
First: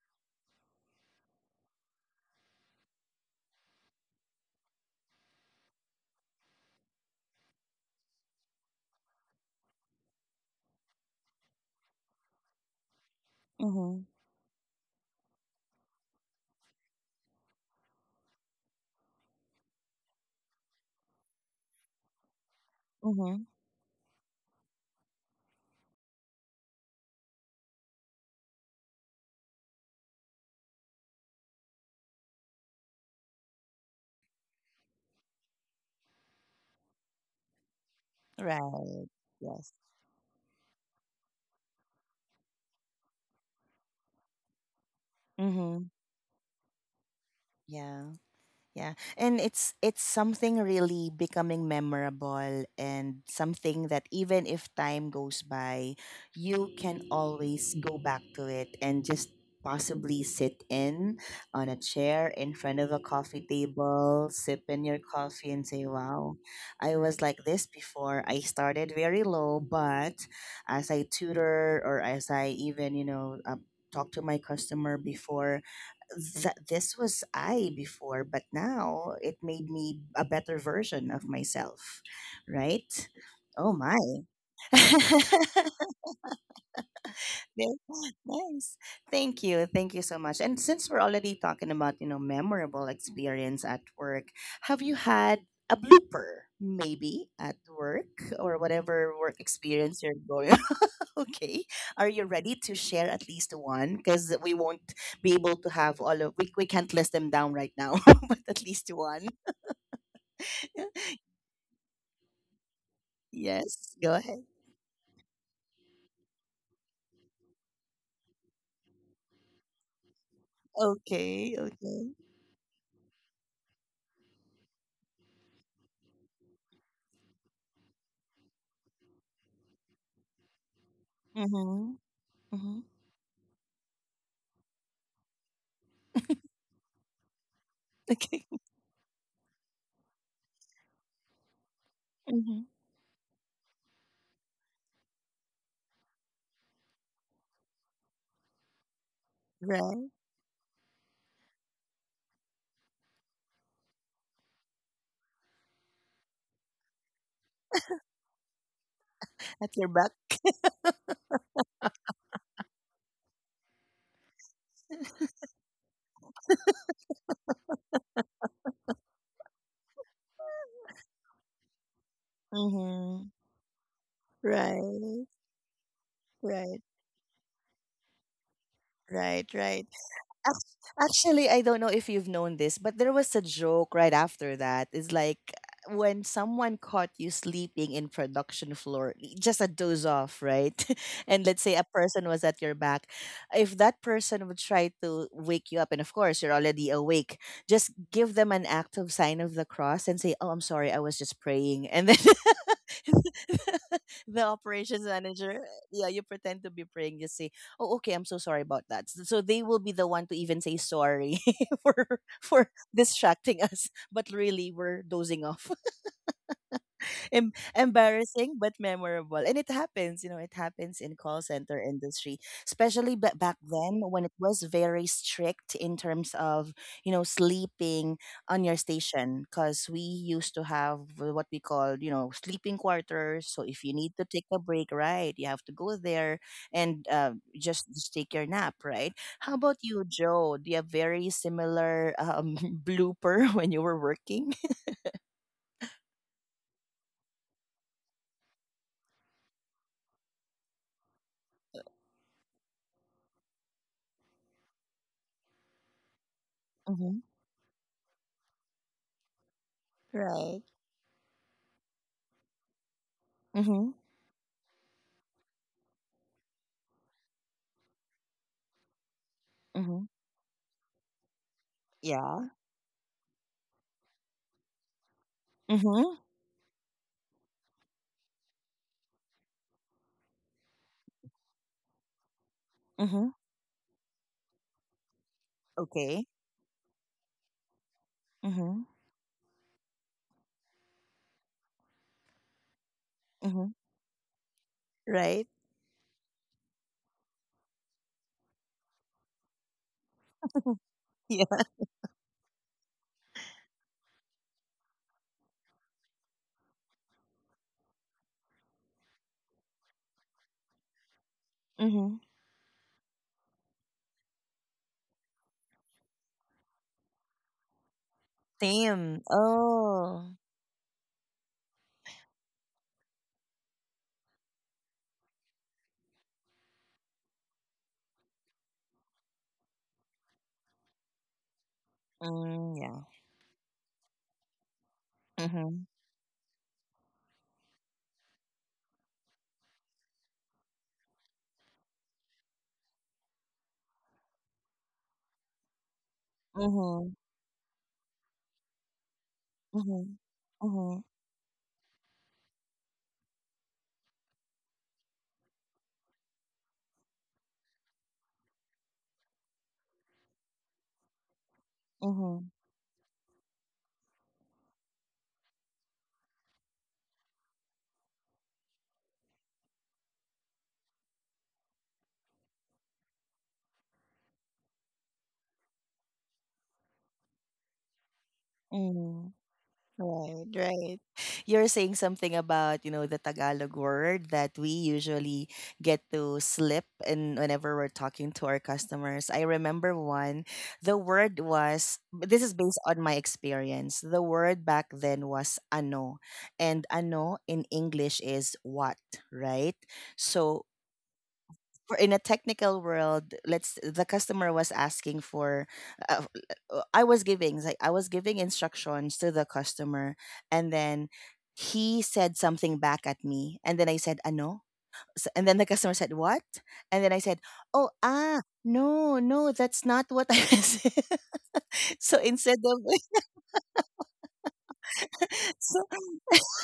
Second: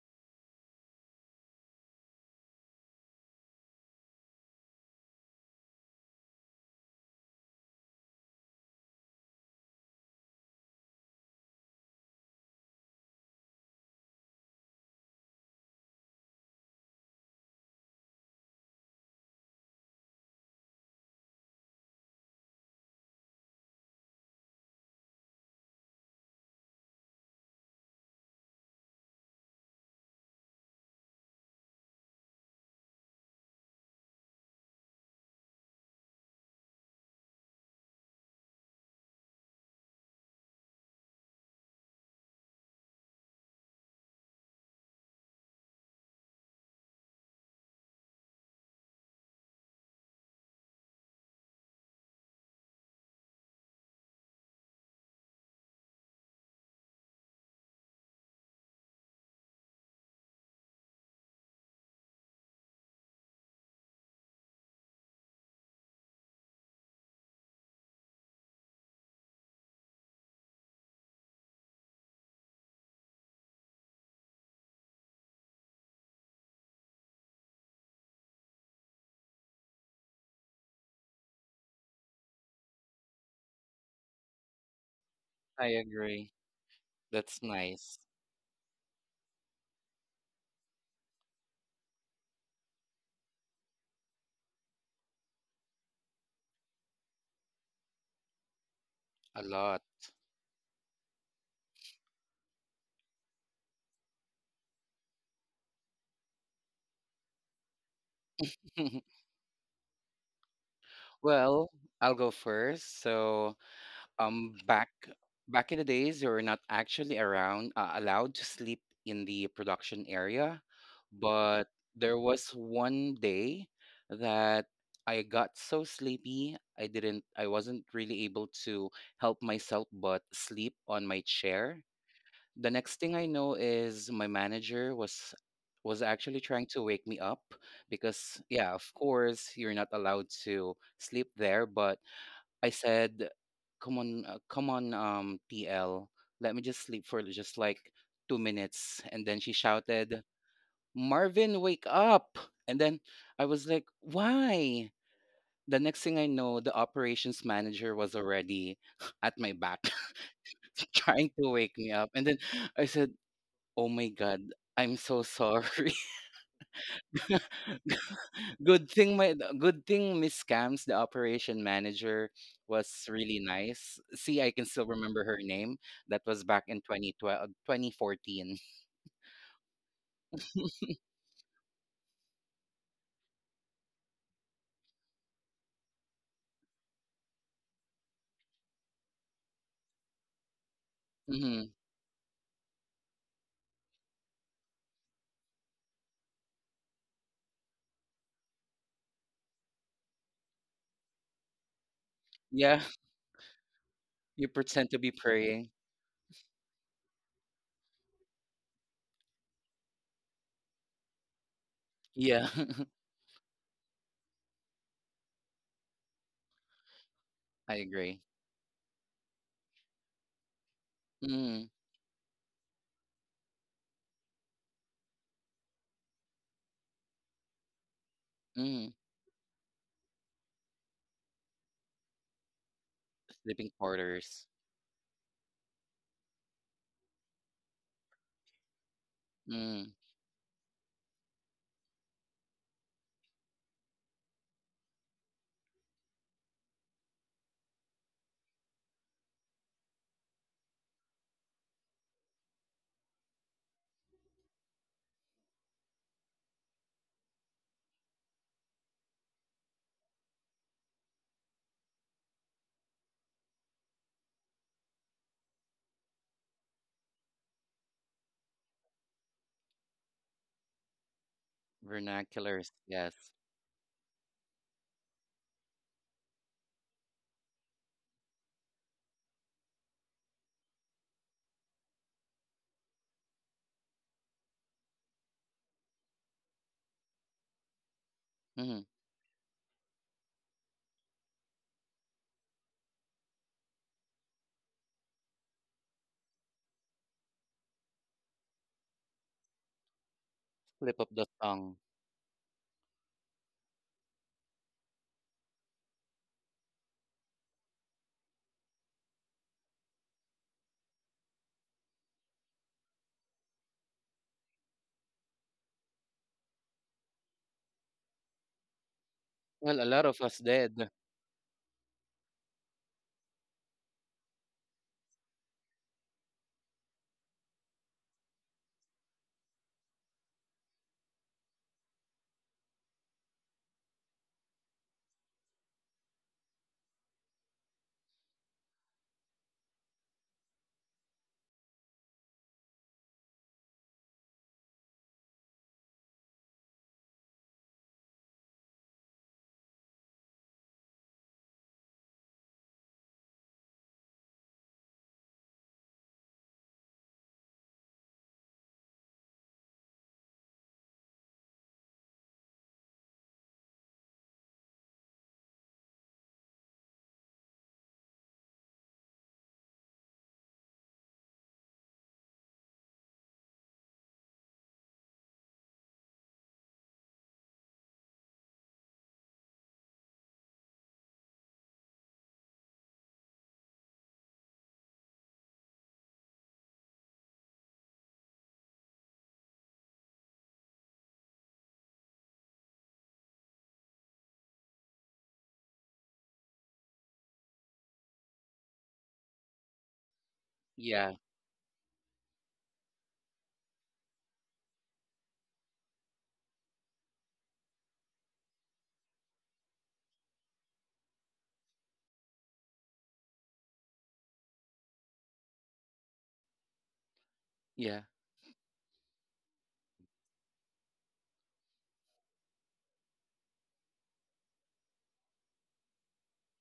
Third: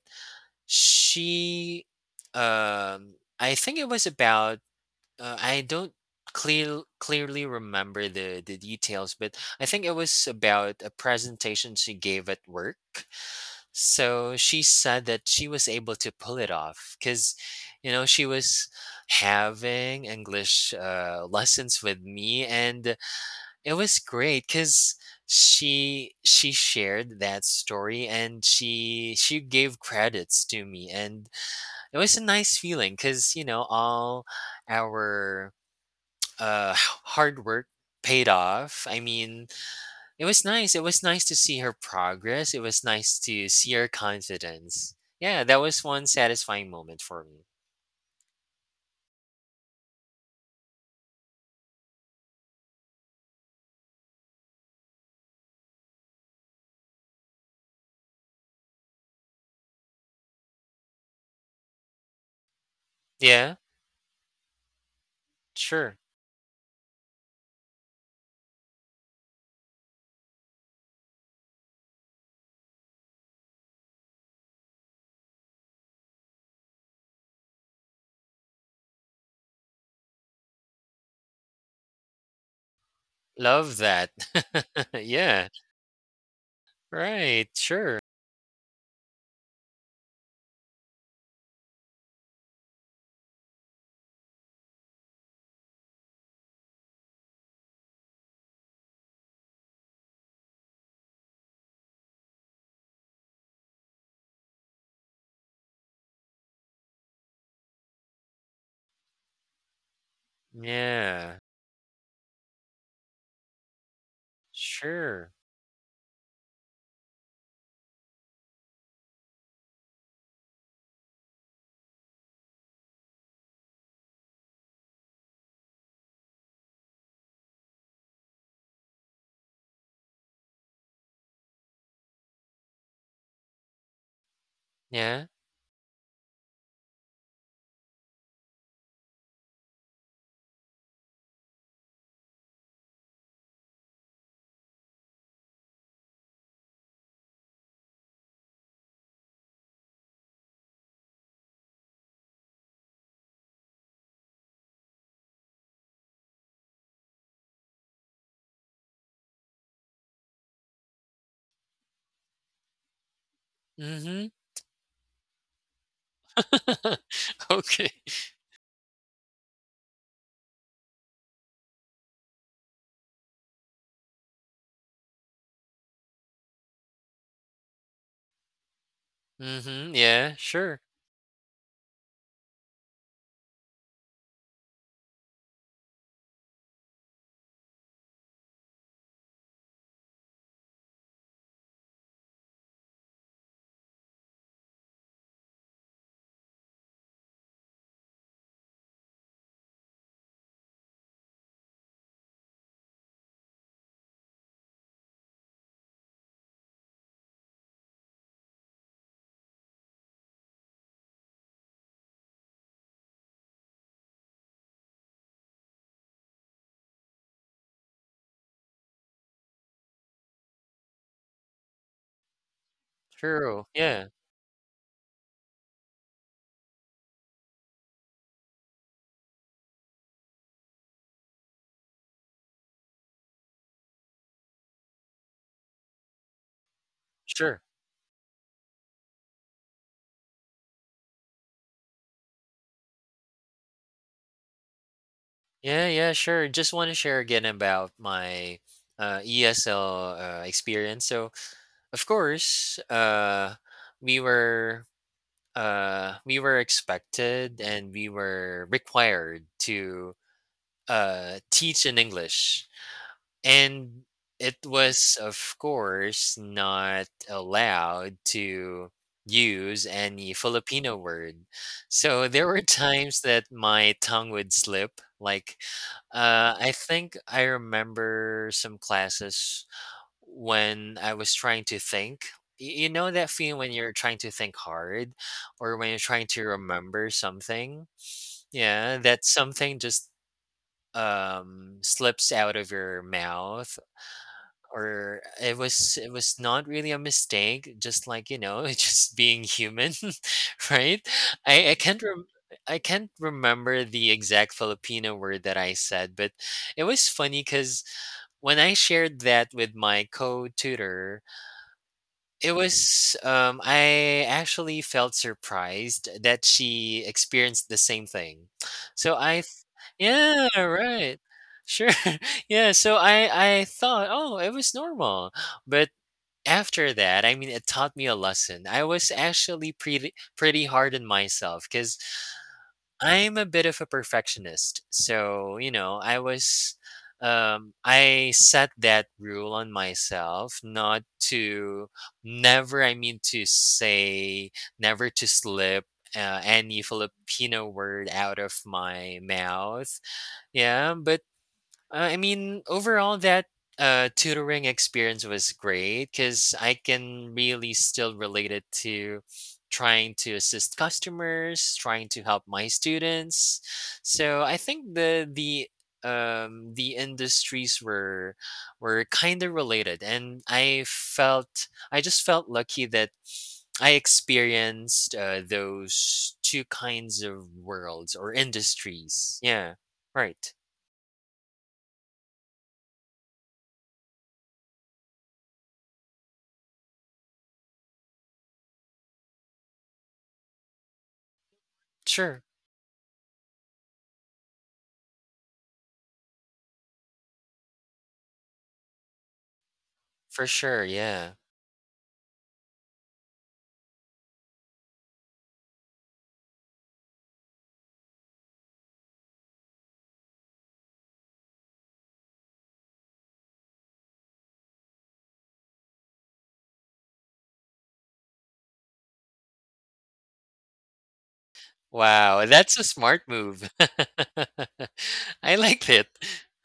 B: she, um, I think it was about I don't clearly remember the details, but I think it was about a presentation she gave at work,
A: Mm-hmm.
B: so she said that she was able to pull it off because, you know, she was having English lessons with me, and
A: Mm-hmm.
B: it was great because she shared that story and she gave credits to me, and it was a nice feeling because you know all our hard work paid off. I
A: Right.
B: mean,
A: Yes.
B: it was nice. It was nice to see her progress. It was nice to see her confidence. Yeah, that was
A: Mm-hmm.
B: one satisfying moment for me.
A: Yeah. Yeah. And it's something really becoming memorable, and something that even if time goes by, you can always go back to it and just possibly sit in on a chair in front of a coffee
B: Yeah,
A: table, sipping your coffee and say,
B: sure.
A: "Wow, I was like this before. I started very low, but as I tutor or as I even, you know, talk to my customer before, that this was I before, but now it made me a better version of myself, right?"
B: Love
A: Oh
B: that.
A: my.
B: yeah,
C: I agree. That's
B: right.
C: nice.
A: Ni-
B: Sure.
A: nice. Thank you. Thank you so much. And since we're already talking about, you know, memorable experience at work, have you had a blooper maybe at work or whatever
C: A
A: work
C: lot.
A: experience you're going... Okay. Are you ready to share at least one? Because we won't be able to have all of we can't list them down right now, but at least one.
B: Yeah,
C: Well, I'll go first. So,
A: Yes. Go ahead.
C: um, back
B: sure.
C: back in the days, you were not actually around allowed to sleep in the production area,
A: Okay.
C: but
A: Okay.
C: there was one day that I got so sleepy, I didn't, I wasn't really able to help myself but sleep on my chair.
A: Mhm.
C: The
A: Mhm.
C: next thing I know is my manager
B: Yeah.
C: was actually trying to wake me up because
A: Okay.
C: yeah, of course you're not allowed to sleep there, but
A: Mhm.
C: I said, "Come on, come on, TL, let me just sleep for just like 2 minutes." And then she
A: Right.
C: shouted, "Marvin, wake up!" And then I was like, "Why?" The next thing I know, the operations manager was already at my
A: At
C: back,
A: your back.
C: trying to wake me up. And then I said, "Oh my
B: Mm
C: God. I'm so sorry."
B: hmm. okay.
C: Good thing Miss Cams, the operation manager, was
A: Mhm.
C: really nice. See, I can still
A: Right.
C: remember her name. That was back
A: Right.
C: in 2012, 2014.
A: Right.
B: Mm
A: Right.
B: hmm. Yeah,
A: Ac-
B: sure.
A: actually, I don't know if you've known this, but there was a joke right after that. It's like, when someone caught you sleeping in production floor, y- just a doze off, right? And let's
C: Hmm.
A: say a person was at your back. If that person would try to wake you up, and of course you're already awake, just give them an act of sign of the cross and say, "Oh, I'm sorry, I was just praying," and then
C: Yeah,
A: the
C: you pretend
A: operations
C: to be
A: manager,
C: praying.
A: yeah, you pretend to be praying, just say, "Oh, okay, I'm so sorry about that." S- So they will be the one to even say sorry
C: Yeah,
A: for distracting us, but really we're dozing off. Em-
C: I agree.
A: embarrassing but memorable, and it happens, you know, it happens in call
C: Mm.
A: center industry, especially ba- back
B: Sure.
A: then
B: Yeah,
A: when it was very strict in terms of, you know, sleeping on your
C: Mm.
A: station, because we used to have what we call, you know, sleeping quarters. So
C: Sleeping
A: if you need to take
C: quarters.
A: a break, right, you have to go there, and
B: sure.
A: just take your nap, right? How about
C: Mm.
A: you, Joe, do you have very similar blooper when you were working?
B: Yeah, yeah, sure. Just want to share again about my ESL experience. So, of course, we were we were
A: Hmm.
B: expected and we were required to
A: Right.
B: teach in English. And
A: Mm-hmm.
B: it was, of course, not allowed to use
A: Mm-hmm.
B: any Filipino word. So there were
A: Yeah.
C: Vernaculars,
B: times
C: yes.
B: that my tongue would slip. Like,
A: Mhm.
B: I think I remember some classes when I was trying to think. You know that
A: Mhm.
B: feeling when you're trying to think hard or when you're trying
A: Okay.
B: to remember something?
C: Mm.
B: Yeah,
A: Mhm.
B: that something just slips out of your mouth,
A: Mhm.
B: or it
A: Right.
B: was, it was not really a mistake, just like, you know, it's just being human.
C: Slip
B: Right.
C: of the
B: I
C: tongue.
B: can't rem- I can't remember the exact Filipino word that I said, but it was funny because when I shared that with my co-tutor.
A: Yeah. Mhm.
B: It was, I actually felt surprised that she experienced the same thing. So
A: Same.
B: I th-
C: Well, a lot of us
B: yeah,
A: Oh.
C: did.
B: right. Sure. Yeah, so I thought, "Oh, it was normal." But after that, I mean, it taught me a lesson. I was actually pretty hard on myself because.
A: Mm, yeah.
B: I'm a bit of a perfectionist. So, you know,
A: Mhm.
B: I set that rule on myself not to never I mean to say never to slip any
A: Mhm.
B: Filipino word out of my mouth.
A: Mhm.
B: Yeah,
A: Mhm.
B: but I mean, overall, that tutoring experience was great because I can really still relate it to trying to assist customers, trying to help
A: Mhm.
B: my students. So I think the industries were kind of related, and I just felt lucky that I experienced those two kinds of worlds or industries.
A: Mhm.
B: Yeah, right.
A: Right, right. You're saying something about, you know, the Tagalog word that we usually get to slip in whenever we're talking to our customers. I remember one, the word was,
B: Sure.
A: this is based on my experience. The word back then was ano, and ano in English is what, right?
B: For
A: So
B: sure,
C: Yeah,
B: yeah.
A: for in a technical world, let's... the customer was asking for uh, I was giving instructions to the customer, and then he said something back at me, and then I said, ano. S- and then the customer said, what? And then I said, oh,
C: yeah,
A: ah, no, no, that's not what I said. So
B: Wow,
A: instead
B: that's
A: of
B: a smart move. I
A: so
B: like it.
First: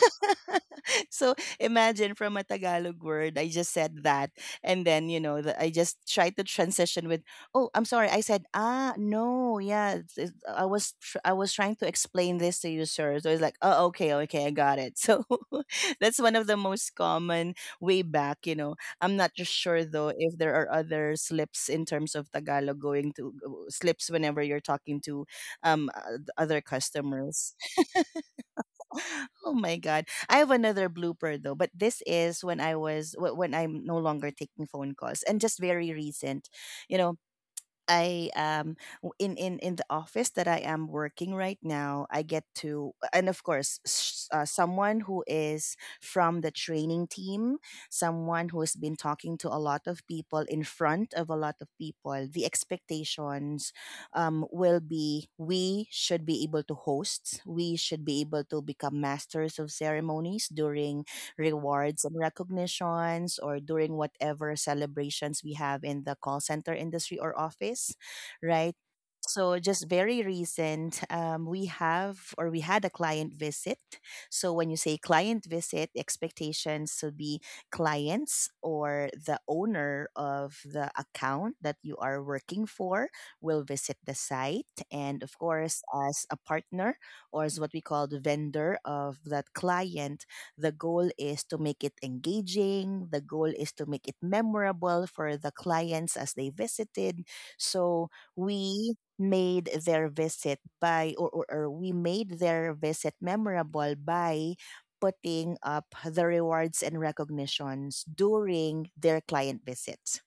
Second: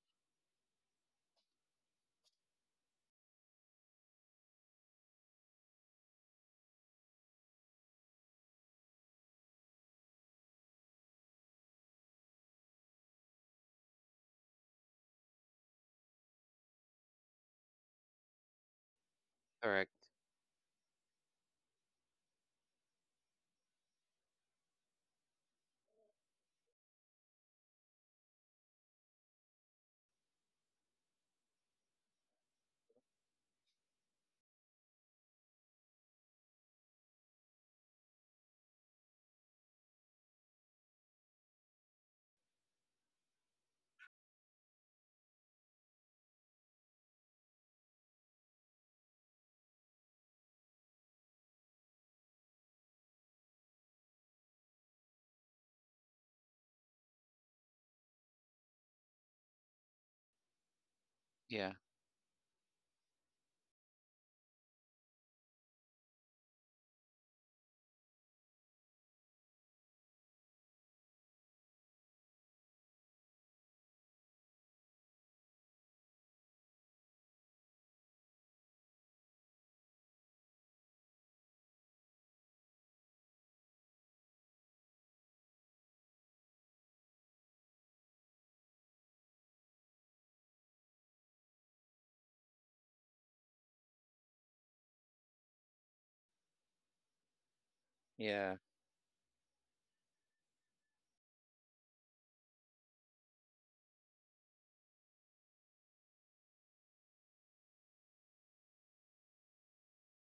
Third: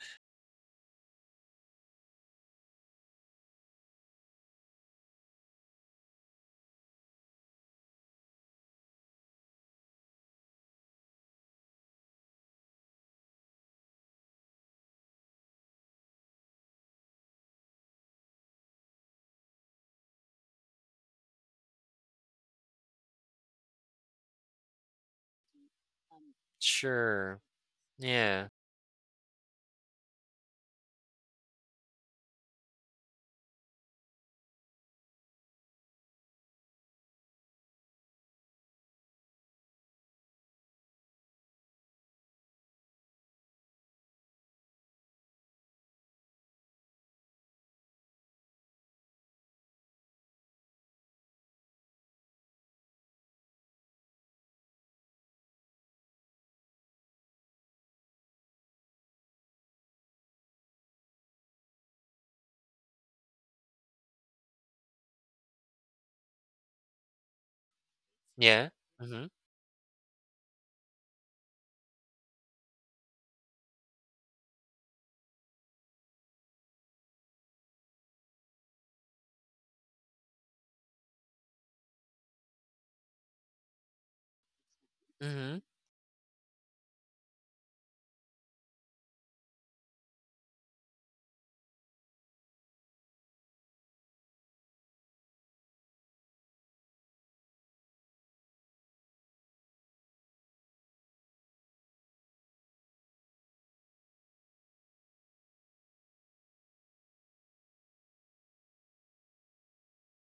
A: so imagine, from a Tagalog word, I just said that. And then, you know, the, I just tried to transition with, oh, I'm sorry. I said, ah, no, yeah. It's- it's- I was, tr- I was trying to explain this to you, sir. So it's like, oh, okay, okay, I got it. So that's one of the most common way back, you know. I'm not just sure
C: correct.
A: though if there are other slips in terms of Tagalog going to slips whenever you're talking to other
B: Sure.
A: customers.
B: Yeah.
A: Oh my god. I have another blooper though, but this is when I was wh- when I'm no longer taking phone calls and just very recent. You know, I w- in in the office that I am working right now, I get to, and of course s- someone who is from the training team, someone who has been talking to a lot of people in front of a lot of people. The expectations will be we should be able to host, we should be able to become masters of ceremonies during
C: Yeah,
A: rewards and recognitions or during whatever celebrations we have in the call center industry or office,
B: Yeah.
A: right?
B: Mhm.
A: So just very recent, we have, or we had, a client visit. So when you say client visit, expectations should be clients or the owner of the account that you are working for will visit the site. And of
B: Mhm.
A: course, as a partner or as what we call the vendor of that client, the goal is to make it engaging. The goal is to make it memorable for the clients as they visited. So
C: yeah.
A: we made their visit by, or we made their visit memorable by putting up the rewards and recognitions during their client visits.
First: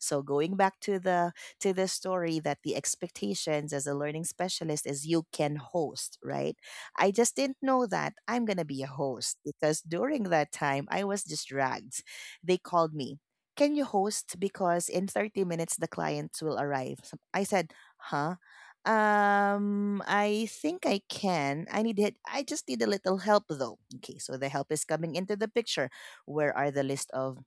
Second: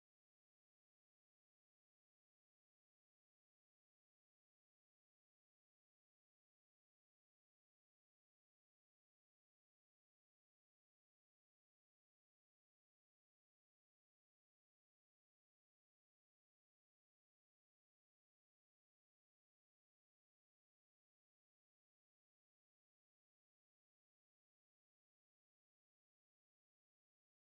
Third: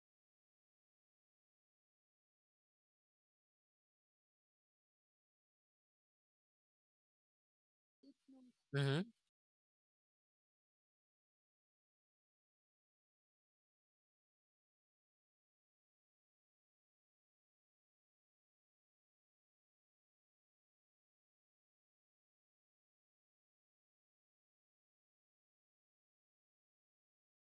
A: So going back to the story, that the expectations as a learning specialist is you can host, right? I just didn't know that I'm gonna be a
B: Mhm.
A: host because during that time I was just dragged. They called me. Can you host? Because in 30 minutes the clients will arrive. So I said, huh? I think I can. I need it. I just need a little help though. Okay, so the help is coming into the picture. Where are the list of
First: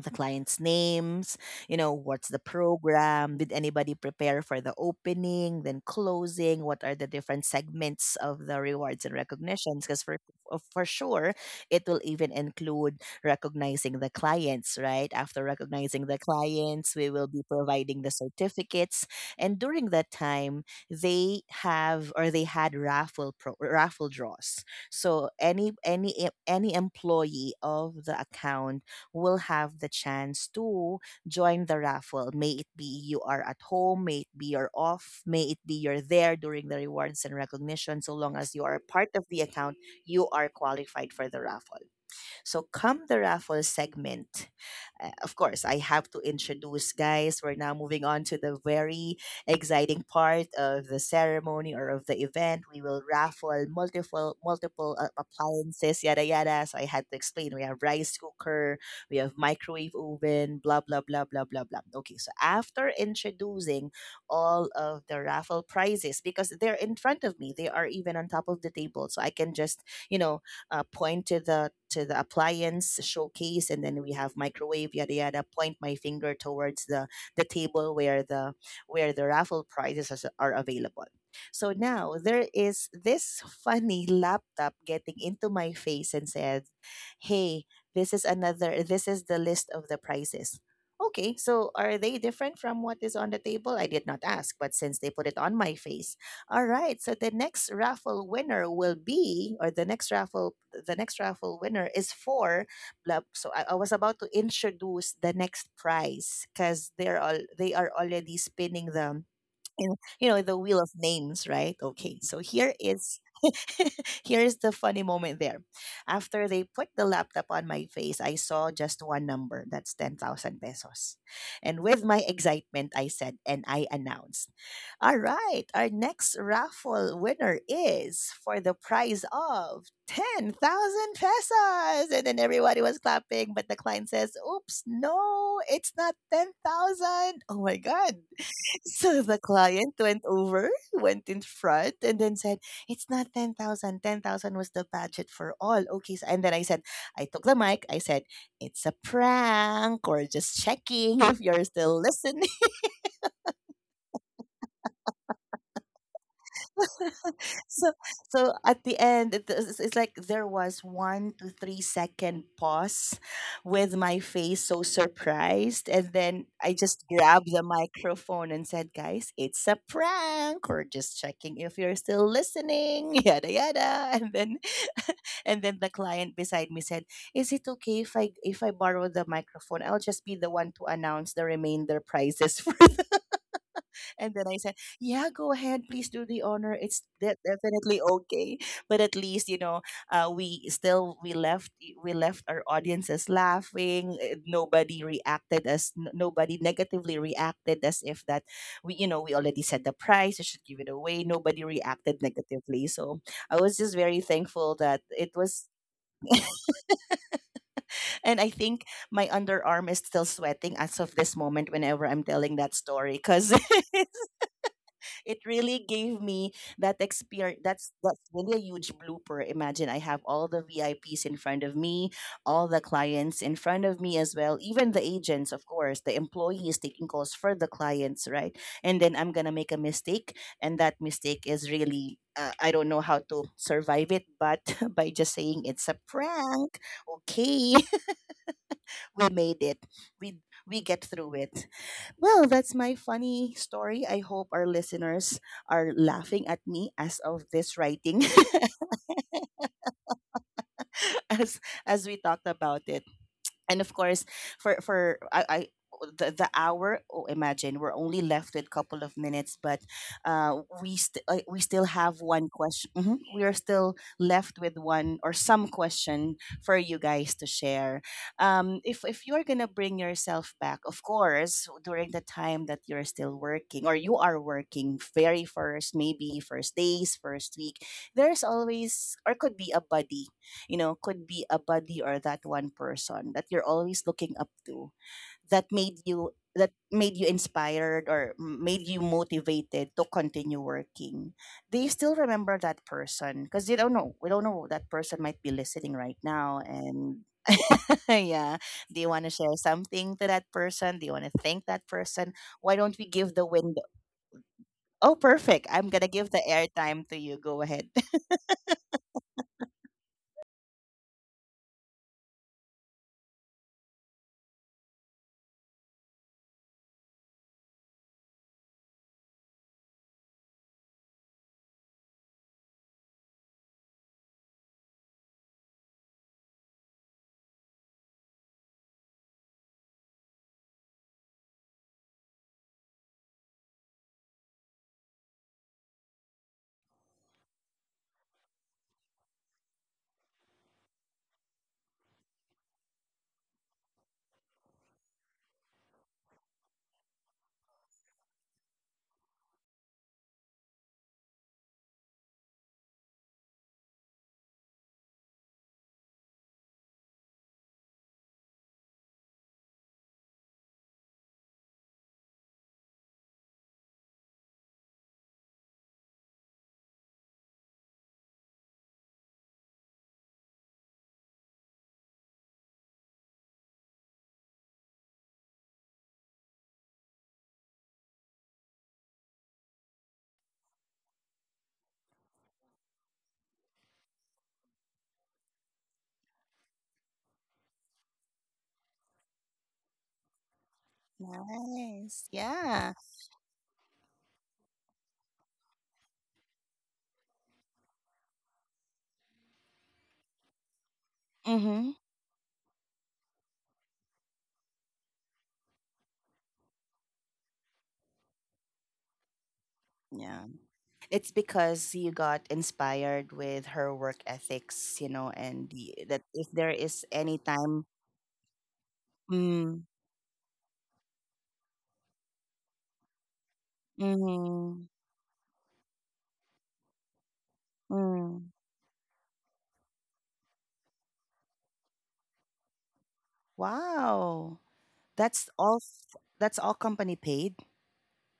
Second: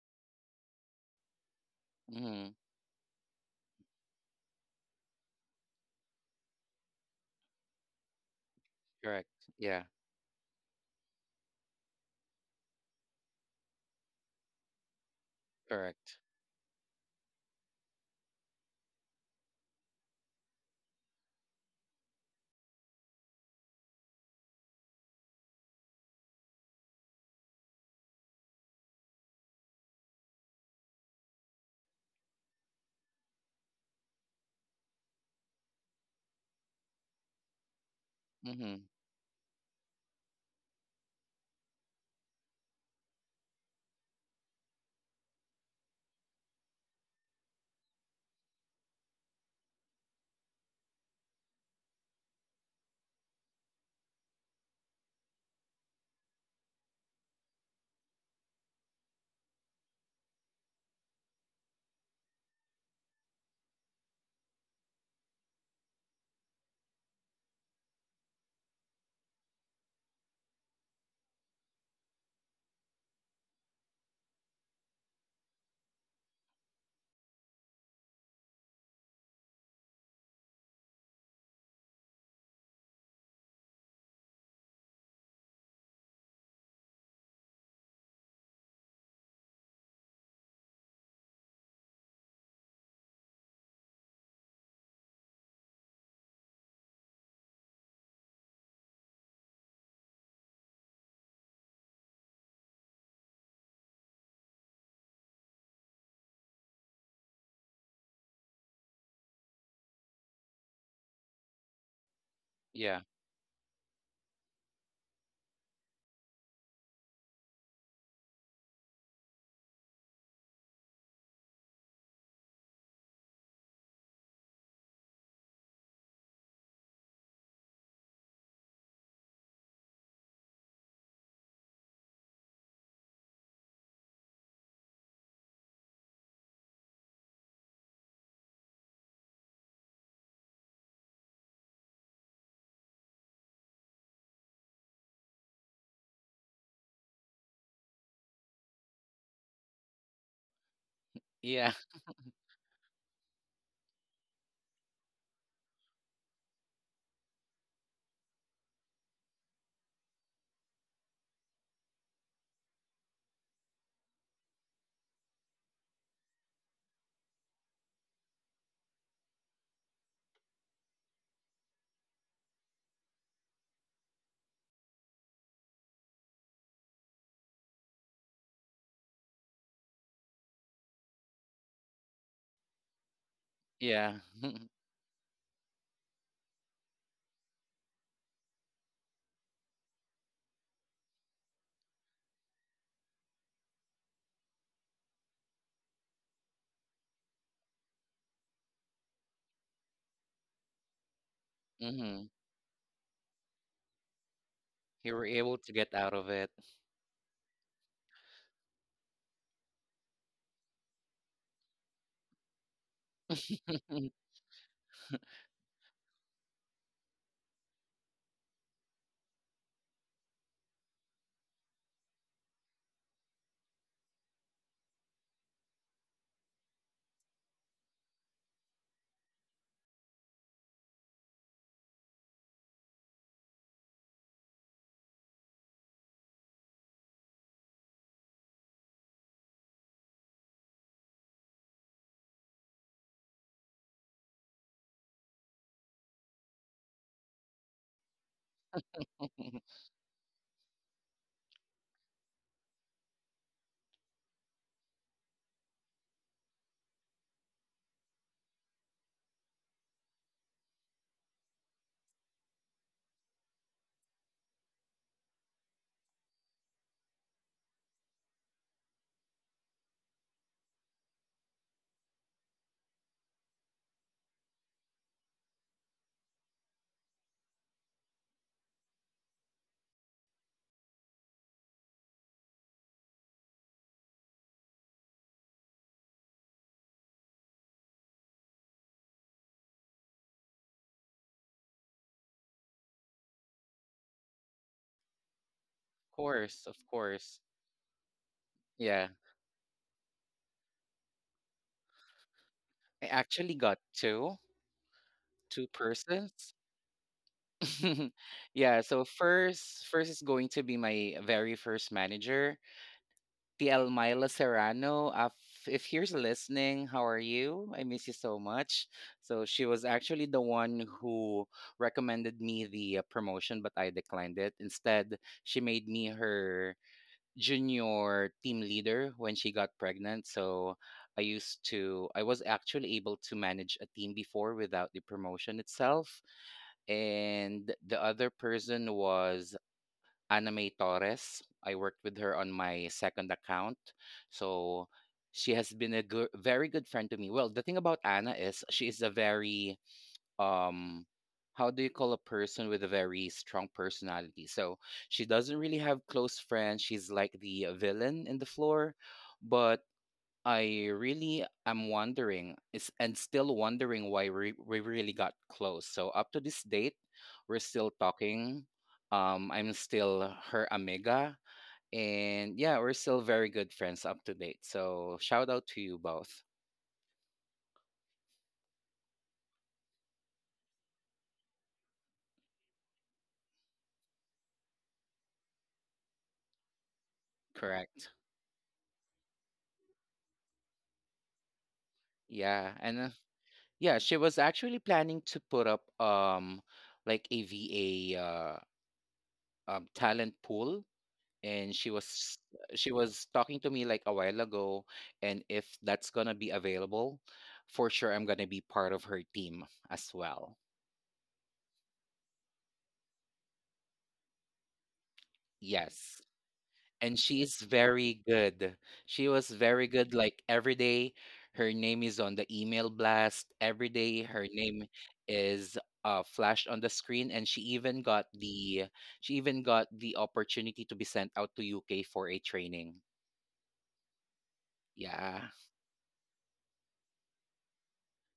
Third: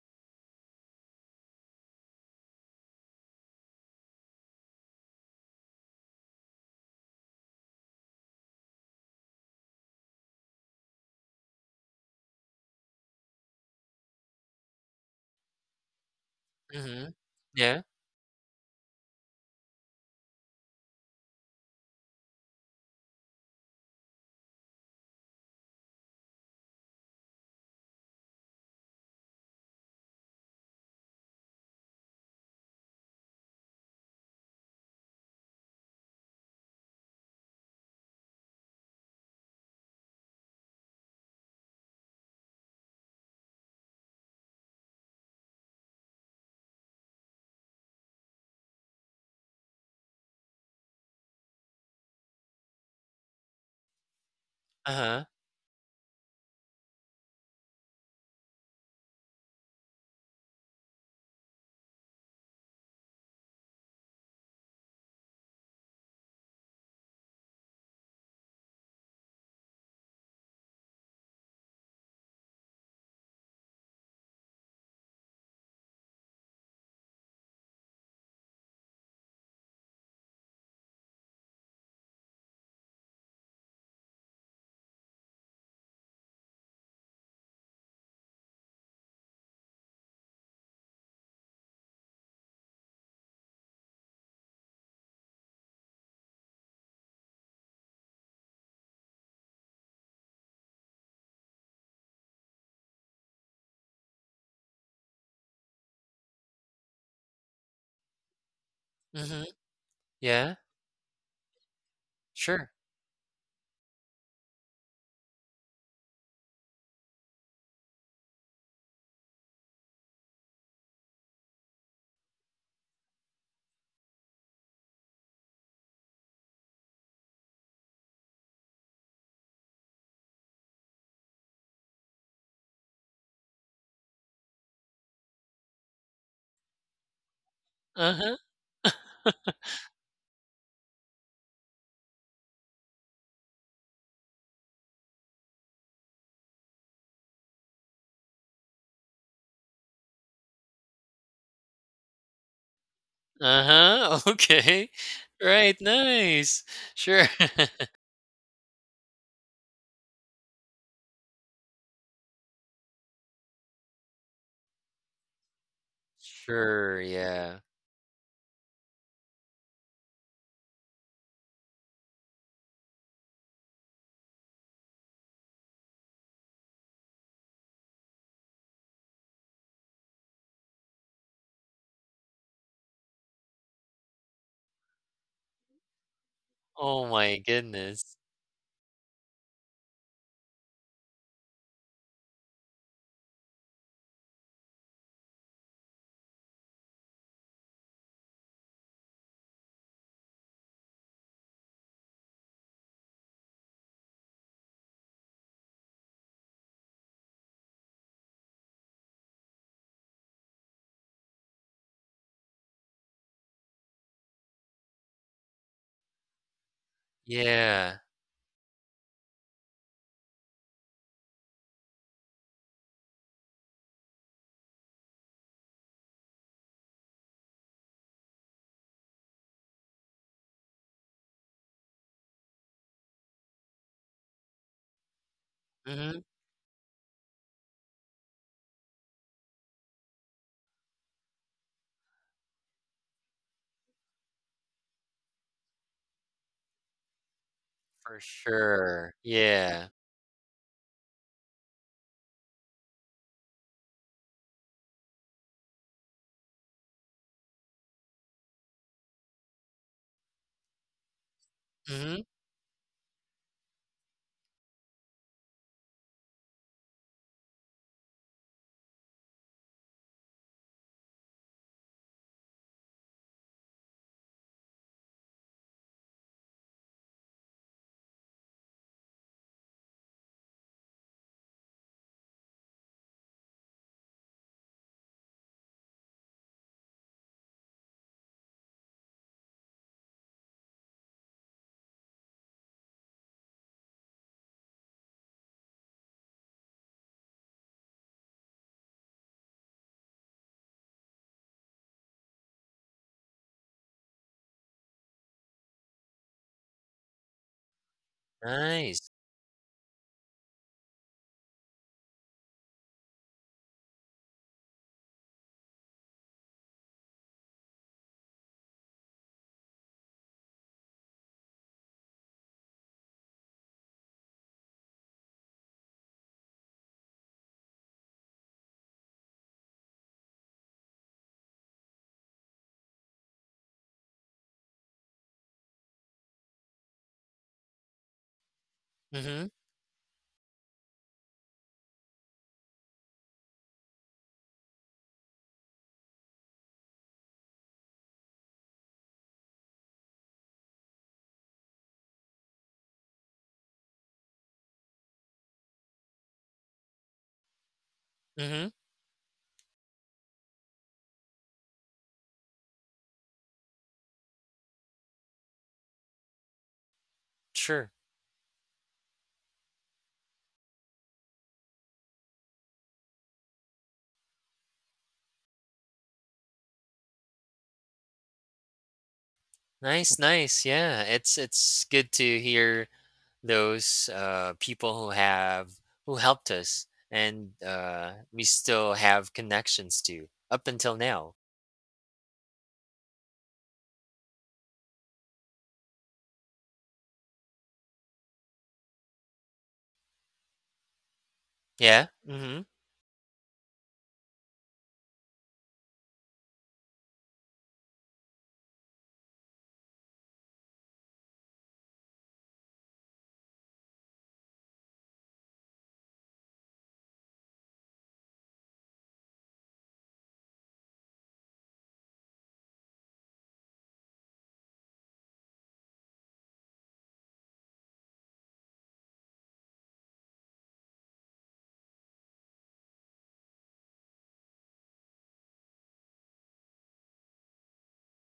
A: the clients' names, you know, what's the
C: Mm.
A: program, did anybody prepare for the opening, then closing, what are the different segments of the rewards and
C: Correct.
A: recognitions,
C: Yeah.
A: because for for sure it will even include recognizing the clients, right? After recognizing
C: Correct.
A: the clients, we
B: Mhm.
A: will be
B: Yeah.
A: providing the certificates, and during that time they have or they had raffle raffle draws. So any any employee of the account will have the chance to join the raffle. May it be you are at home, may it be you're off, may it be you're there during the rewards and recognition. So long as
C: Mm-hmm.
A: you are a part of the account, you are qualified for the raffle. So come the raffle segment. Of course, I have to introduce, guys. We're now moving on to the very exciting part of the ceremony or of the event. We will raffle multiple
B: Uh-huh.
A: appliances, yada yada. So I had to explain. We have rice cooker, we have microwave oven, blah blah blah blah blah blah. Okay, so after introducing all of the raffle prizes, because they're in front of me. They are even on top of the table. So I can just, you know, point to the appliance showcase, and then we have microwave yada yada. Point my finger towards the table where the raffle prizes are available. So now there is this funny laptop getting into my face and said, "Hey, this is another. This is the list of the prizes." Okay, so are they different from what is on the table? I did not ask, but since they put it on my face, all right. So the next raffle winner will be, or the next raffle winner is for. Blah. So I was about to introduce the next prize, because they are already spinning the,
B: Mhm.
A: and you know, the
B: Yeah.
A: wheel of names, right? Okay, so
B: Sure.
A: here
C: Yeah.
A: is here's the funny moment there. After they put the laptop on my face, I saw just one number. That's 10,000 pesos. And with my excitement, I said and I announced, all right, our next raffle winner is for the prize of 10,000 pesos. And then everybody was clapping, but the client says, oops, no, it's not 10,000. Oh my god.
B: Uh-huh.
A: So the client went over, went in front, and then said, it's not 10,000. 10,000 was the budget for all. Okay. So, and then I said, I took the mic. I said, it's a prank, or just checking if you're
C: Yeah.
A: still listening.
B: Uh-huh. Okay. Right. Nice. Sure.
A: so so at the end it's like there was 1 to 3 second pause with my face so surprised, and then I
B: Sure.
A: just grabbed
B: Yeah.
A: the microphone and said, guys, it's a prank, we're just checking if you're still listening yada yada. And then and then the client beside me said, is it okay if I borrow the microphone? I'll just be the one to announce the remainder prizes for.
C: Yeah.
A: And then I said, "Yeah, go ahead, please do the honor.
B: Oh
A: It's
B: my
A: definitely
B: goodness.
A: okay." But at least, you know, we still we left our audiences laughing. Nobody reacted as nobody negatively reacted as if that we, you know, we already set the price. You should give it away. Nobody reacted
C: Mm-hmm.
A: negatively. So I was just very thankful that
C: You were
A: it
C: able
A: was.
C: to get out of it.
A: And I think my underarm is still sweating as of this moment whenever I'm telling that story, because it really gave me that experience. That's
B: Yeah.
A: that's really a huge blooper. Imagine I have all the VIPs in front of me, all the clients in front of me as well, even the agents, of course, the employees taking calls for the clients, right? And then I'm gonna make a mistake, and that mistake is really. I don't know how to survive it, but by just saying it's a
B: Mhm.
A: prank, okay, we made it. We get through it. Well, that's my funny story. I hope our listeners are laughing at me as of this writing
B: For sure.
C: Of
B: Yeah.
A: as we talked about it. And of course, for I the hour, oh, imagine we're only left with a couple of minutes, but we still have
B: Mhm.
A: one question. Mhm. We are still left with one or some question for you guys to share. If you're gonna bring yourself back, of course, during the time that you're still working or you are working very first, maybe first days, first week, there's always or could be a buddy, you know, could be a buddy or that one person that you're always looking up to, that made you, that made you inspired or made you motivated to continue working. Do you still remember that person? Because you don't know, we don't know, that person might be listening right
C: course,
A: now.
C: of
A: And
C: course.
A: yeah.
C: Yeah.
A: Do you want to share something to that person? Do you want to thank that person? Why don't we
C: I
A: give the
C: actually
A: window?
C: got two,
A: Oh, perfect.
C: two
A: I'm going to give the
C: persons.
A: airtime to you. Go ahead.
C: Yeah, so
B: Nice.
C: first is going to be my very first manager. TL Myla Serrano. If you're listening, how are you? I miss you so much. So she was actually the one who recommended me the promotion, but I declined it. Instead, she made me her junior team leader when she got pregnant. So I was actually able to manage a team before without the promotion itself. And the other person
B: Mhm.
C: was Ana May Torres. I worked with her on my second account. So she has been a good, very good friend to me. Well, the thing about Anna is she is a very um how do you call a person with a very strong personality? So she doesn't really have close friends. She's like the villain in the
B: Mhm.
C: floor, but I really am wondering is and still wondering why we really got close. So up to this date, we're still
B: Sure.
C: talking. I'm still her amiga, and yeah, we're still very good friends up to date. So shout out to you both.
B: Nice, nice. Yeah, it's good to hear those people who have who helped us, and
C: Correct.
B: we still have connections to up until now.
A: Nice.
C: Yeah,
A: Yeah.
C: and yeah, she was actually planning to put up like a VA talent pool, and
A: Mm-hmm.
B: Yeah. Mm-hmm.
C: she was talking to me like a while ago, and if that's gonna be available, for sure I'm gonna be part of her team as
A: Yeah.
C: well.
A: It's because you got inspired with her work ethics, you know, and the, that
C: Yes,
A: if there is
C: and
A: any
C: she's
A: time.
C: very good. She was
A: Mm,
C: very good, like every day her name is on the email blast, every day her
A: mm,
C: name is flashed on the screen, and
A: mm.
C: she even got the opportunity to be sent out to UK for a training,
A: Wow.
C: yeah.
A: That's all that's all company paid.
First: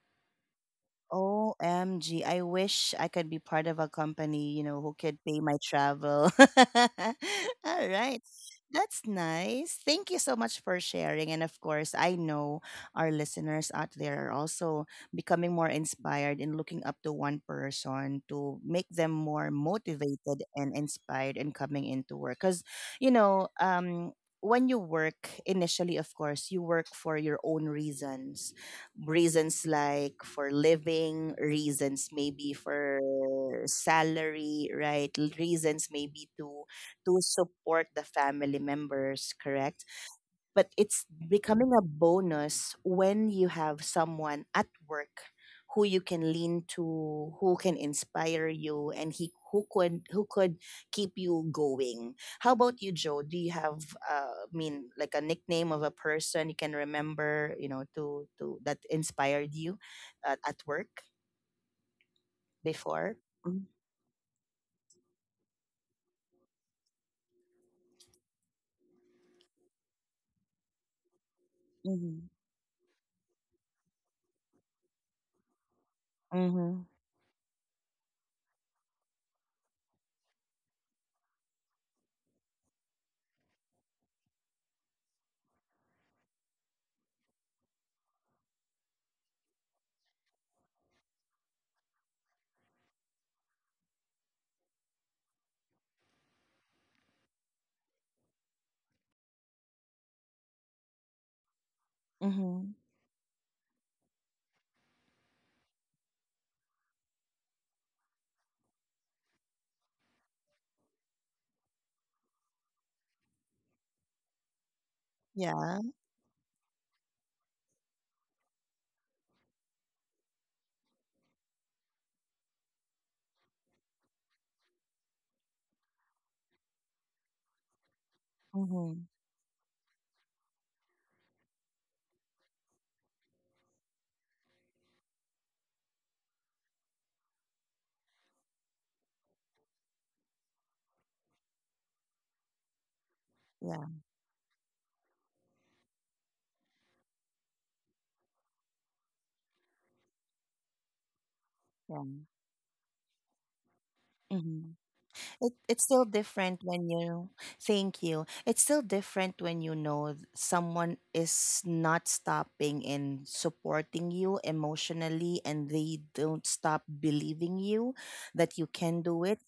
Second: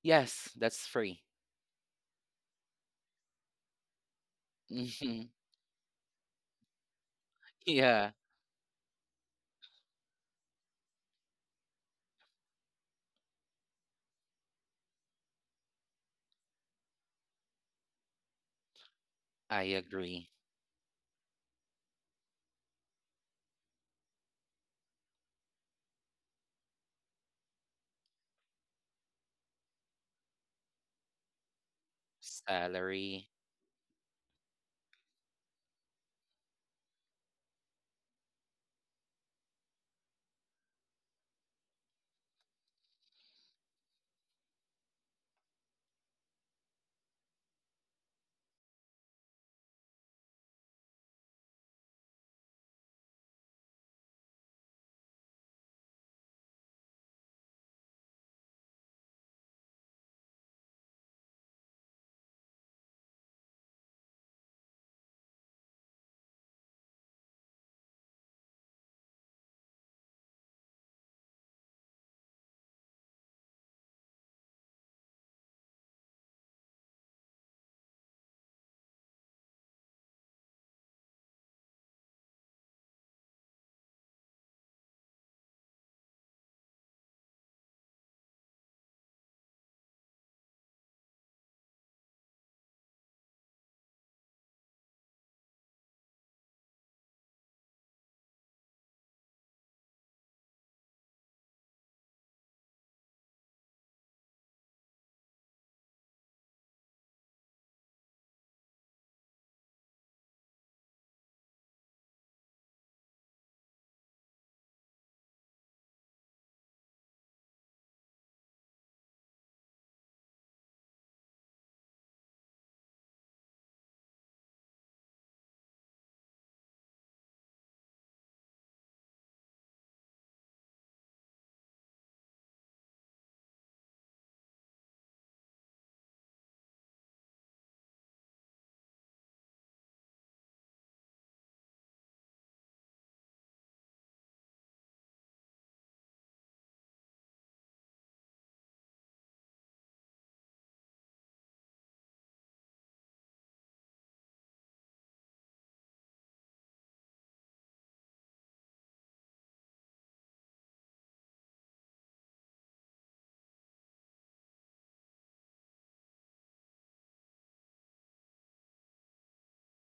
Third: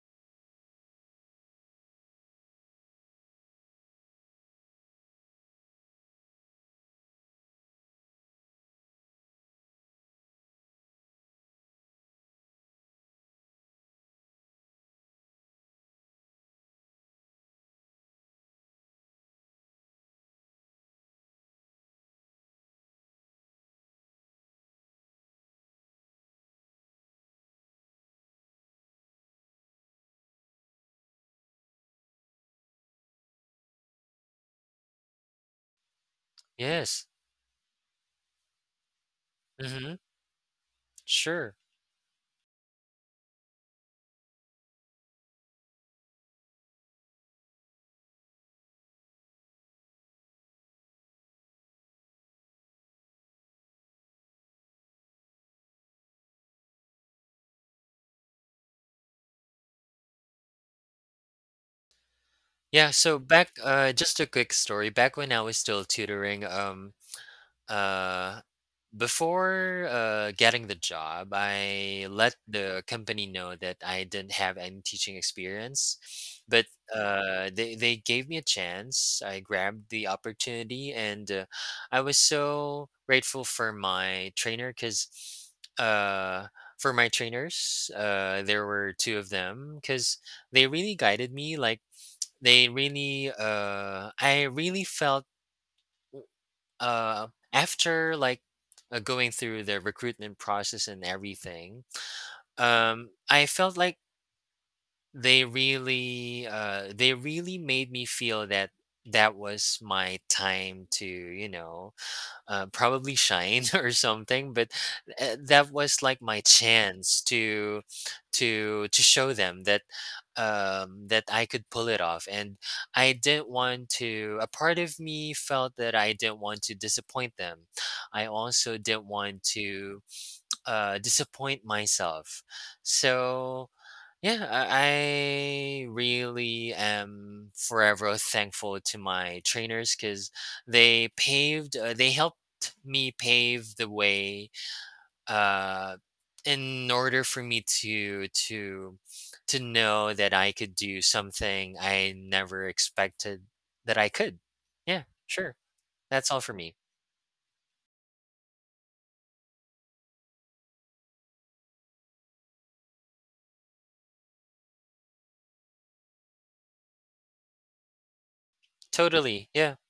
C: Yes, that's free.
A: OMG. I wish I could be part of a company, you know, who could pay my travel.
C: Yeah,
A: All right. That's nice. Thank you so much for sharing. And of course, I know our listeners out there are also becoming more inspired and looking up to one person to make them more
C: I agree.
A: motivated and inspired in coming into work. Because, you know, when you work initially, of course, you work for your own reasons, like for living reasons, maybe for
C: Salary.
A: salary, right, reasons maybe to
B: Yes.
A: support the family members, correct,
B: Mm-hmm.
A: but it's
B: Sure.
A: becoming a bonus when you have someone at work who you can lean to, who can inspire you, and he who could keep you going. How about you, Joe? Do you have I mean, like a nickname of a person you can remember, you know, to that inspired you at work
B: Yeah. So
A: before?
B: back,
A: Mm-hmm.
B: just a quick story. Back when I was still tutoring, Uh, before getting the job, I let
A: Mm-hmm.
B: the company know that I didn't have any teaching experience, but they gave me a chance. I grabbed the opportunity, and I was so grateful for my trainer because uh, for my trainers, there were two of them because they really guided me. Like I really felt. After like going through the recruitment process and everything,
A: Mm-hmm.
B: I felt like they really made me feel that that was my time to, you know, probably shine or something. But that was
A: Yeah.
B: like my chance to show them that that I could pull it off. And I didn't want to. A part of me felt that I didn't want to disappoint them. I also didn't
A: Mm-hmm.
B: want to disappoint myself. So yeah, I really am forever thankful to my trainers because they helped me pave the
A: Yeah.
B: way uh, in order for me to know that I could do something I
A: Yeah.
B: never expected that I could. Yeah,
A: Mm-hmm.
B: sure.
A: It's
B: That's all
A: still
B: for me.
A: different when you, thank you. It's still different when you know someone is not stopping in supporting you emotionally, and they don't stop believing you that you can
B: Totally.
A: do
B: Yeah.
A: it.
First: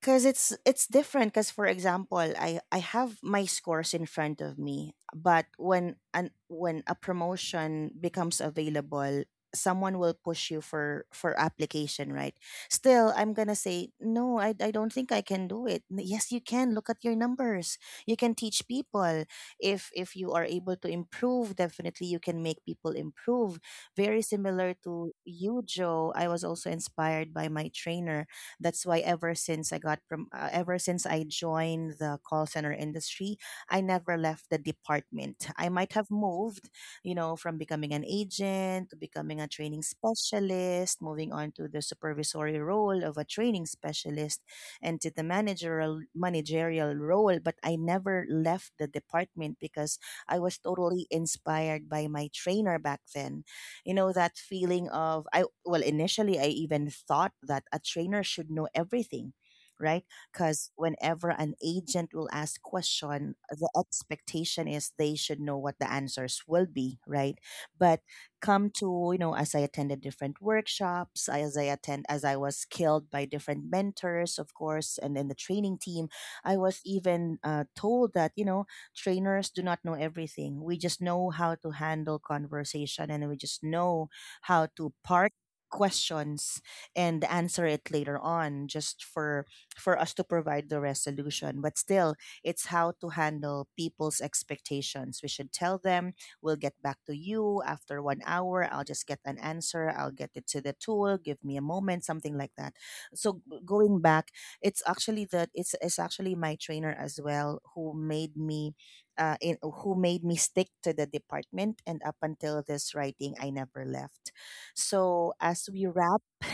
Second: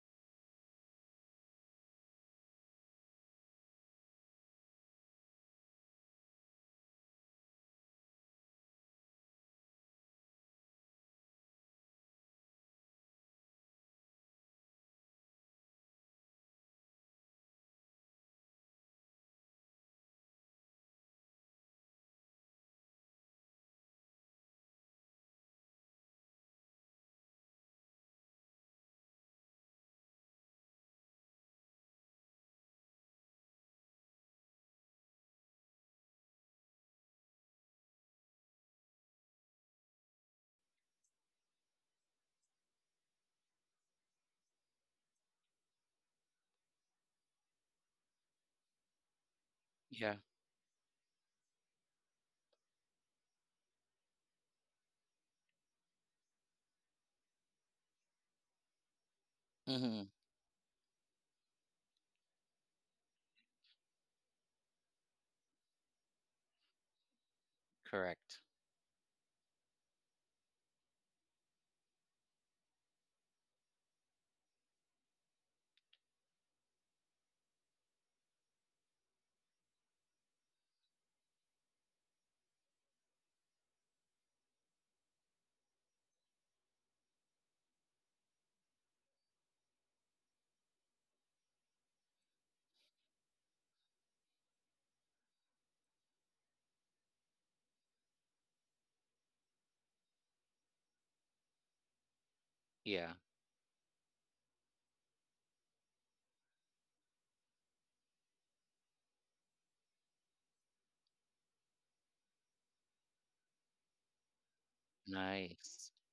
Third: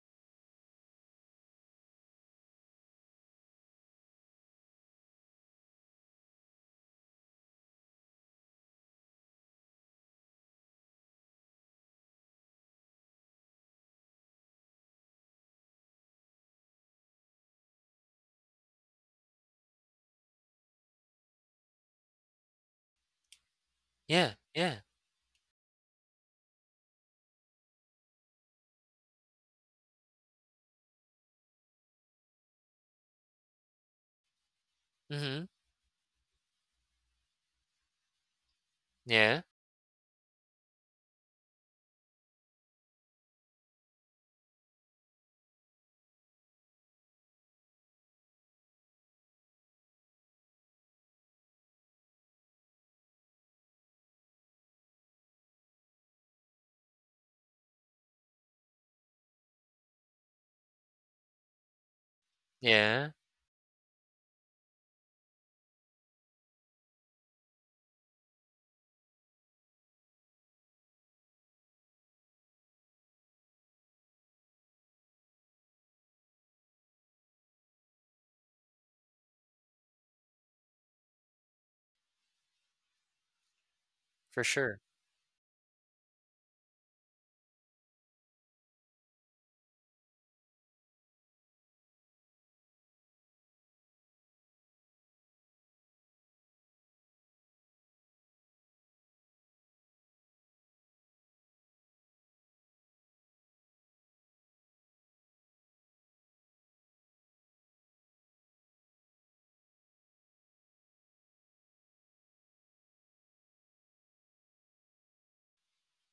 A: Cause it's different. Cause for example, I have my scores in front of me, but when an, when a promotion becomes available, someone will push you for application, right? Still, I'm gonna say no. I don't think I can do it. Yes, you can. Look at your numbers. You can teach people. If you are able to improve, definitely you can make people improve. Very similar
B: Yeah.
A: to
B: Yeah.
A: you, Joe. I was also inspired by my trainer. That's why ever since I got from ever since I joined the call center industry, I never left the department. I
B: Mm-hmm.
A: might have moved, you know, from becoming an agent to becoming a
B: Yeah.
A: training specialist, moving on to the supervisory role of a training specialist, and to the managerial role, but I never left the department because
C: Yeah.
A: I was totally inspired by my trainer back then. You know that feeling of I, well, initially I even thought that a trainer should know everything, right?
C: Hmm.
A: Because whenever an agent will ask question,
B: Yeah.
A: the expectation is they should know what the answers will be, right? But come
C: Correct.
A: to, you know, as I attended different workshops, as I attend, as I was skilled by different mentors, of course, and then the training team, I was even told that, you know, trainers do not know everything. We just know how to handle conversation, and we just know how
B: For
A: to
B: sure.
A: park questions and answer it later on just for us to provide the resolution. But still, it's how to handle people's expectations. We should tell them, we'll get back to you after 1 hour, I'll just get an answer, I'll get it to the tool, give me a moment, something like that. So
C: Yeah.
A: going back, it's actually that it's actually my trainer as well who made me who made me stick to the department. And up until this writing, I never left. So, as we wrap,
C: Nice.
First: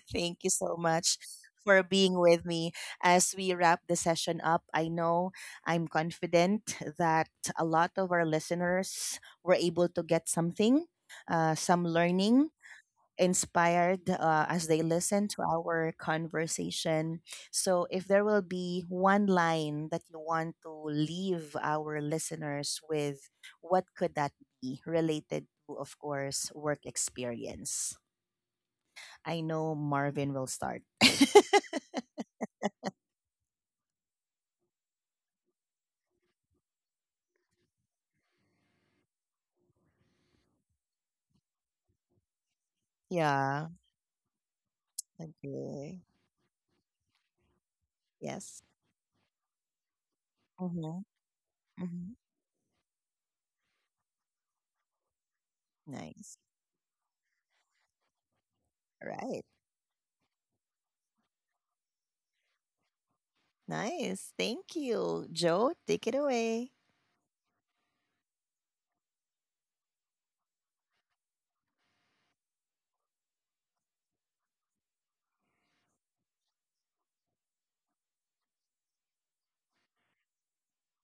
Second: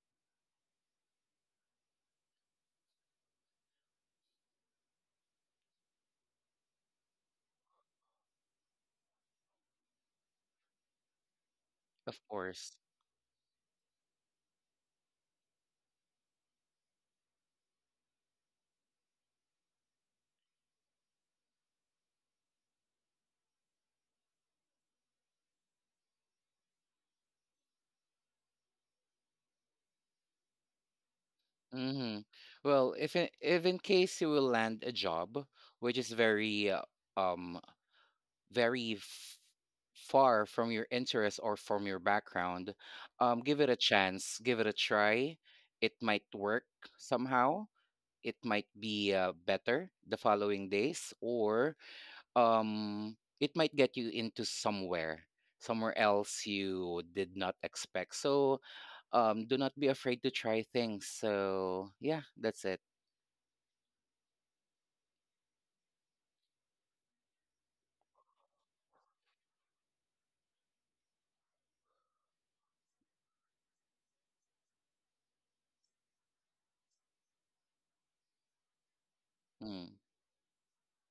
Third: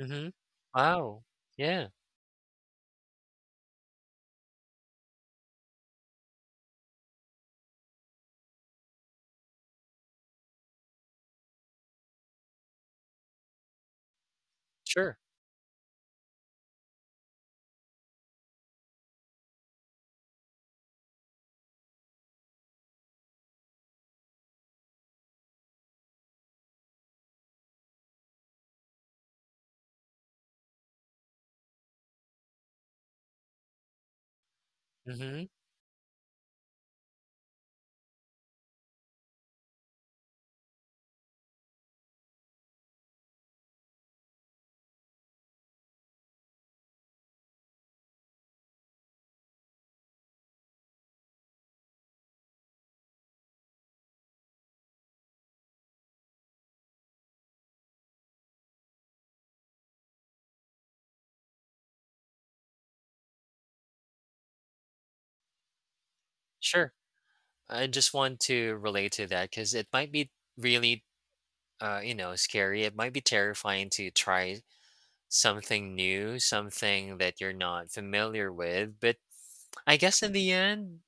B: Mm-hmm.
A: thank you so much
B: Wow.
A: for
B: Yeah.
A: being with me. As we wrap the session up, I know I'm confident that a lot of our listeners were able to get something, some
C: Of
A: learning,
C: course.
A: inspired as they
B: Sure.
A: listen to our conversation. So, if there will be one line that you want to leave our listeners with, what could that be related to, of course, work experience? I know Marvin will start.
C: Hmm. Well, if in case you will land a
B: Mm-hmm.
C: job which is um very far from your interest or from your background, give it
A: Yeah.
C: a chance, give it a try. It
A: Okay.
C: might work somehow. It might
A: Yes.
C: be better the following
A: Mm-hmm.
C: days, or
A: Mm-hmm.
C: um it might get you into somewhere
A: Nice.
C: else you did not expect. So
A: All right.
C: do not be afraid to try things, so yeah, that's it.
A: Nice. Thank you. Joe, take it away.
B: Sure. I just want to relate to that because it might be really, you know, scary. It might be terrifying to try something new, something that you're not familiar with. But
C: Mm,
B: I guess in the end,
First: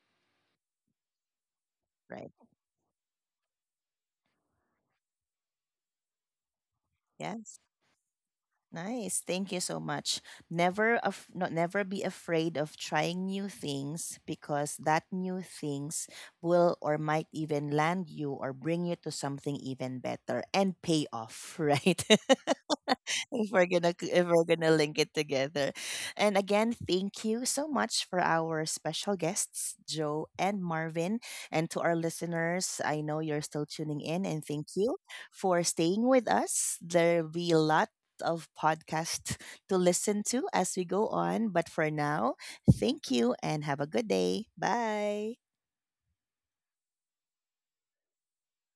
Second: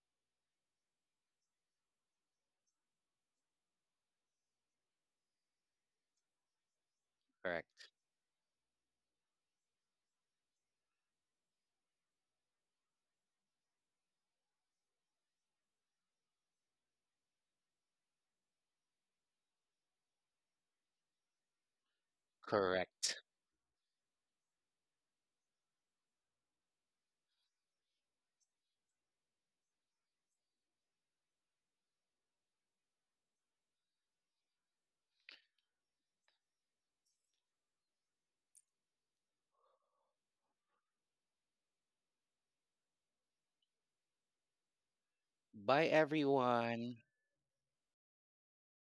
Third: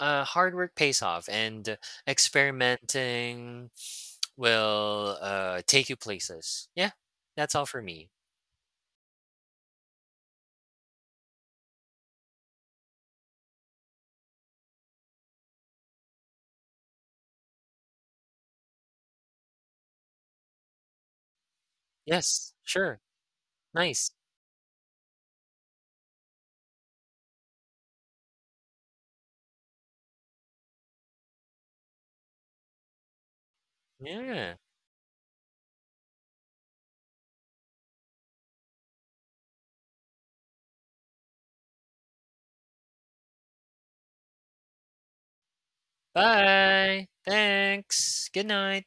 B: hard work pays off, and
A: Right.
B: experimenting will take you places. Yeah, that's
A: Yes.
B: all for
C: correct.
B: me.
A: Nice. Thank you so much. Never af- Not never be afraid of trying new things, because that new things will or might even land you or bring you to something even better and pay off, right?
B: Yes, sure.
C: Correct.
A: If we're gonna
B: Nice.
A: if we're gonna link it together. And again, thank you so much for our special guests, Joe and Marvin. And to our listeners, I know you're still tuning in, and
B: Yeah.
A: thank you for staying with us. There'll be a lot of podcasts to listen to as we go on. But for now, thank you and have a good day. Bye!
C: Bye everyone.
B: Bye. Thanks. Good night.